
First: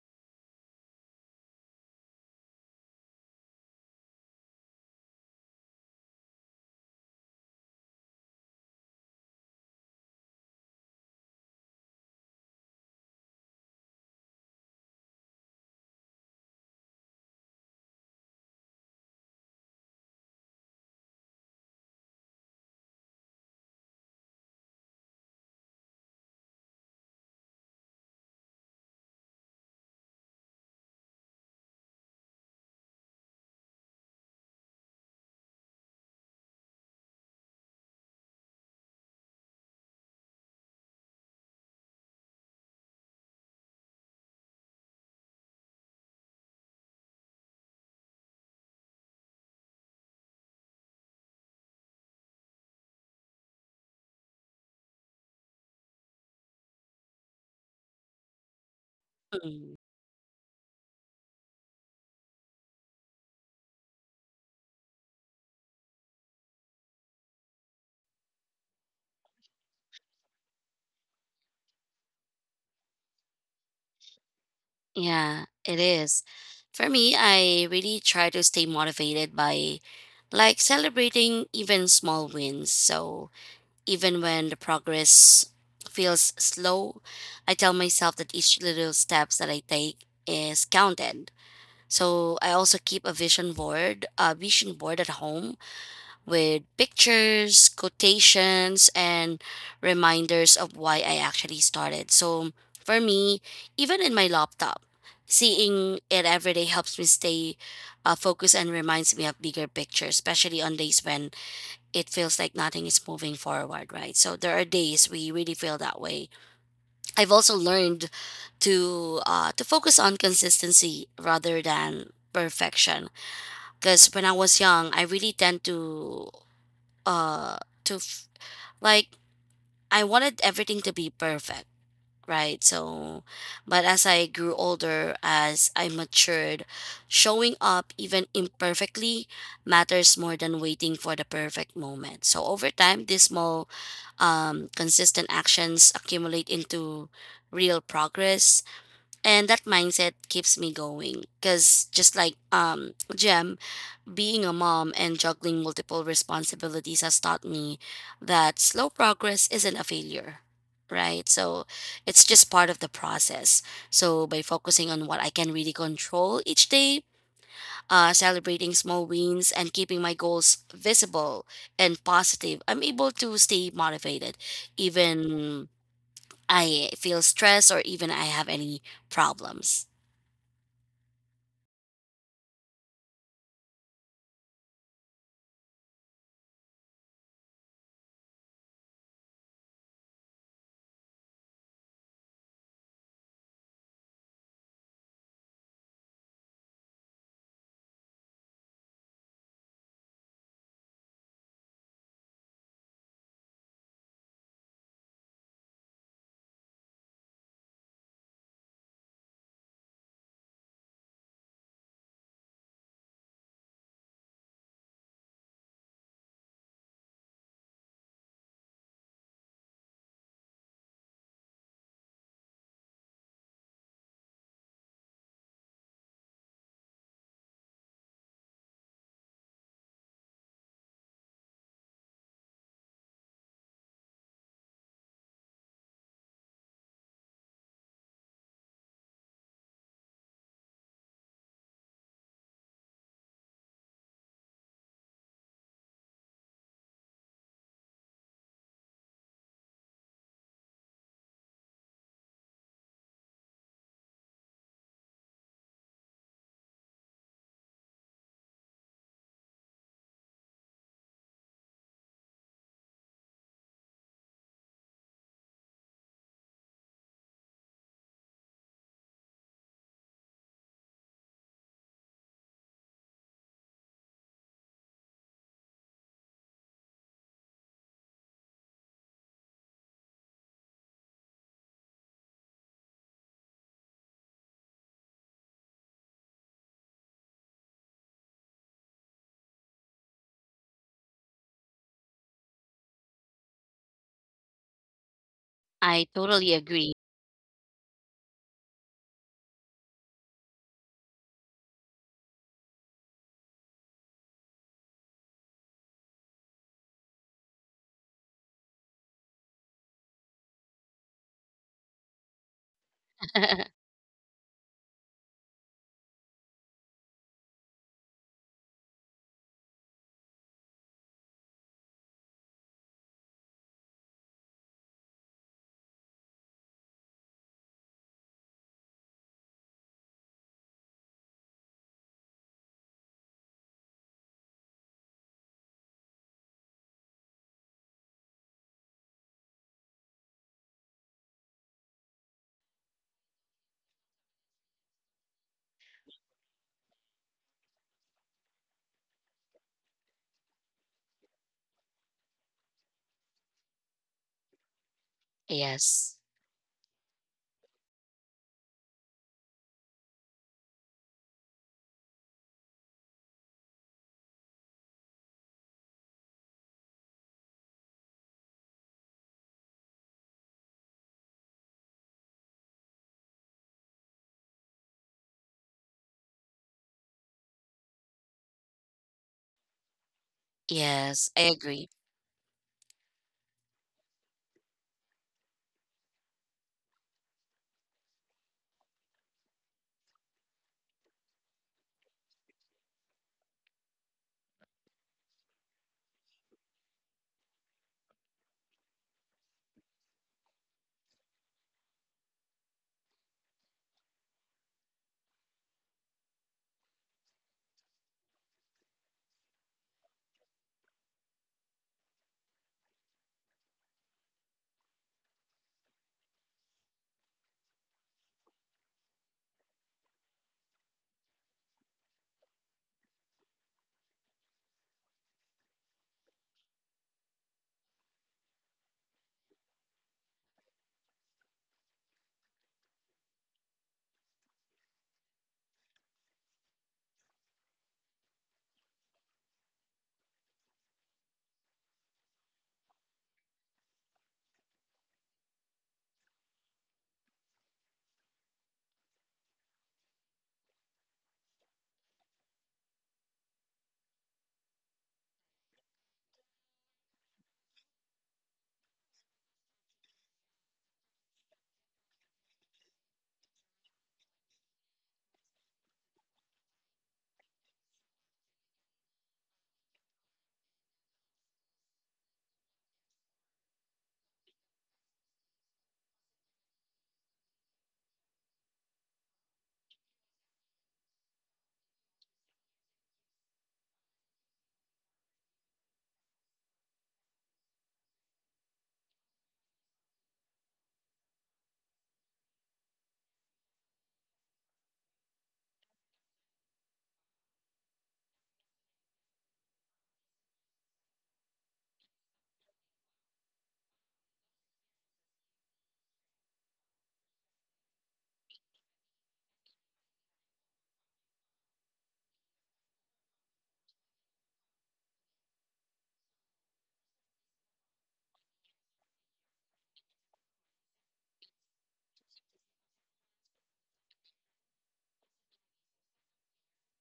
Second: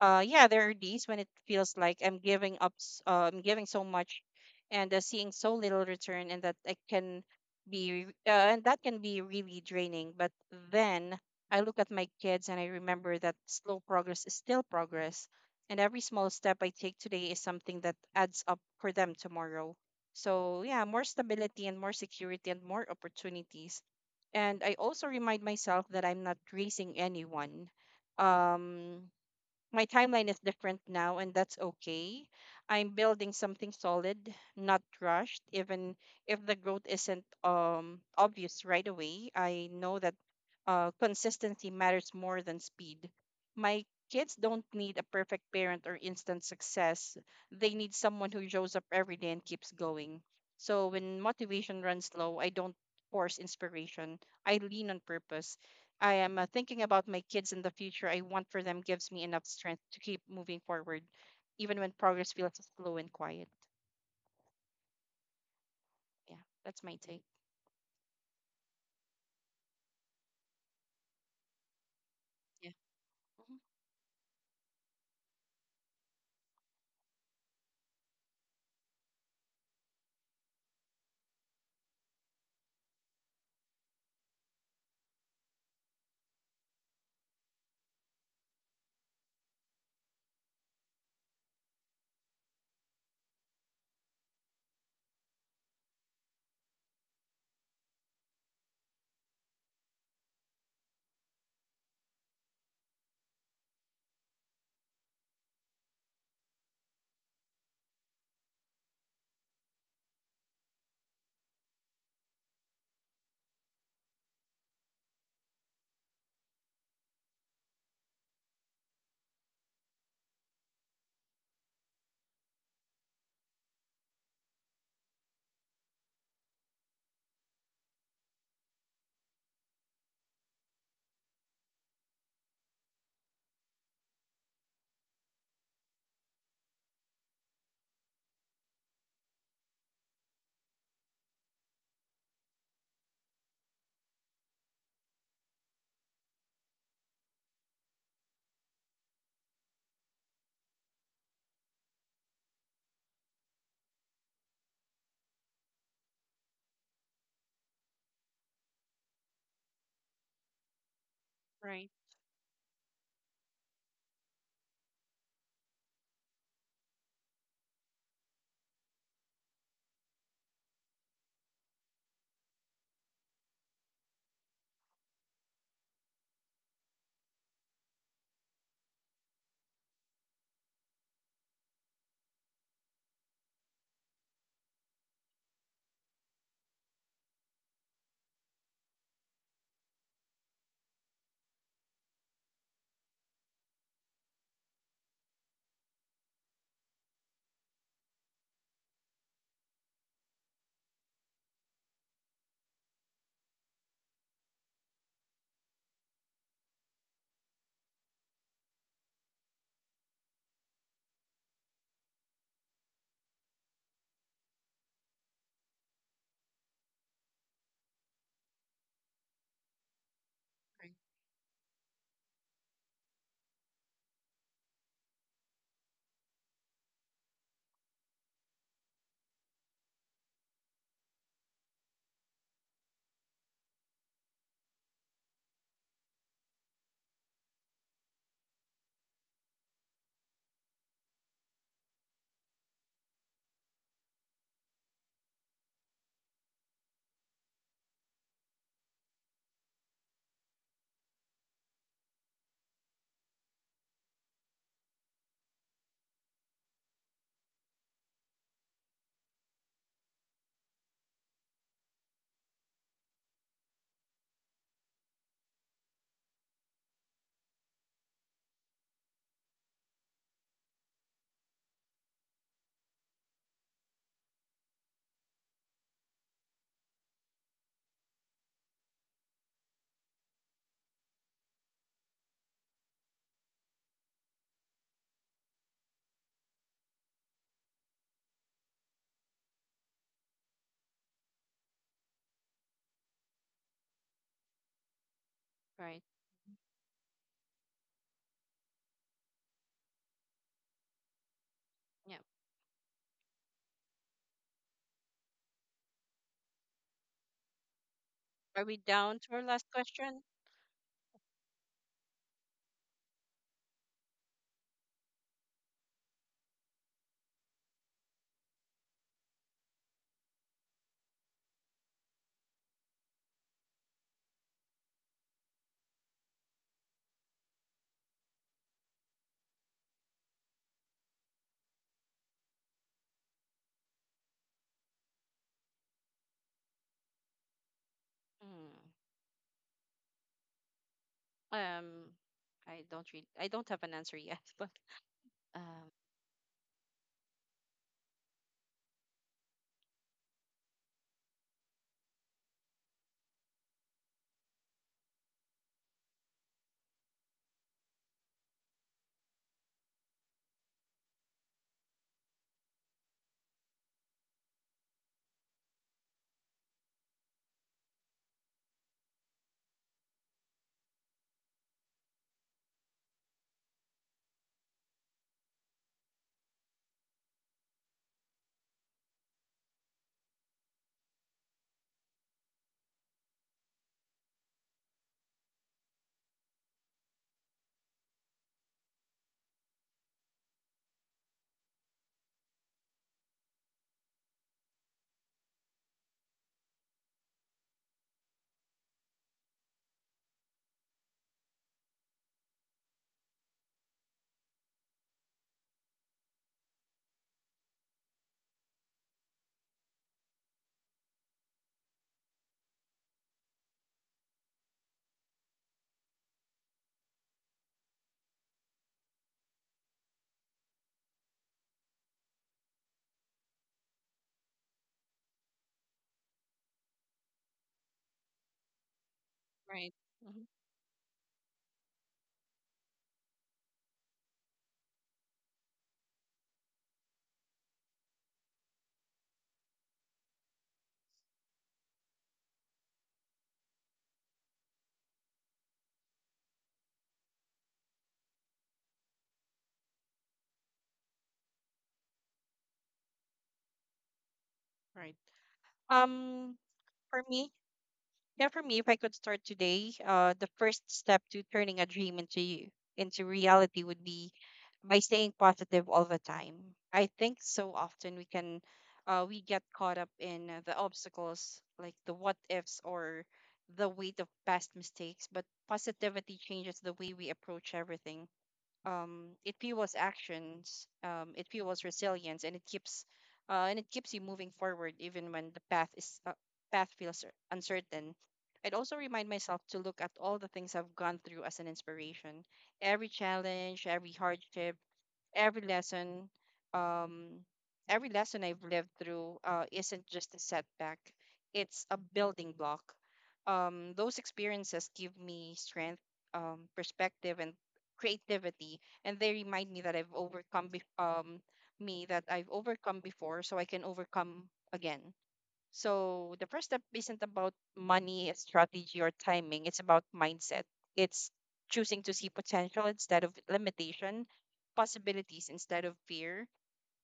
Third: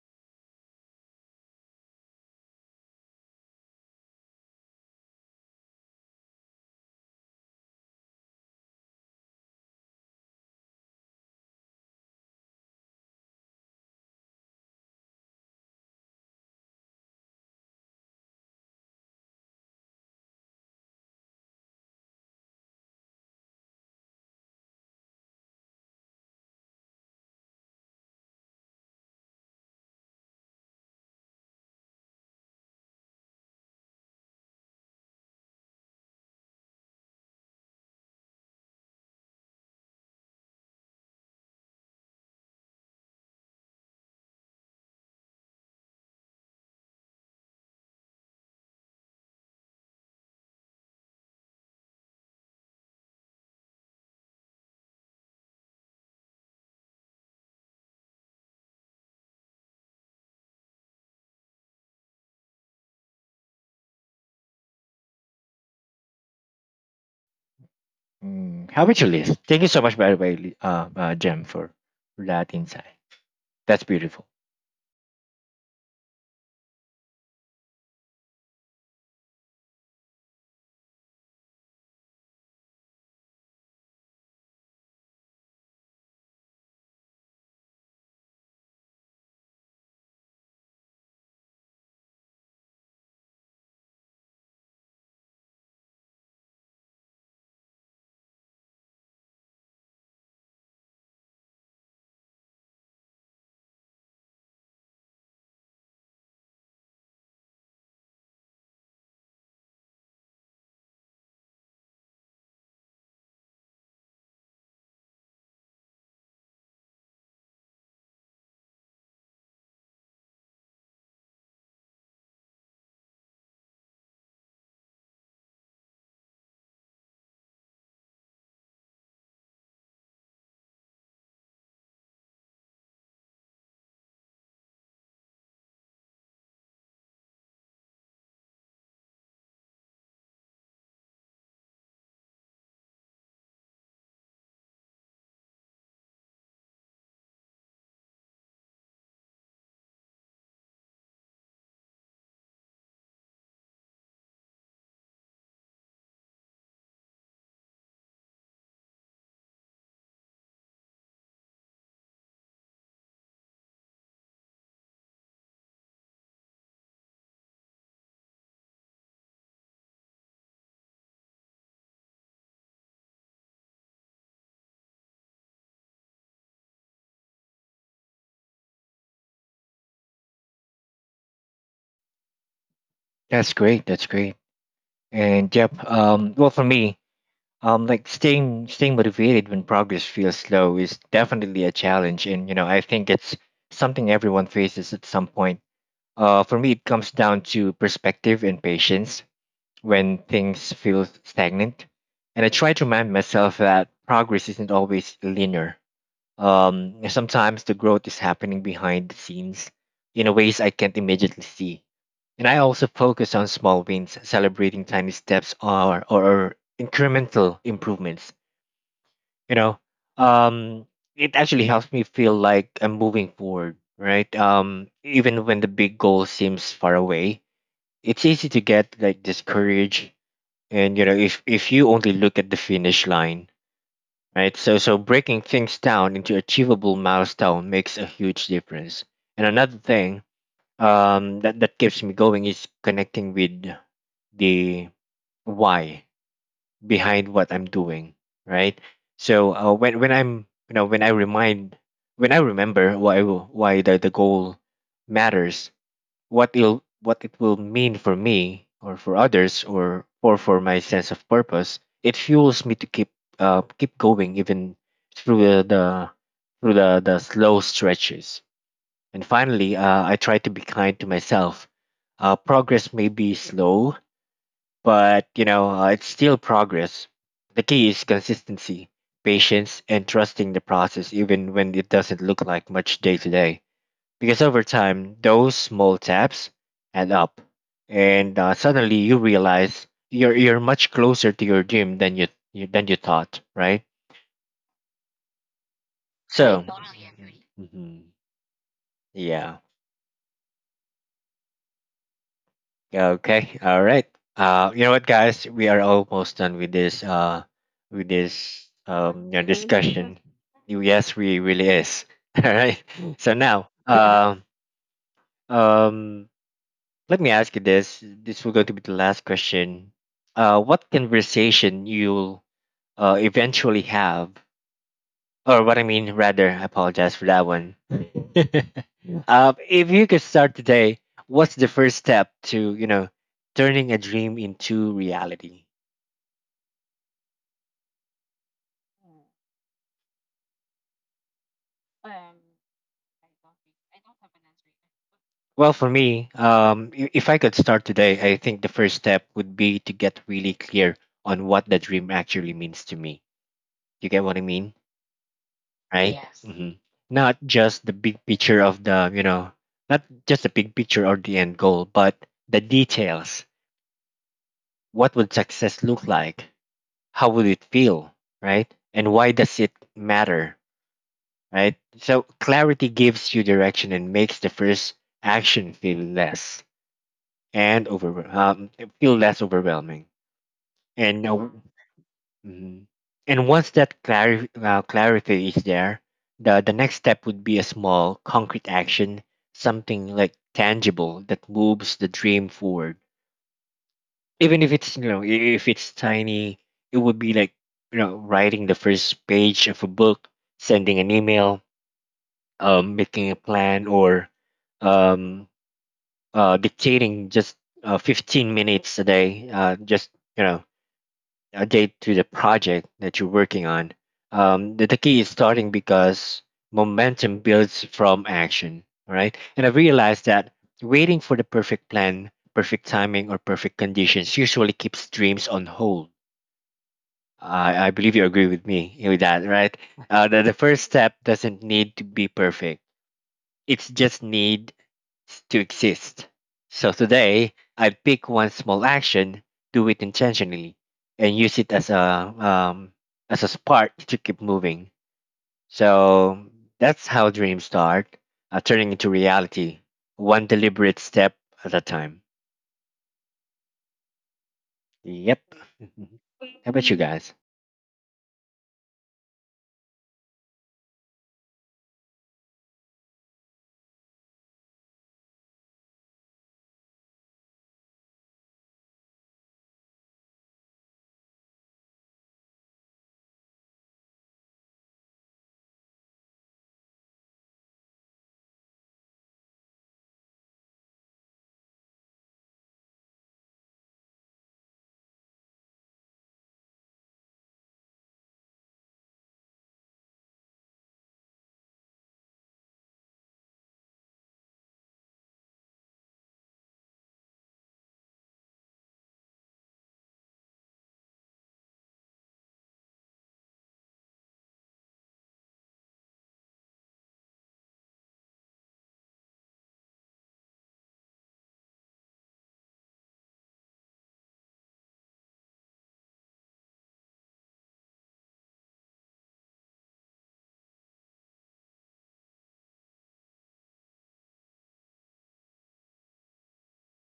Speaker 2: Yeah, there are days when it feels like I'm giving up, I'm giving so much and seeing so little return, and that I can be, re- and that can be really draining. But then I look at my kids and I remember that slow progress is still progress, and every small step I take today is something that adds up for them tomorrow. So, yeah, more stability and more security and more opportunities. And I also remind myself that I'm not racing anyone. Um, my timeline is different now, and that's okay. I'm building something solid, not rushed. Even if the growth isn't obvious right away, I know that consistency matters more than speed. My kids don't need a perfect parent or instant success. They need someone who shows up every day and keeps going. So when motivation runs low, I don't force inspiration. I lean on purpose. I am thinking about my kids in the future I want for them gives me enough
Speaker 3: Mm.
Speaker 2: strength to keep moving forward, even when progress feels slow and quiet. Yeah, that's my take.
Speaker 1: Mm, how about you, Liz? Thank you so much, by the way, Jem, for that
Speaker 2: Yeah.
Speaker 1: insight.
Speaker 2: Mhm.
Speaker 1: That's beautiful.
Speaker 3: Yeah, it is. For me, I really try to stay motivated by like celebrating even small wins. So even when the progress feels slow, I tell myself that each little steps that I take is counted. So I also keep a vision board at home with pictures, quotations, and reminders of why I actually started. So for me, even in my laptop, seeing it every day helps me stay focused and reminds me of bigger picture, especially on days when it feels like nothing is moving forward, right? So there are days we really feel that way. I've also learned to focus on consistency rather than perfection, because when I was young I really tend to uh to f- like I wanted everything to be perfect, right? So but as I grew older, as I matured, showing up even imperfectly matters more than waiting for the perfect moment. So over time, these small consistent actions accumulate into real progress, and that mindset keeps me going because just like Jem, being a mom and juggling multiple responsibilities has taught me that slow progress isn't a failure, right? So
Speaker 2: Right.
Speaker 3: it's just part of the process. So by focusing on what I can really control each day, celebrating small wins, and keeping my goals visible and positive, I'm able to stay motivated even I feel stressed or even I have any problems.
Speaker 1: That's great. That's great. And yep. Well, for me, like staying motivated when progress feels slow is definitely a challenge, and you know, I think it's something everyone faces at some point. For me, it comes down to perspective and patience when things feel stagnant. And I try to remind myself that progress isn't always linear. And sometimes the growth is happening behind the scenes in a ways I can't immediately see. And I also focus on small wins, celebrating tiny steps or incremental improvements. You know, um,
Speaker 2: Right.
Speaker 1: it actually helps me feel like I'm moving forward, right? Even when the big goal seems far away, it's easy to get like discouraged, and you know, if you only look at the finish line, right? So so breaking things down into achievable milestone makes a huge difference. And another thing, um, that keeps me going is connecting with the why behind what I'm doing, right? So when I'm, you know, when I remind when I remember why the goal matters, what it'll, what it will mean for me or for others, or for my sense of purpose, it fuels me to keep keep going, even through the, through the slow stretches. And finally, I try to be kind to myself. Progress may be slow, but you know, it's still progress. The key is consistency, patience, and trusting the process, even when it doesn't look like much day to day, because over time those small taps add up and suddenly you realize you're much closer to your dream than you thought, right?
Speaker 2: Right.
Speaker 3: I totally
Speaker 1: So,
Speaker 3: agree.
Speaker 1: mhm, yeah,
Speaker 2: Yeah.
Speaker 1: okay, all right. You know what, guys, we are almost done with this with
Speaker 2: Are
Speaker 1: this,
Speaker 2: we down
Speaker 1: um,
Speaker 2: to
Speaker 1: you
Speaker 2: our
Speaker 1: know,
Speaker 2: last
Speaker 1: discussion.
Speaker 2: question?
Speaker 1: Yes, we really is. All right, so now um um let me ask you this. This will going to be the last question. What conversation you'll eventually have, or what I mean, rather, I apologize for that one. If you could start today, what's the first step to you know turning a dream into reality?
Speaker 2: Mm. Um, I don't read. I don't have an answer yet, but
Speaker 1: Well,
Speaker 2: Um,
Speaker 1: for me, if I could start today, I think the first step would be to get really clear on what the dream actually means to me. You get what I mean?
Speaker 3: Yes.
Speaker 1: Right? Hmm. Not just the big picture of the, you know, not just the big picture or the end goal, but the details. What would success look like? How would it feel, right? And why does it matter, right? So clarity gives you direction and makes the first action and over um, feel less overwhelming. And
Speaker 3: Yes, I agree.
Speaker 1: mhm, and once that clarity is there, the next step would be a small, concrete action, something like tangible that moves the dream forward. Even if it's you know if it's tiny, it would be like you know writing the first page of a book, sending an email, making a plan, or um, dictating just 15 minutes a day, just you know update to the project that you're working on. The key is starting because momentum builds from action, all right? And I realized that waiting for the perfect plan, perfect timing, or perfect conditions usually keeps dreams on hold. I believe you agree with me with that, right?
Speaker 2: right. Hmm.
Speaker 1: The first step doesn't need to be perfect, it's just need to exist. So today, I pick one small action, do it intentionally, and use it um, as a spark to keep moving. So that's how dreams start, turning into reality, one deliberate step at a time.
Speaker 2: Right.
Speaker 1: Yep.
Speaker 2: Right.
Speaker 1: How about you
Speaker 2: For
Speaker 1: guys?
Speaker 2: me, yeah, for me, if I could start today, the first step to turning a dream into reality would be by staying positive all the time. I think so often we get caught up in the obstacles, like the what ifs or the weight of past mistakes. But positivity changes the way we approach everything. It fuels actions. It fuels resilience, and it keeps you moving forward even when the path feels uncertain. I'd also remind myself to look at all the things I've gone through as an inspiration. Every challenge, every hardship, every lesson um every lesson I've lived through isn't just a setback. It's a building block. Those experiences give me strength, perspective, and creativity, and they remind me that I've overcome before, so I can overcome again. So the first step isn't about money, strategy, or timing. It's about mindset. It's choosing to see potential instead of limitation, possibilities instead of fear.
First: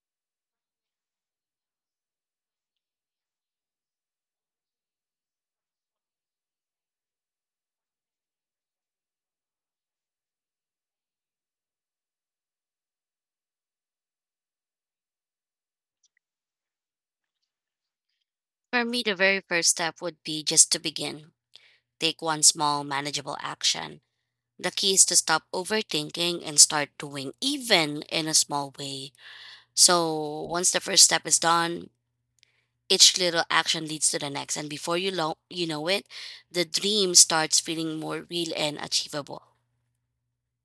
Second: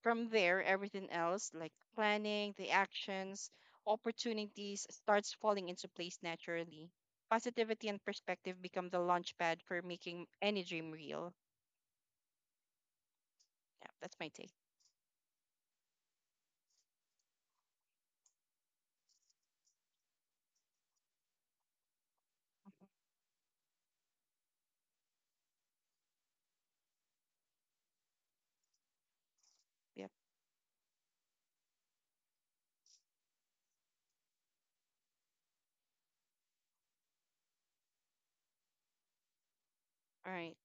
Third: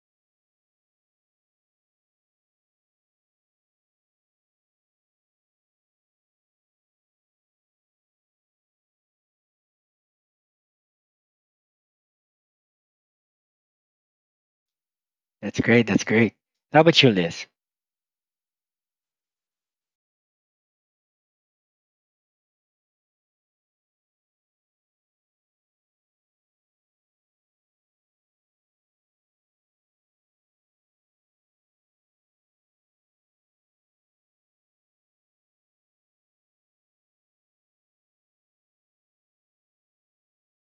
Speaker 2: From there, everything else, like planning, the actions, opportunities, starts falling into place naturally. Positivity and perspective become the launch pad for making any dream real. Yeah, that's my take.
Speaker 1: That's great. That's great. How about you, Liz?
Speaker 3: For me, the very first step would be just to begin. Take one small,
Speaker 2: Mhm.
Speaker 3: manageable action. The key is to stop overthinking and start doing, even in a small way.
Speaker 2: Yep.
Speaker 3: So, once the first step is done, each little action leads to the next. And before you know it, the dream starts feeling more real and achievable.
Speaker 2: All right.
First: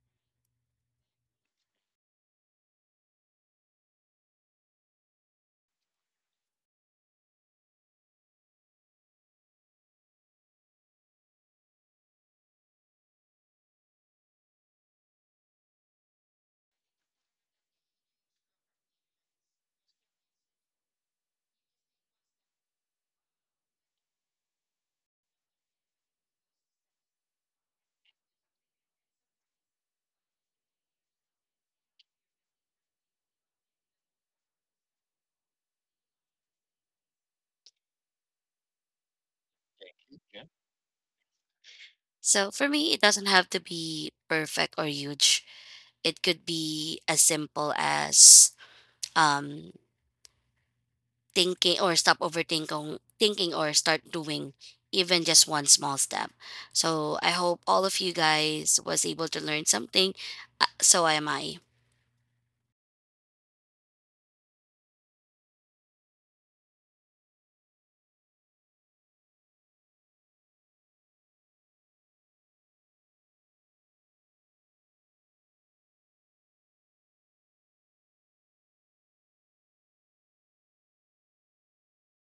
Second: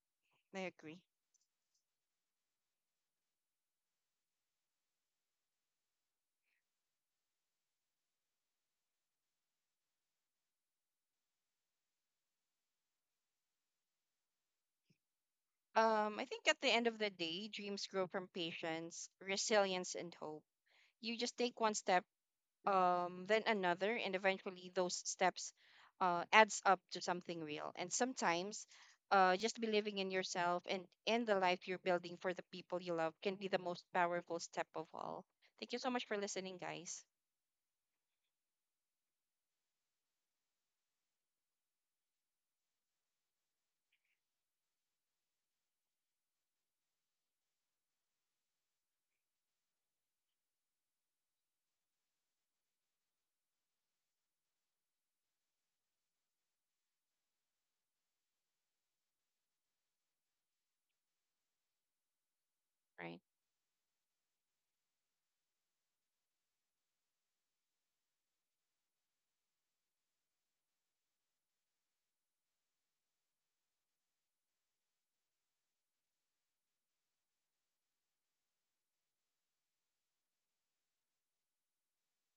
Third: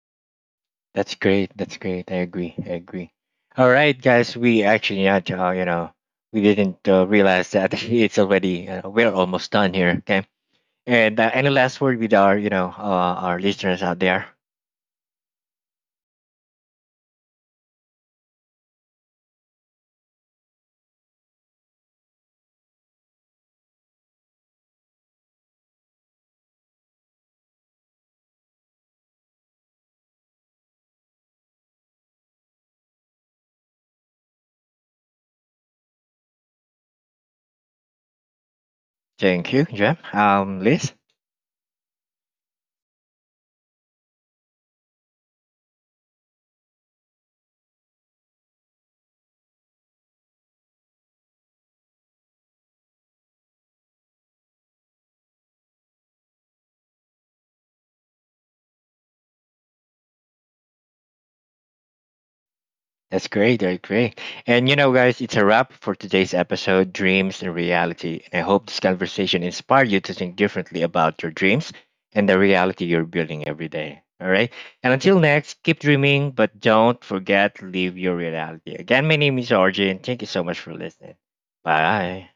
Speaker 2: I agree.
Speaker 1: That's great. That's great. I agree. I agree. All right, guys. We actually not, you know, we didn't realize that it's already, we're almost done here. Okay. And any last word with our, you know, our listeners out there?
Speaker 2: I think at the end of the day, dreams grow from patience, resilience, and hope. You just take one step, then another, and eventually those steps adds up to something real. And sometimes, just believing in yourself and in the life you're building for the people you love can be the most powerful step of all. Thank you so much for listening, guys.
Speaker 1: Thank you, Jem. Liz?
Speaker 3: So, for me, it doesn't have to be perfect or huge. It could be as simple as um, thinking or stop overthinking thinking or start doing, even just one small step. So I hope all of you guys was able to learn something. So am I.
Speaker 2: Right.
Speaker 1: That's great. That's great. And you know, guys, it's a wrap for today's episode Dreams and Reality. And I hope this conversation inspired you to think differently about your dreams and the reality you're building every day. All right. And until next, keep dreaming, but don't forget, live your reality. Again, my name is RJ, and thank you so much for listening. Bye.